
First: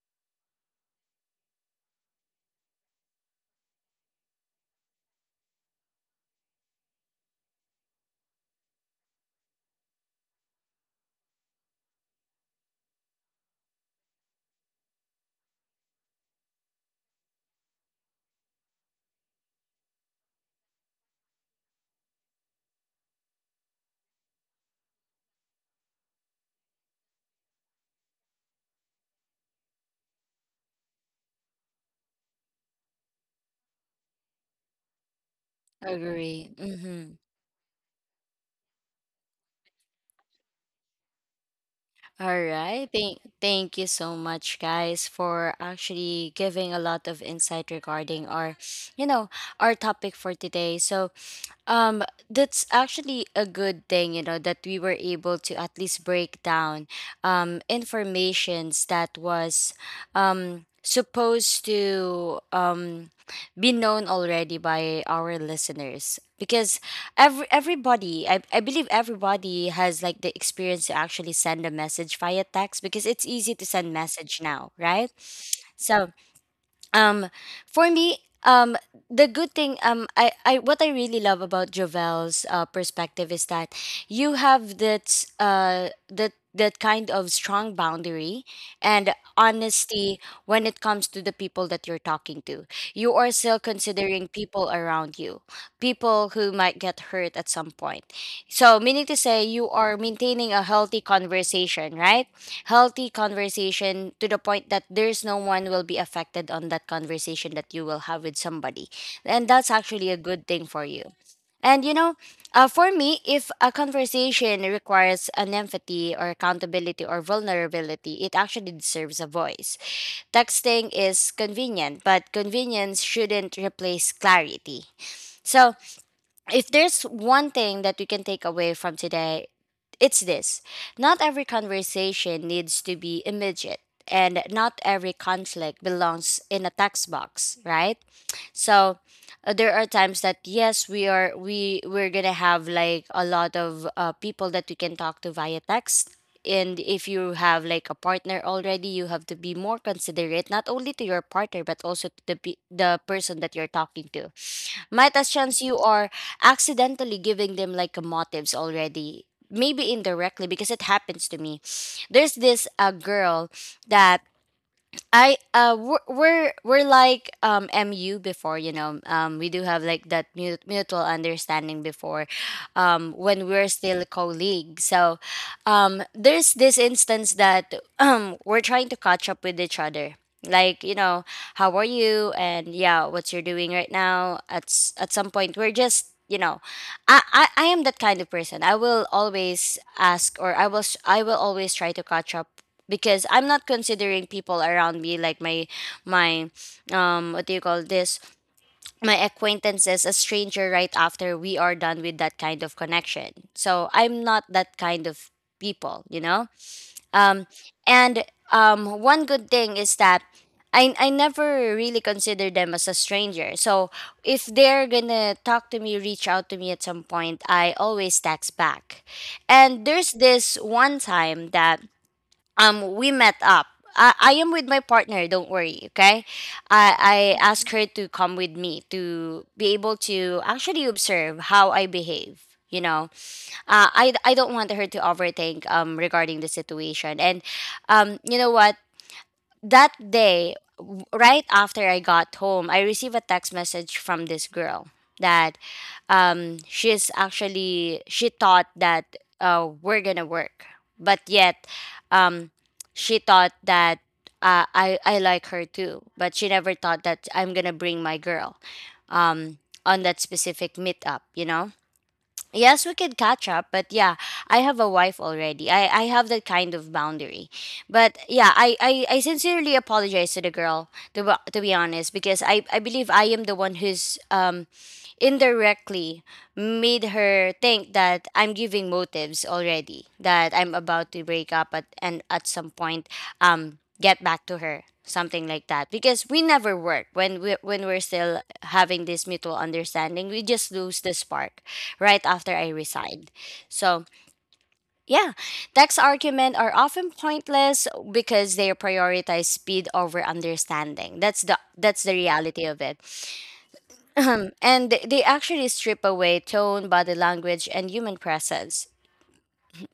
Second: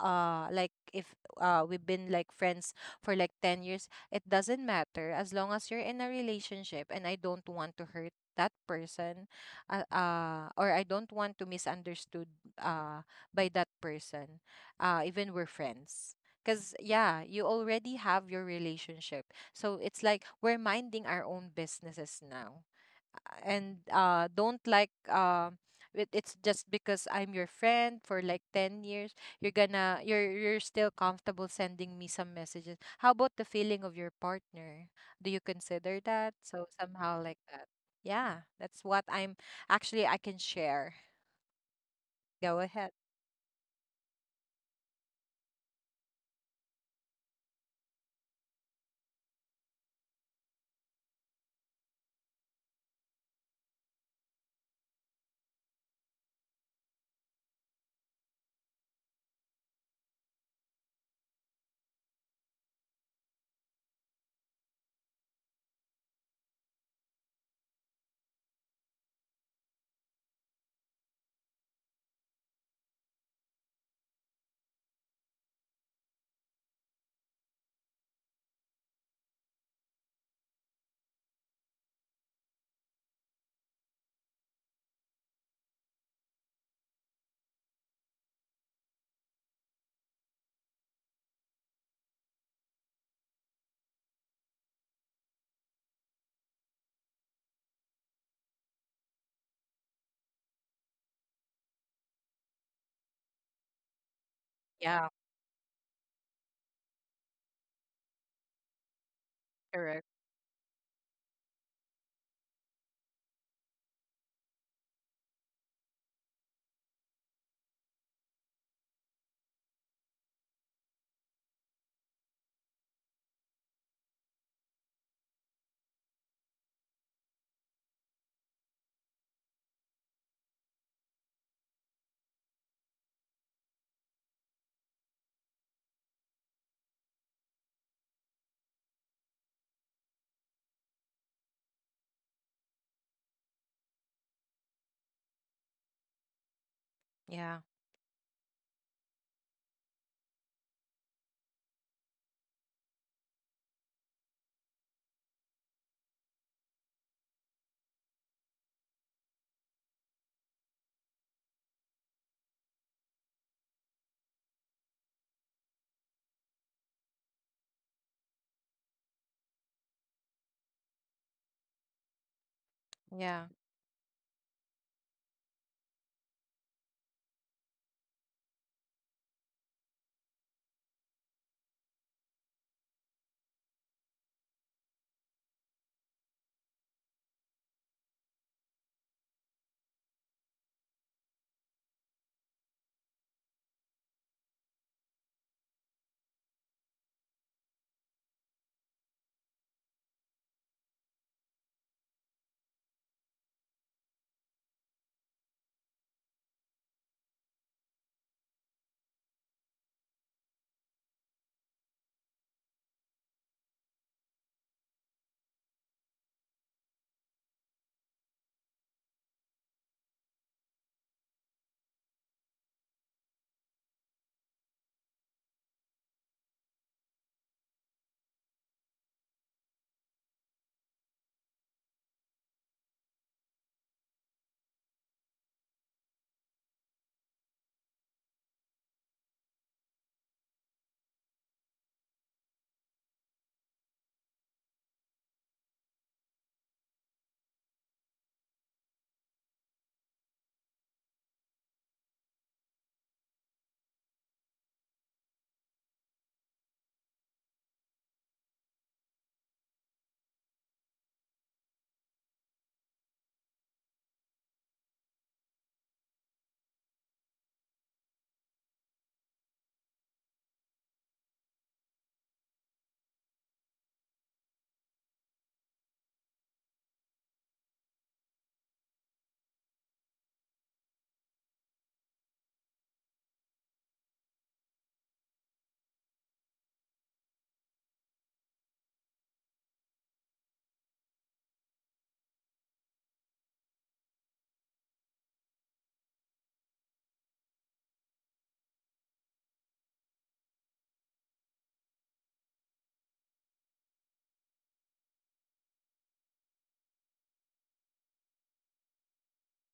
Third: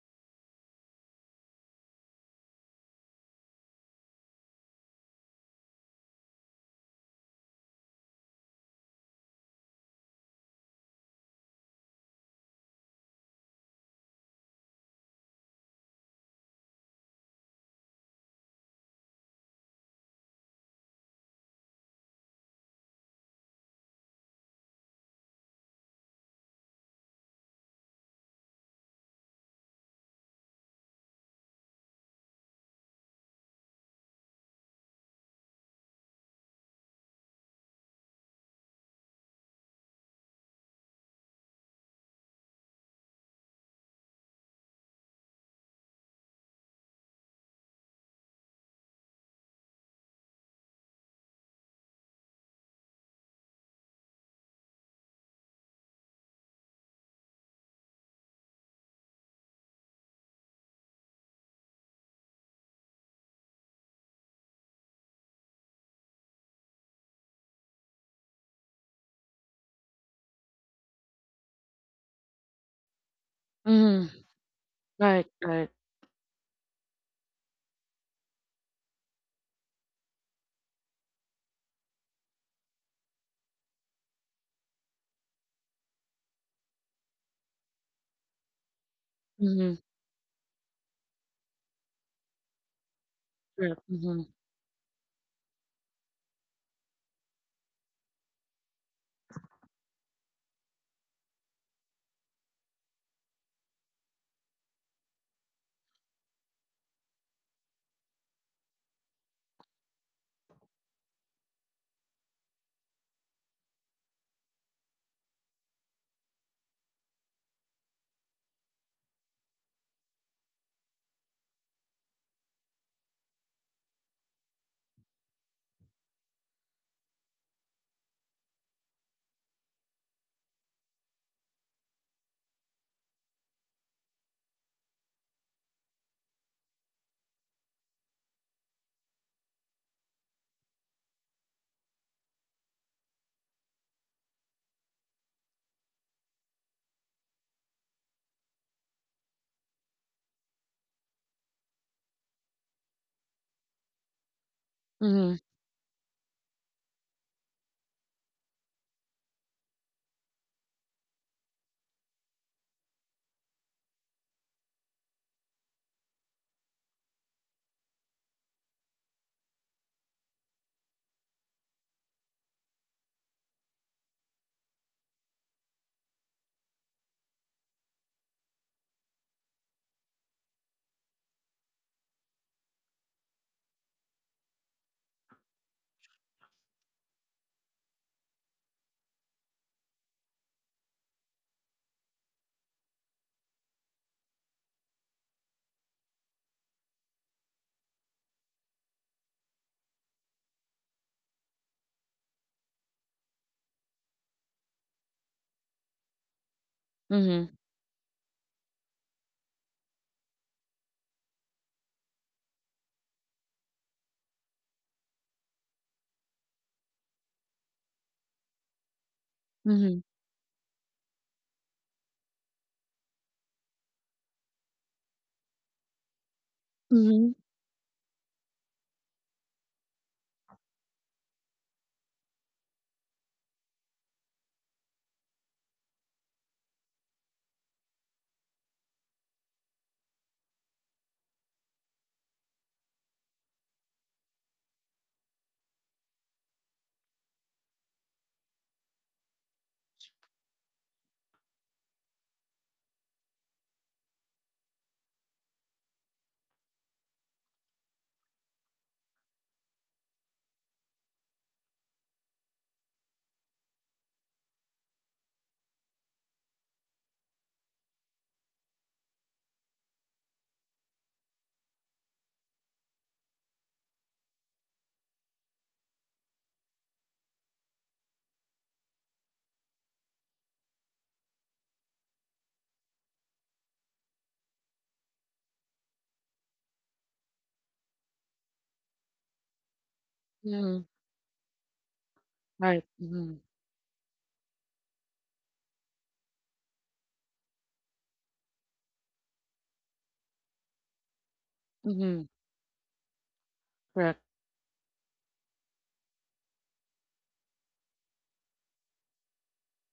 [SPEAKER 2] Like if we've been like friends for like 10 years, it doesn't matter, as long as you're in a relationship and I don't want to hurt that person. Or I don't want to misunderstood uh by that person. Even we're friends, because yeah, you already have your relationship, so it's like we're minding our own businesses now. And don't like, it, it's just because I'm your friend for like 10 years, you're gonna you're still comfortable sending me some messages. How about the feeling of your partner? Do you consider that?
[SPEAKER 1] Agree.
[SPEAKER 2] So
[SPEAKER 1] Mm-hmm.
[SPEAKER 2] somehow like that. Yeah, that's what I'm actually I can share.
[SPEAKER 1] All
[SPEAKER 2] Go
[SPEAKER 1] right.
[SPEAKER 2] ahead.
[SPEAKER 1] Thank you so much, guys, for actually giving a lot of insight regarding our, you know, our topic for today. So um, that's actually a good thing, you know, that we were able to at least break down um, informations that was um, supposed to um, be known already by our listeners because everybody, I believe everybody has like the experience to actually send a message via text because it's easy to send
[SPEAKER 3] Mhm.
[SPEAKER 1] message now, right?
[SPEAKER 3] Right, right.
[SPEAKER 1] So um, for me um, the good thing um, I what I really love about Jovel's perspective is that you have that that kind of strong boundary and
[SPEAKER 3] Mhm.
[SPEAKER 1] honesty when it comes to the people that you're talking to. You are still
[SPEAKER 3] Right. Mhm.
[SPEAKER 1] considering people around you, people who might get hurt at some point. So meaning to say, you are maintaining a healthy conversation, right? Healthy conversation to the point that there's
[SPEAKER 2] Yeah.
[SPEAKER 1] no one will be affected on that conversation that you will have with somebody. And that's actually a
[SPEAKER 2] Correct.
[SPEAKER 1] good thing for you. And you know, for me, if a conversation requires an empathy or accountability or vulnerability, it actually deserves a voice. Texting is convenient, but convenience shouldn't replace clarity. So if there's one thing that we can take away from today, it's this. Not every conversation needs to be immediate, and not every conflict belongs in a text box, right? So there are times that yes, we are we're gonna have like a lot of people that we can talk to via text. And if you have
[SPEAKER 2] Yeah.
[SPEAKER 1] like a partner already, you have to be more considerate, not only to your partner but also to the person that you're talking to. Might as
[SPEAKER 3] Mhm.
[SPEAKER 1] chance you are accidentally giving them like a motives already, maybe indirectly, because it happens to me. There's this a girl that we're like MU before, you know, we do have like that mutual understanding before, when
[SPEAKER 2] Yeah.
[SPEAKER 1] we're still colleagues. So there's this instance that we're trying to catch up with each other, like, you know, how are you and yeah what you're doing right now. At at some point we're just, you know, I am that kind of person. I will always ask, or I will always try to catch up, because I'm not considering people around me, like my, what do you call this, my acquaintances, a stranger right after we are done with that kind of connection. So I'm not that kind of people. Um
[SPEAKER 3] Mhm.
[SPEAKER 1] and one good thing is that I never really consider them as a stranger. So if they're gonna talk to me, reach out to me at some point, I always text back. And
[SPEAKER 3] Mhm.
[SPEAKER 1] there's this one time that we met up. I am with my partner, don't worry, okay?
[SPEAKER 3] Mhm.
[SPEAKER 1] I asked her to come with me to be able to actually observe how I behave, you know. I don't want her to overthink regarding the situation. And you know what, that day, right after I got home, I received a text message from this girl that she's actually, she thought that we're gonna work. But yet, um, she thought that I like her too. But she never thought that I'm gonna bring my girl um, on that specific meetup, you know? Yes, we could catch up, but yeah, I have a wife already. I have that kind of boundary. But yeah, I sincerely apologize to the girl, to be honest, because I believe I am the one who's indirectly made her think that I'm giving motives already, that I'm about to break up at and at some point get back to her, something like that. Because we never work. When we're still having this mutual understanding, we just
[SPEAKER 3] Mhm.
[SPEAKER 1] lose the spark right after I
[SPEAKER 3] Right.
[SPEAKER 1] resigned.
[SPEAKER 3] Mhm.
[SPEAKER 1] So yeah, text argument are often pointless because they prioritize speed over understanding. That's the
[SPEAKER 3] Mhm.
[SPEAKER 1] reality of it.
[SPEAKER 3] Correct.
[SPEAKER 1] Ahem. And they actually strip away tone, body language, and human presence.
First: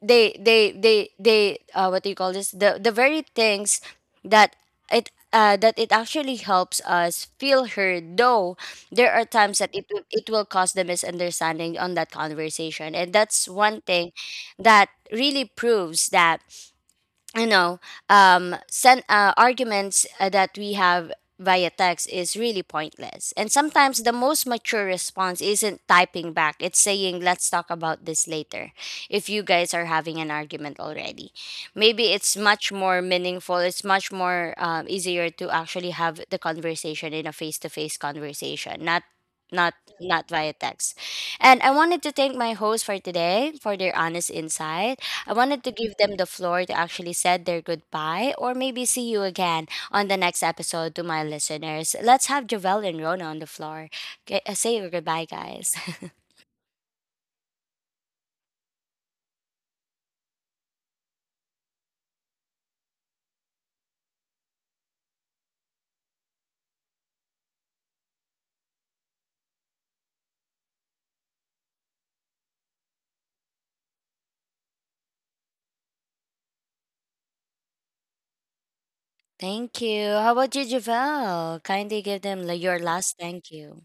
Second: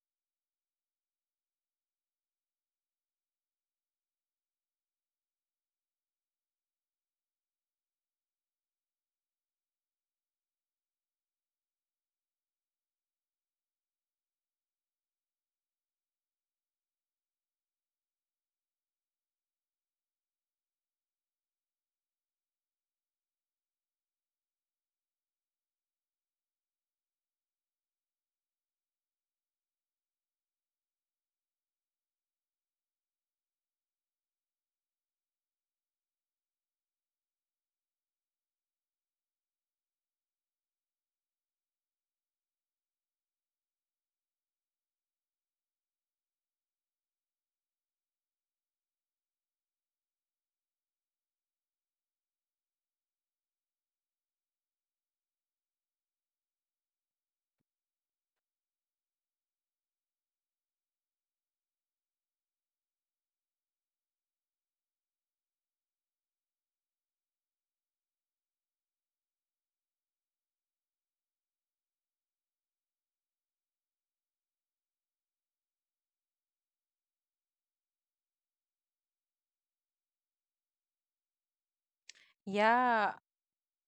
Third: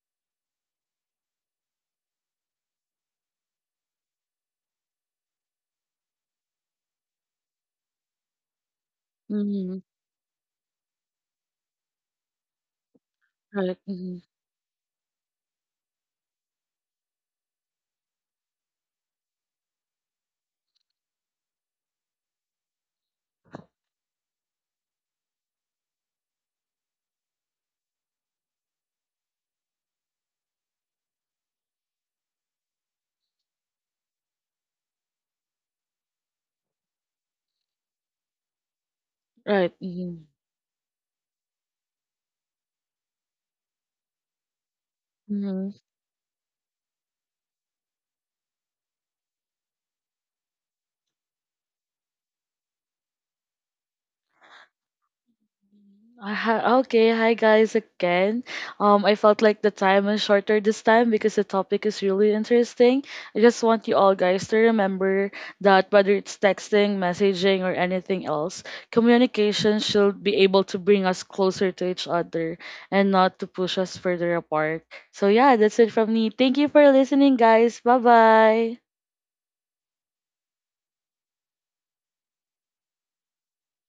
[SPEAKER 1] They. What do you call this? The very things that that it actually helps us feel heard. Though there are times that
[SPEAKER 3] Mhm.
[SPEAKER 1] it will cause the misunderstanding on that conversation, and that's
[SPEAKER 3] Right.
[SPEAKER 1] one thing
[SPEAKER 3] Mhm.
[SPEAKER 1] that really proves that, you know, arguments that we have via text is really pointless. And sometimes the most mature response isn't typing back, it's saying, let's talk about this later. If you guys are having an argument already, maybe it's much more meaningful, it's much more easier to actually have the conversation in a face to face conversation, not not
[SPEAKER 3] Right. Mhm.
[SPEAKER 1] not via text. And I wanted to thank my host for today for their honest insight. I wanted to
[SPEAKER 3] Mhm.
[SPEAKER 1] give them the floor to actually said their goodbye, or maybe see you again on the next episode, to my listeners. Let's have Javel and Rona on the floor. Okay, say your goodbye, guys.
[SPEAKER 3] Ah, okay, hi guys again. I felt like the time is shorter this time because the topic is really interesting. I just want you all guys to remember that whether it's texting, messaging, or anything else, communication should be able to bring us closer to each other and not to push us further apart. So yeah, that's it from me. Thank you for listening, guys. Bye bye.
[SPEAKER 1] Thank you. How about you, Javel? Kindly give them your
[SPEAKER 2] Yeah.
[SPEAKER 1] last thank you.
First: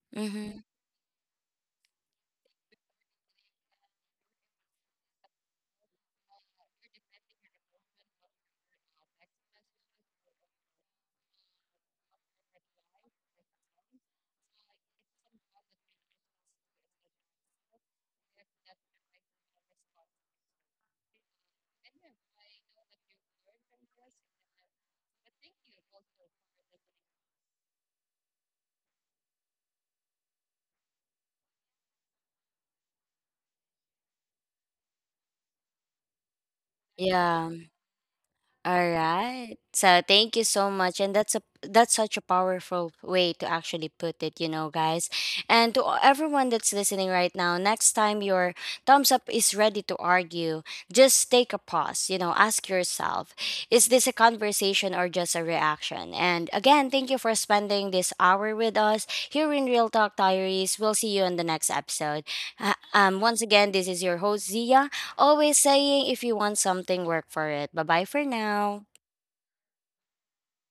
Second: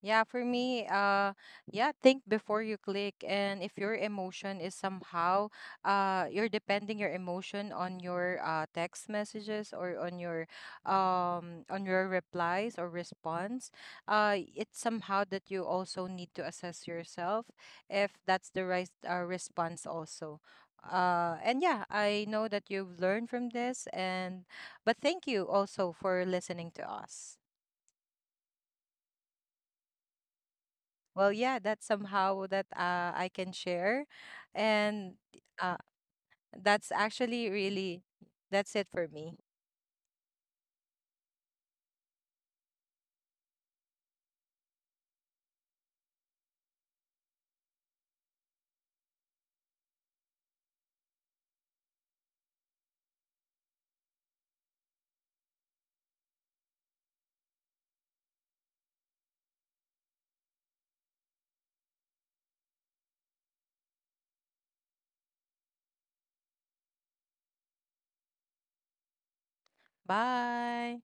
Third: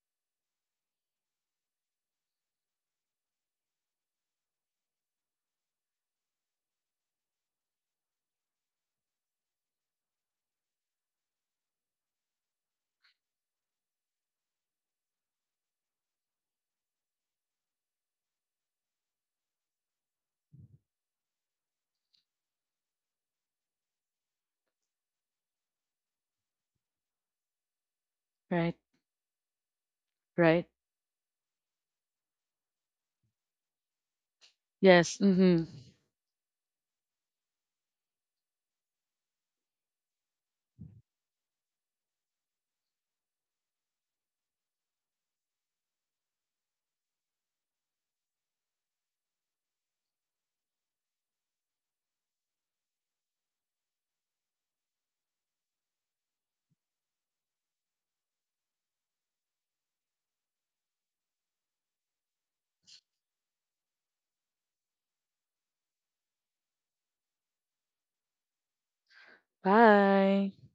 [SPEAKER 2] Yeah, for
[SPEAKER 1] Mm-hmm.
[SPEAKER 2] me, yeah, think before you click. And if your emotion is somehow, you're depending your emotion on your text messages or on your replies or response, it's somehow that you also need to assess yourself if that's the right response also. And yeah, I know that you've learned from this, and but thank you also for listening to us.
[SPEAKER 3] Right, right.
[SPEAKER 2] Well, yeah, that's somehow that I can share. And
[SPEAKER 3] Yes. Mm-hmm.
[SPEAKER 2] uh, that's actually
[SPEAKER 1] Yeah.
[SPEAKER 2] really, that's it
[SPEAKER 1] All
[SPEAKER 2] for me.
[SPEAKER 1] right. So thank you so much, and that's a that's such a powerful way to actually put it, you know, guys. And to everyone that's listening right now, next time your thumbs up is ready to argue, just take a pause. You know, ask yourself, is this a conversation or just a reaction? And again, thank you for spending this hour with us here in Real Talk Diaries. We'll see you in the next episode. Once again, this is your host Zia, always saying if you want something, work for it. Bye bye for now.
[SPEAKER 3] Bye.
[SPEAKER 2] Bye.